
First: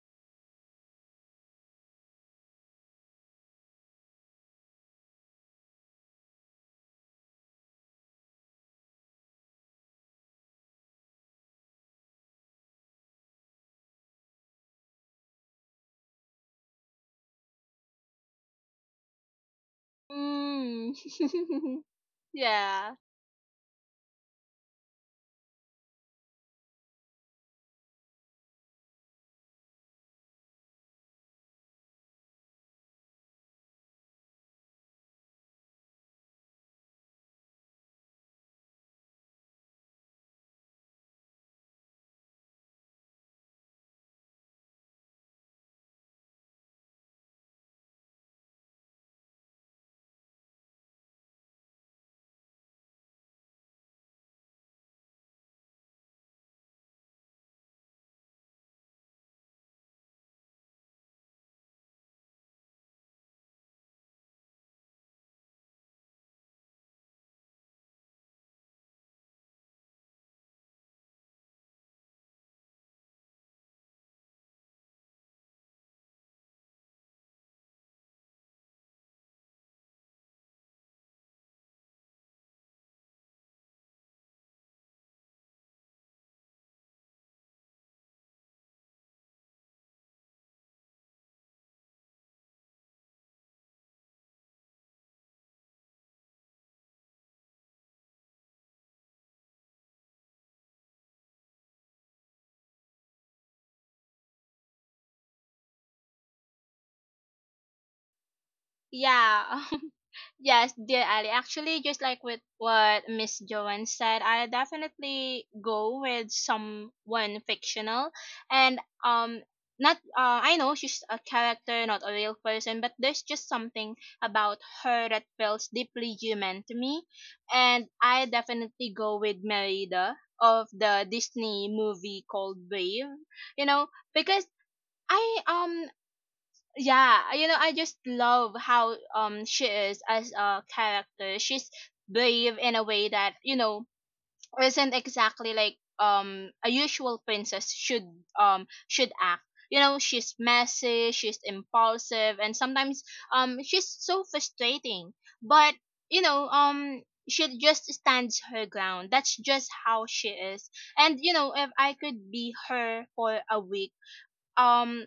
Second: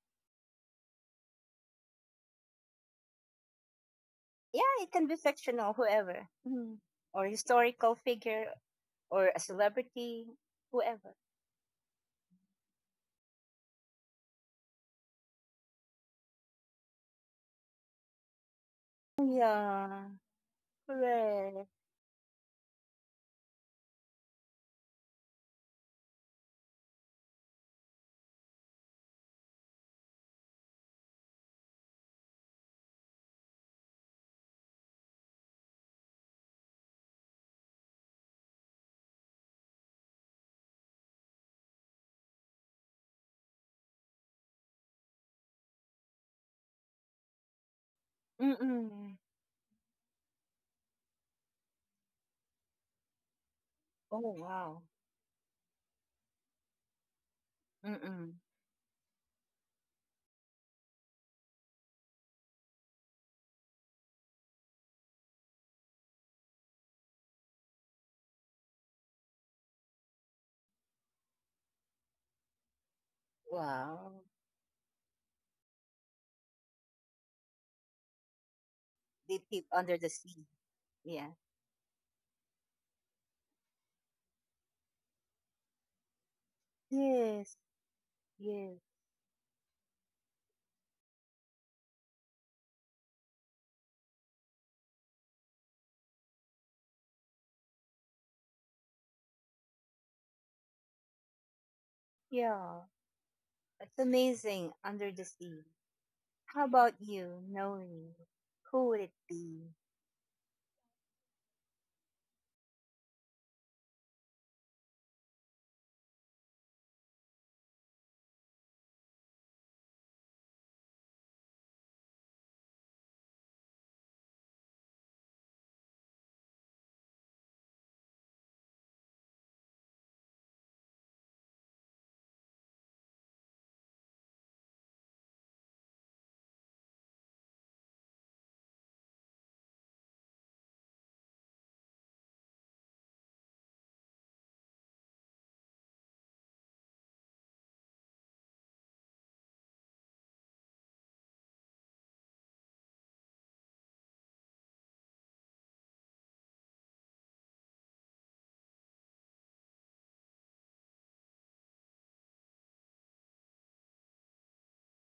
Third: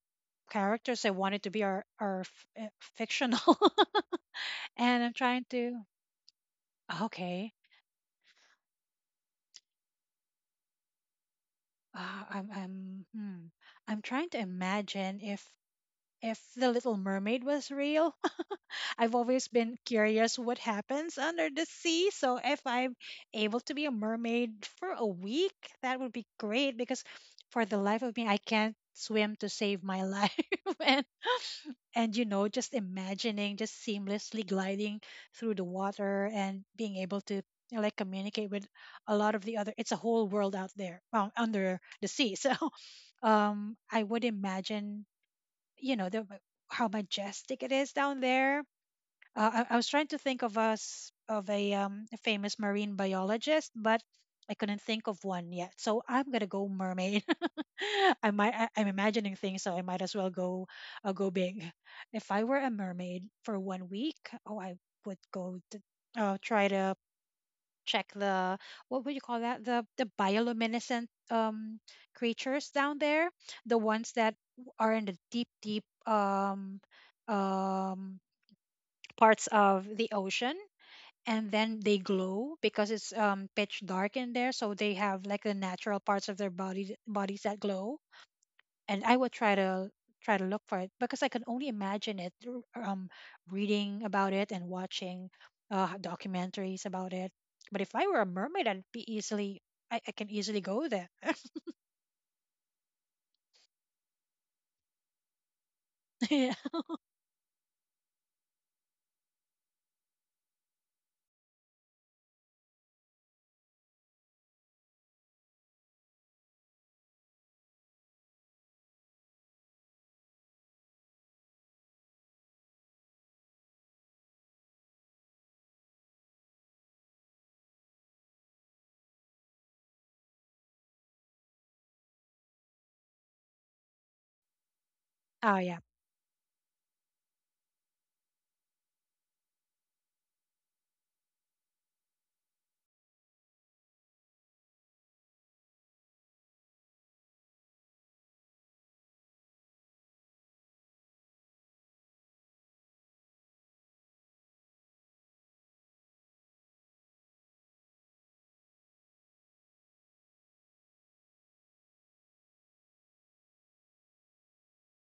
characters I wanted to be are fictional, Yeah, it and can I'm be trying fictional, to whoever. Mhm. Or okay. historical figure, or a celebrity, whoever. Uh, I'm I'm hmm, I'm trying to imagine if the Little Mermaid was real. I've always been Yeah. curious what Mm. happens under the Hooray. sea. So if Yeah. I'm able to be a mermaid for a week, that would be great because for the life of me, I can't swim to save my life, and and you know just imagining just seamlessly gliding through the water and being able to you know, like communicate with a lot of the other it's a whole world out there under the sea. So I would imagine you know how majestic it is down there. Mm-mm. I was trying to think of us of a famous marine biologist but Oh I couldn't wow. think of one yet so I'm gonna go mermaid. I Mm-mm. might I'm imagining things, so I might as well go go big. If I were a mermaid for one week, oh, I would go to, try to check the what would you call that the bioluminescent creatures down there, the ones Wow. that are in the deep deep um They parts peep of under the the sea. ocean. Yeah. And then they glow because it's pitch dark in there, so they have like the natural parts of their body bodies Yes. that glow Yes. and I would try to try to look for it because I can only imagine it through reading about it and watching documentaries about it. But if I were a mermaid, I'd be easily I can easily go there. Yeah. It's amazing under the sea. Yeah. How about you, Noli? Who would it Yeah. be? Yes, dear Ali. Actually, just like with what Miss Joanne said, I definitely go with someone fictional, and, not, I know she's a character, not a real person, but there's just something about her that feels deeply human to me, and I definitely go with Merida of the Disney movie called Brave. You know, because I, Oh yeah, yeah, you know, I just love how, she is as a character. She's brave in a way that you know isn't exactly like, a usual princess should, should act. You know, she's messy, she's impulsive, and sometimes, she's so frustrating, but you know, she just stands her ground. That's just how she is. And you know, if I could be her for a week, um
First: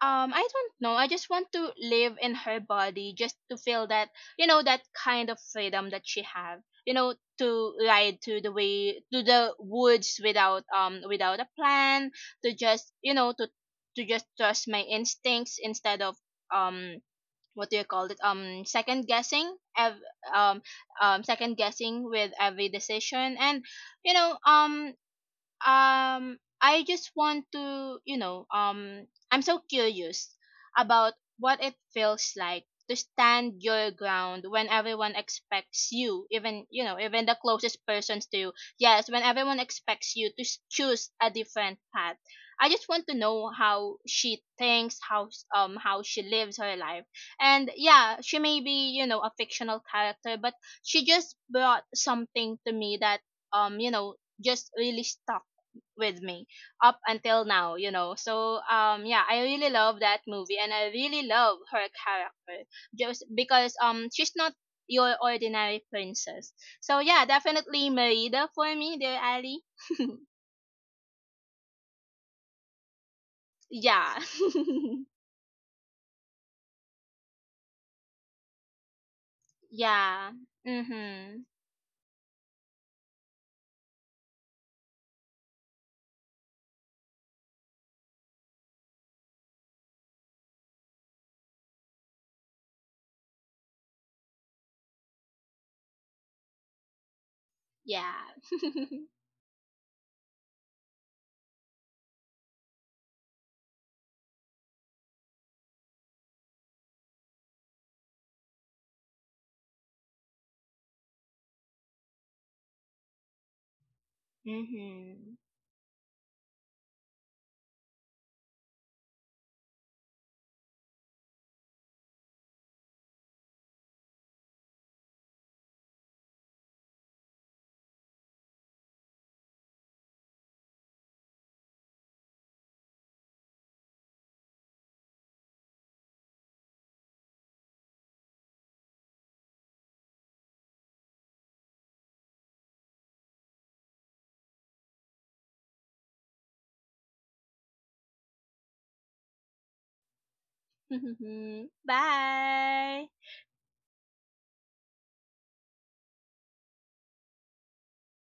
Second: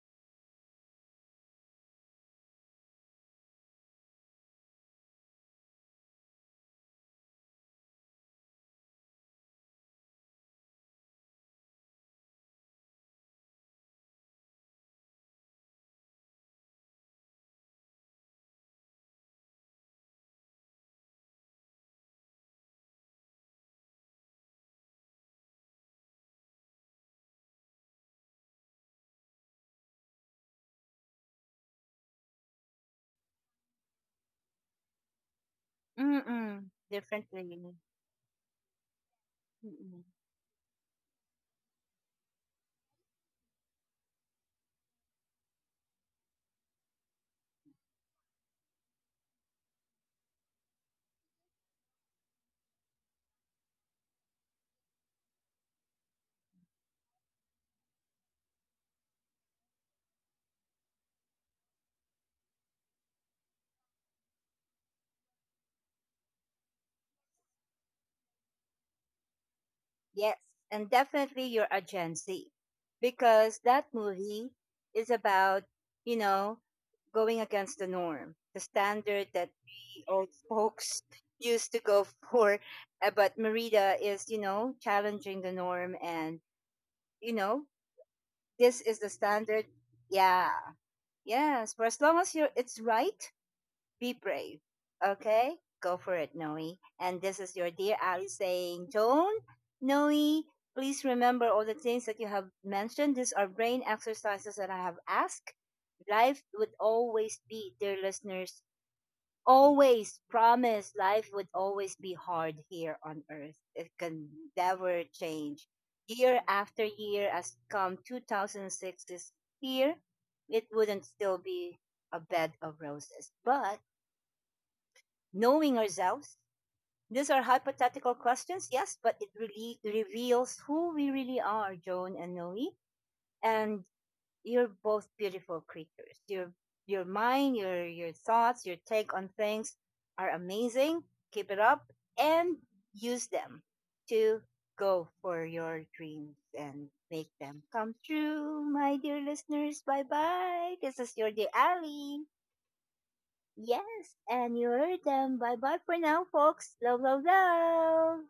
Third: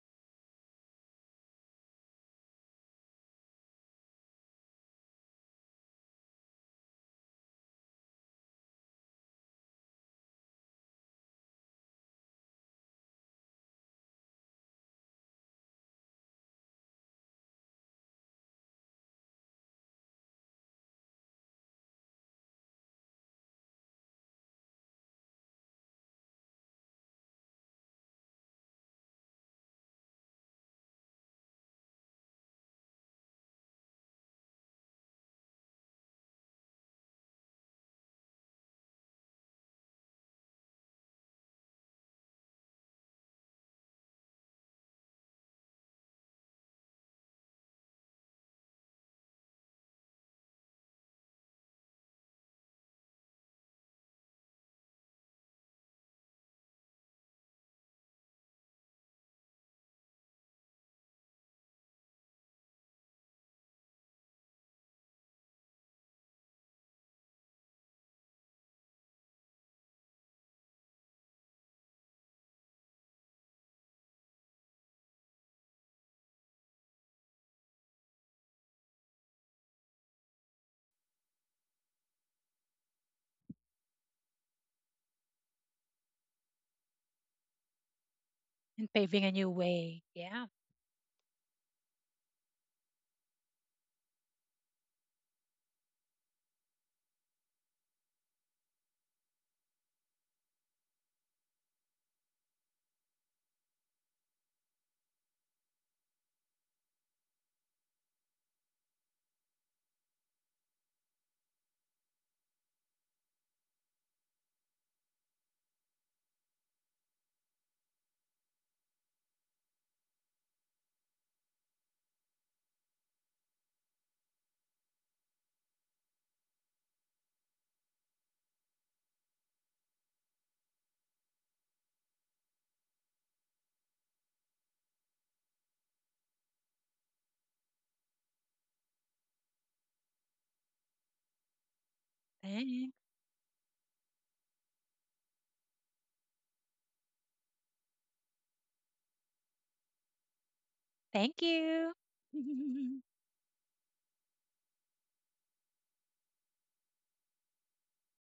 I don't know. I just want to live in her body just to feel that, you know, that kind of freedom that she have. You know, to ride to the way to the woods without, without a plan, to just, you know, to just trust my instincts instead of, um what do you call it, second guessing ev- um second guessing with every decision. And you know, I just want to, you know, I'm so curious about what it feels like to stand your ground when everyone expects you, even Mm-mm. you know, even the closest Differently. persons to you. Yes, when everyone Mm-mm. expects you to choose a different path. I just want to know how she thinks, how she lives her life. And yeah, she may be, you know, a fictional character, but she just brought something to me that, you know, just really stuck with me up until now, you know. So yeah, I really love that movie and I really love her character just because, she's not your ordinary princess. So yeah, definitely Merida for me, dear Ali. Yes. And definitely you're a Gen Z. Because that Yeah. movie is about, you know, going against the norm, the standard that the old Yeah. folks Mhm. used to go for. But Merida is, challenging the norm, and you know, this and is the paving a new standard. way. Yeah. Yeah. Yes. For as long as you're it's right, be brave. Okay? Go for it, Noe. And this is your dear Yeah. Ali saying, Joan, Noe, please remember all the things that you have mentioned. These are brain exercises that I have asked. Life would always be, dear listeners, always promise life would always be hard here on earth. It can never Mhm. change. Year after year, as come 2006 is here, it wouldn't still be a bed of roses. But knowing ourselves, these are hypothetical questions, yes, but it really reveals who we really are, Joan and Noe. And you're both beautiful creatures. Your mind, your thoughts, your take on things are amazing. Keep it up and Thank use them to go for your dreams and make them come true, my dear listeners. Bye bye. This is your Thank dear Ali. you. Bye. Yes, and you heard them. Bye bye for now, folks. Love, love, love.